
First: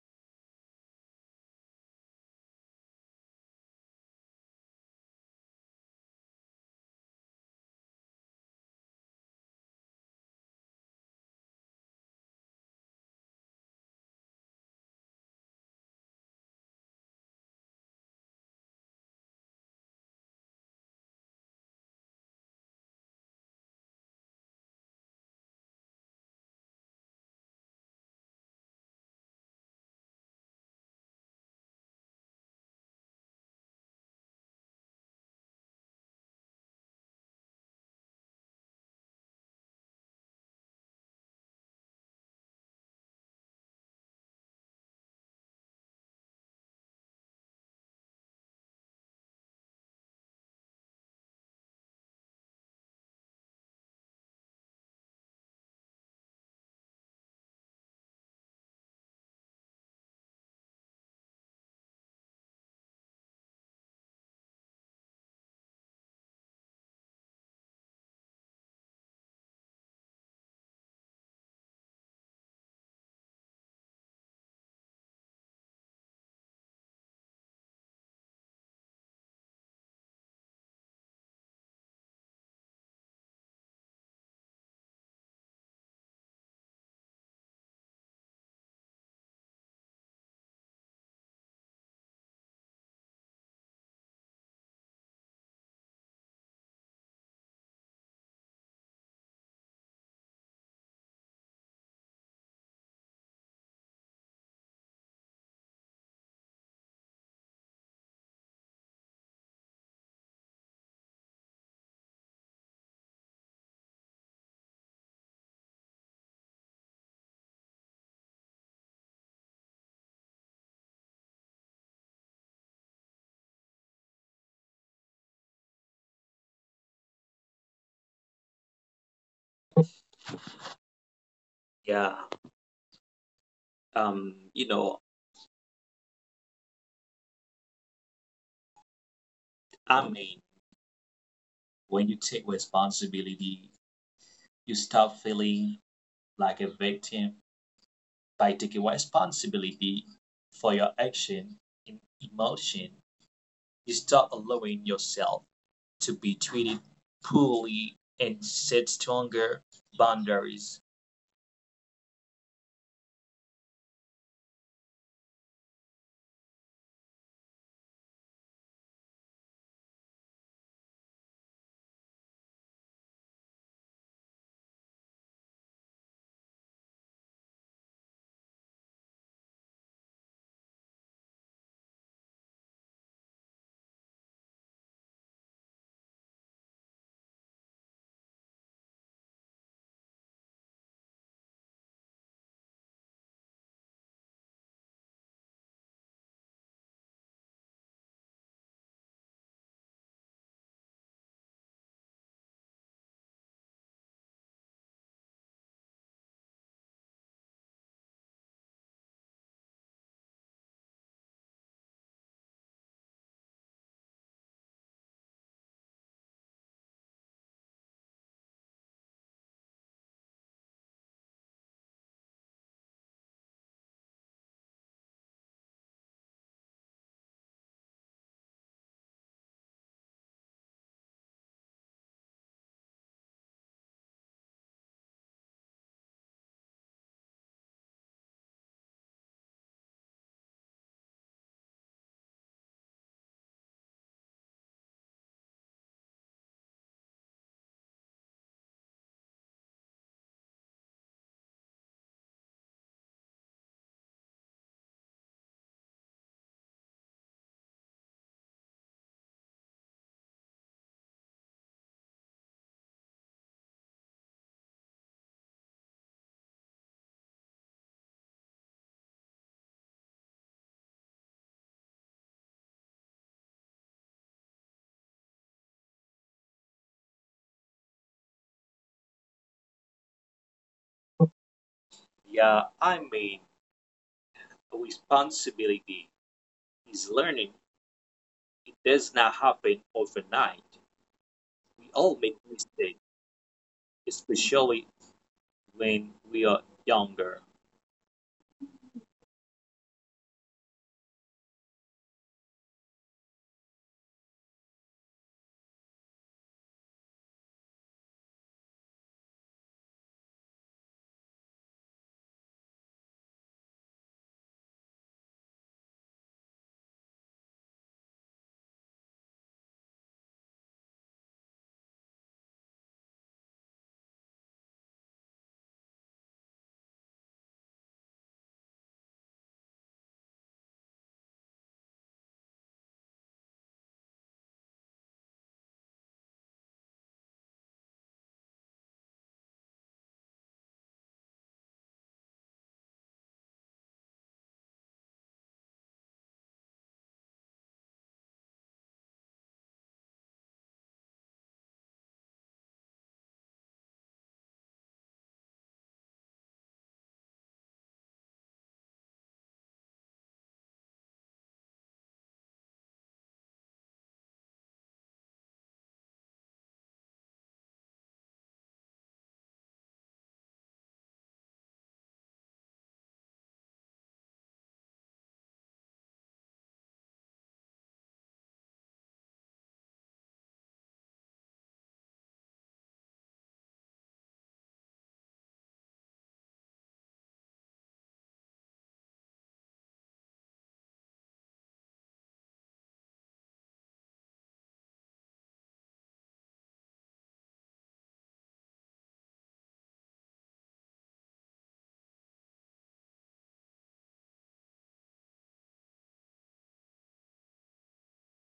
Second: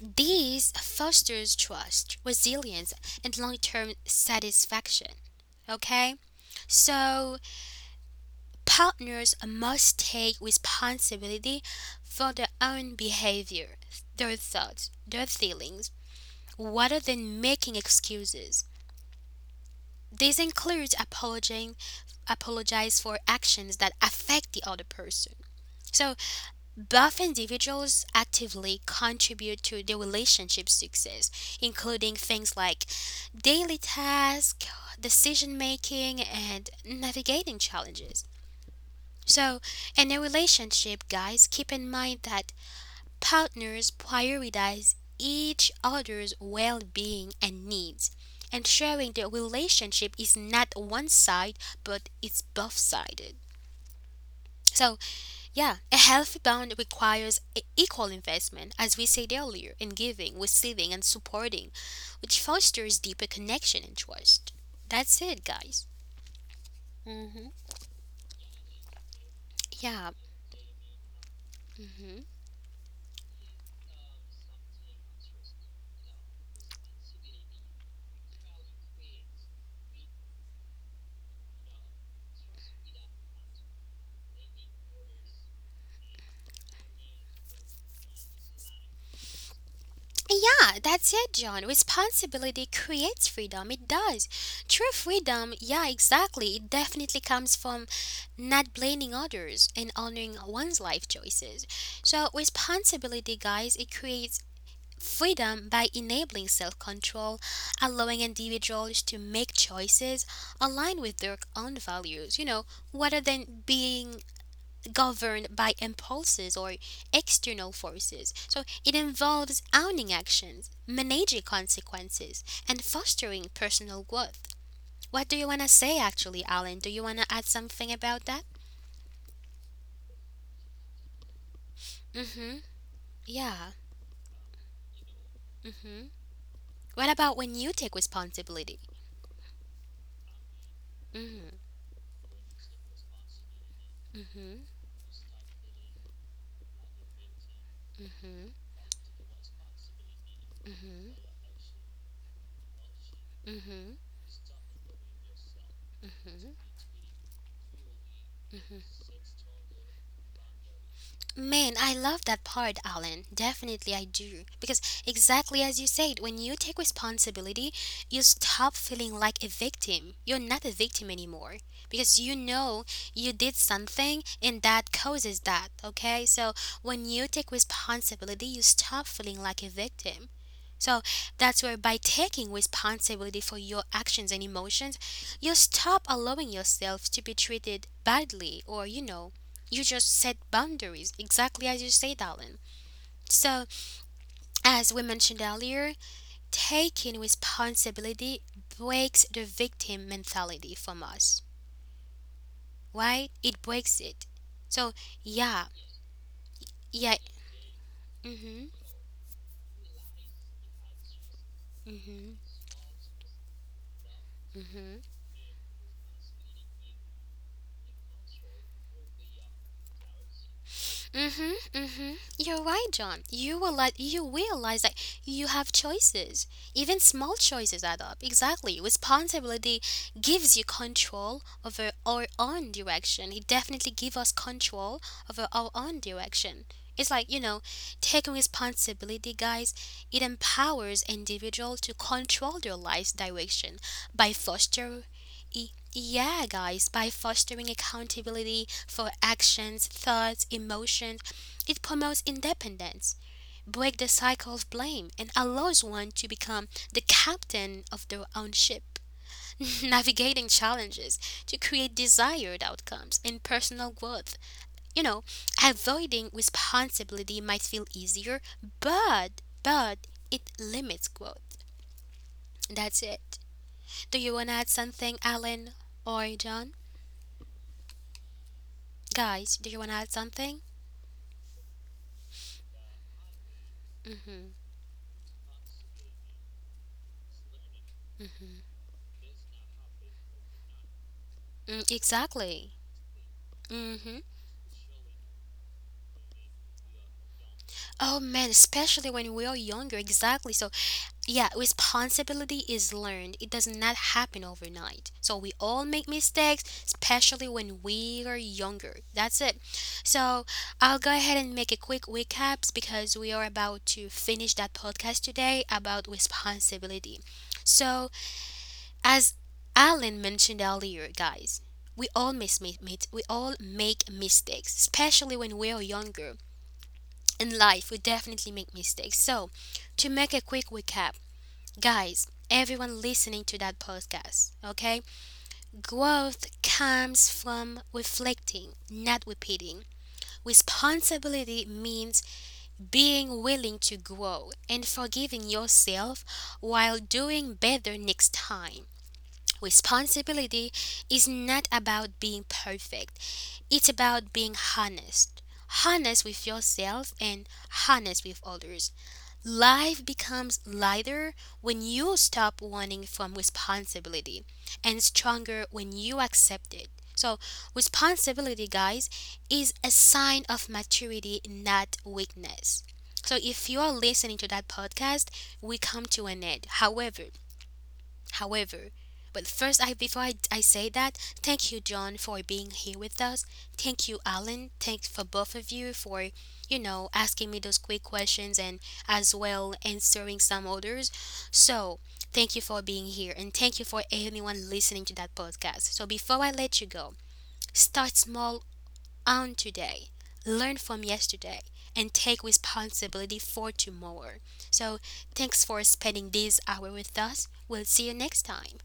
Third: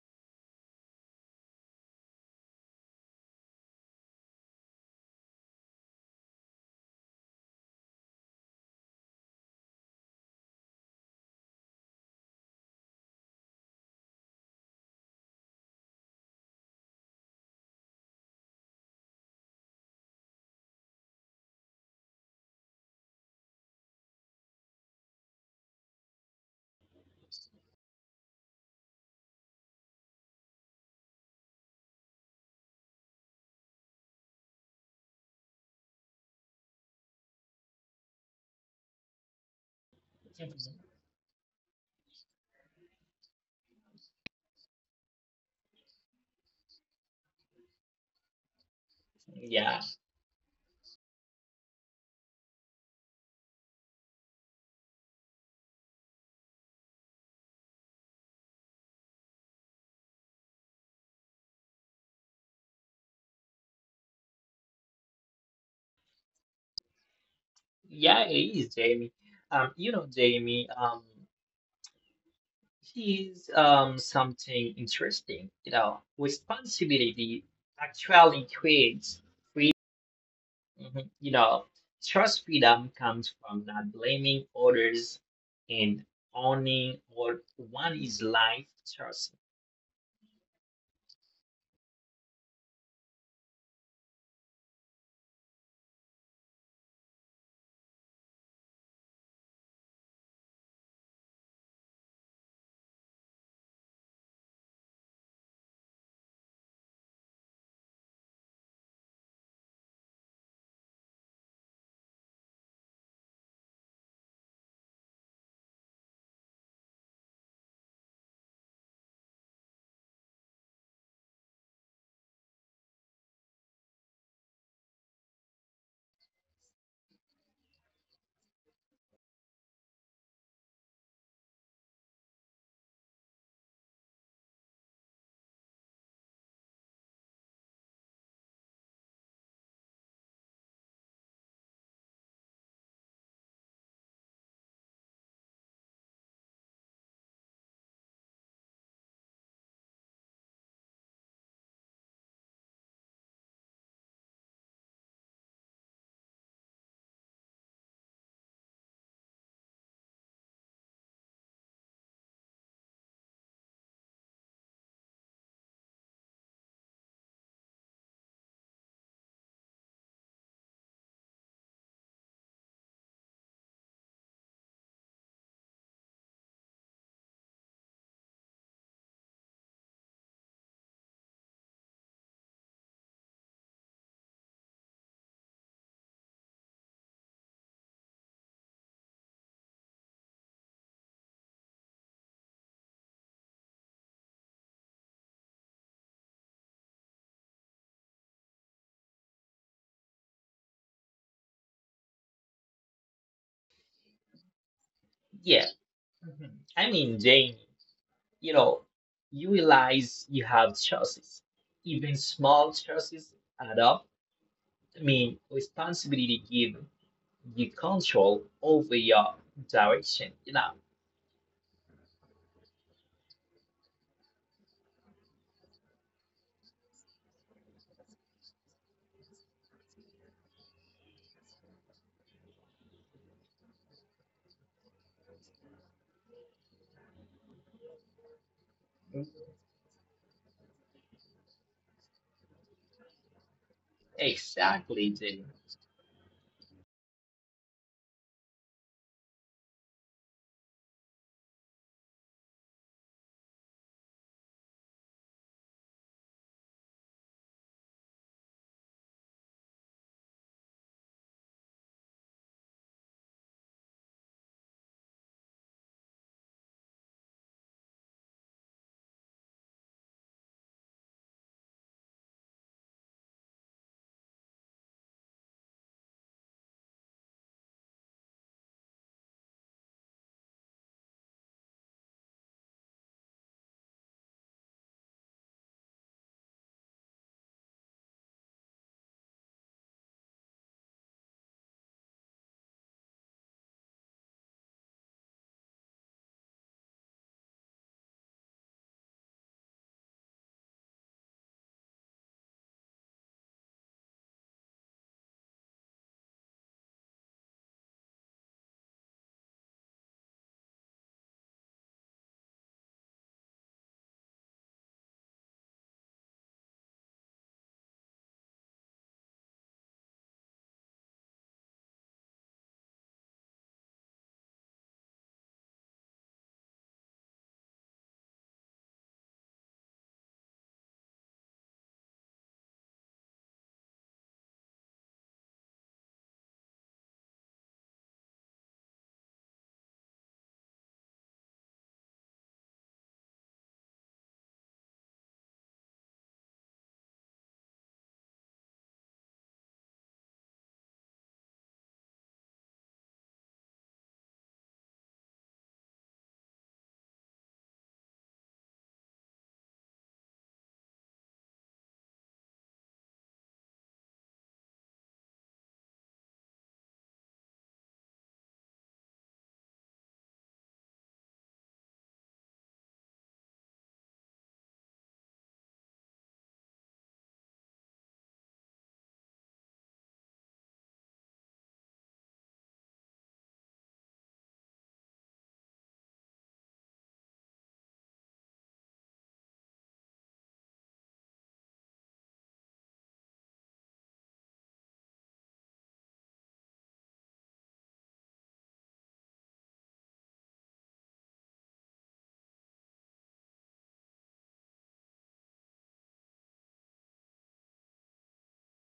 S1: this fosters trust, resilience, and long term satisfaction. Okay? So, partners must take responsibility for their own behavior, their thoughts, their feelings, rather than making excuses. This includes apologizing apologize for actions that affect the other person. So both individuals actively contribute to the relationship success, including things like daily tasks, decision making, and navigating challenges. So, in a relationship, guys, keep in mind that partners prioritize each other's well being and needs, ensuring the
S2: Yeah,
S1: relationship is not one side but it's both sided. So, yeah, a healthy bond requires equal investment, as we said earlier, in giving, receiving, and supporting, which fosters deeper connection and trust. That's it, guys. hmm
S2: yeah, it is, Jamie.
S1: Yeah.
S2: Jamie,
S1: hmm
S2: he's something interesting. Responsibility actually creates free. Mhm. Trust freedom comes from not blaming others and owning what one is life choice.
S1: Yeah, that's it, John. Responsibility creates freedom. It does. True freedom, yeah, exactly. It definitely comes from not blaming others and honoring one's life choices. So, responsibility, guys, it creates freedom by enabling self control, allowing individuals to make choices aligned with their own values, rather than being governed by impulses or external forces. So it involves owning actions, managing consequences, and fostering personal growth. What do you want to say, actually, Alan? Do you want to add something about that? Mm
S3: Yeah,
S1: hmm. Yeah.
S3: you know,
S1: Mm hmm. What about when you take responsibility?
S3: I mean,
S1: Mm
S3: when you take responsibility,
S1: hmm. Mm hmm.
S3: you stop feeling like a victim
S1: Mm hmm.
S3: by taking responsibility for
S1: Mm
S3: your
S1: hmm.
S3: action and emotion. You
S1: Mhm.
S3: stop allowing yourself to be
S1: Mhm.
S3: treated poorly and set
S1: Mhm.
S3: stronger boundaries.
S1: Man, I love that part, Alan. Definitely I do. Because exactly as you said, when you take responsibility, you stop feeling like a victim. You're not a victim anymore because you know you did something and that causes that, okay? So, when you take responsibility, you stop feeling like a victim. So that's where by taking responsibility for your actions and emotions, you stop allowing yourself to be treated badly or, you just set boundaries, exactly as you said, Alan. So, as we mentioned earlier, taking responsibility breaks the victim mentality from us, right? It breaks it. So, yeah,
S2: Yeah. Mhm. I
S1: yeah,
S2: mean, Jamie.
S1: mm
S2: you
S1: hmm,
S2: know, you realize you have choices.
S1: mm
S2: Even
S1: hmm,
S2: small choices add up.
S1: mm hmm.
S2: I mean, responsibility gives you control over your direction.
S1: Mhm, mhm. You're right, John. You will let you realize that you have choices. Even small choices add up. Exactly. Responsibility gives you control over our own direction. It definitely gives us control over our own direction. It's like, taking responsibility, guys, it empowers individual to control their life's direction by fostering,
S2: Exactly, Jenny.
S1: yeah guys by fostering accountability for actions, thoughts, emotions. It promotes independence, breaks the cycle of blame, and allows one to become the captain of their own ship, navigating challenges to create desired outcomes and personal growth. You know, avoiding responsibility might feel easier, but it limits growth. That's it. Do you want to add something, Alan or John? Guys, do you want to add something?
S3: Yeah, I mean,
S1: Mm-hmm.
S3: responsibility is learning.
S1: Mm-hmm.
S3: It does not happen overnight.
S1: Mm,
S3: We all make
S1: exactly.
S3: mistakes,
S1: Mm-hmm.
S3: especially when we are younger.
S1: Oh man, especially when we are younger, exactly. So, yeah, responsibility is learned. It does not happen overnight. So, we all make mistakes, especially when we are younger. That's it. So, I'll go ahead and make a quick recaps because we are about to finish that podcast today about responsibility. So, as Alan mentioned earlier, guys, we all miss, mi- mi- we all make mistakes, especially when we are younger. In life we definitely make mistakes. So, to make a quick recap, guys, everyone listening to that podcast, okay? Growth comes from reflecting, not repeating. Responsibility means being willing to grow and forgiving yourself while doing better next time. Responsibility is not about being perfect, it's about being honest with yourself and honest with others. Life becomes lighter when you stop running from responsibility and stronger when you accept it. So, responsibility, guys, is a sign of maturity, not weakness. So, if you are listening to that podcast, we come to an end. However, but first, I before I say that, thank you, John, for being here with us. Thank you, Alan. Thanks for both of you for, asking me those quick questions and as well answering some others. So, thank you for being here and thank you for anyone listening to that podcast. So, before I let you go, start small on today, learn from yesterday, and take responsibility for tomorrow. So, thanks for spending this hour with us. We'll see you next time.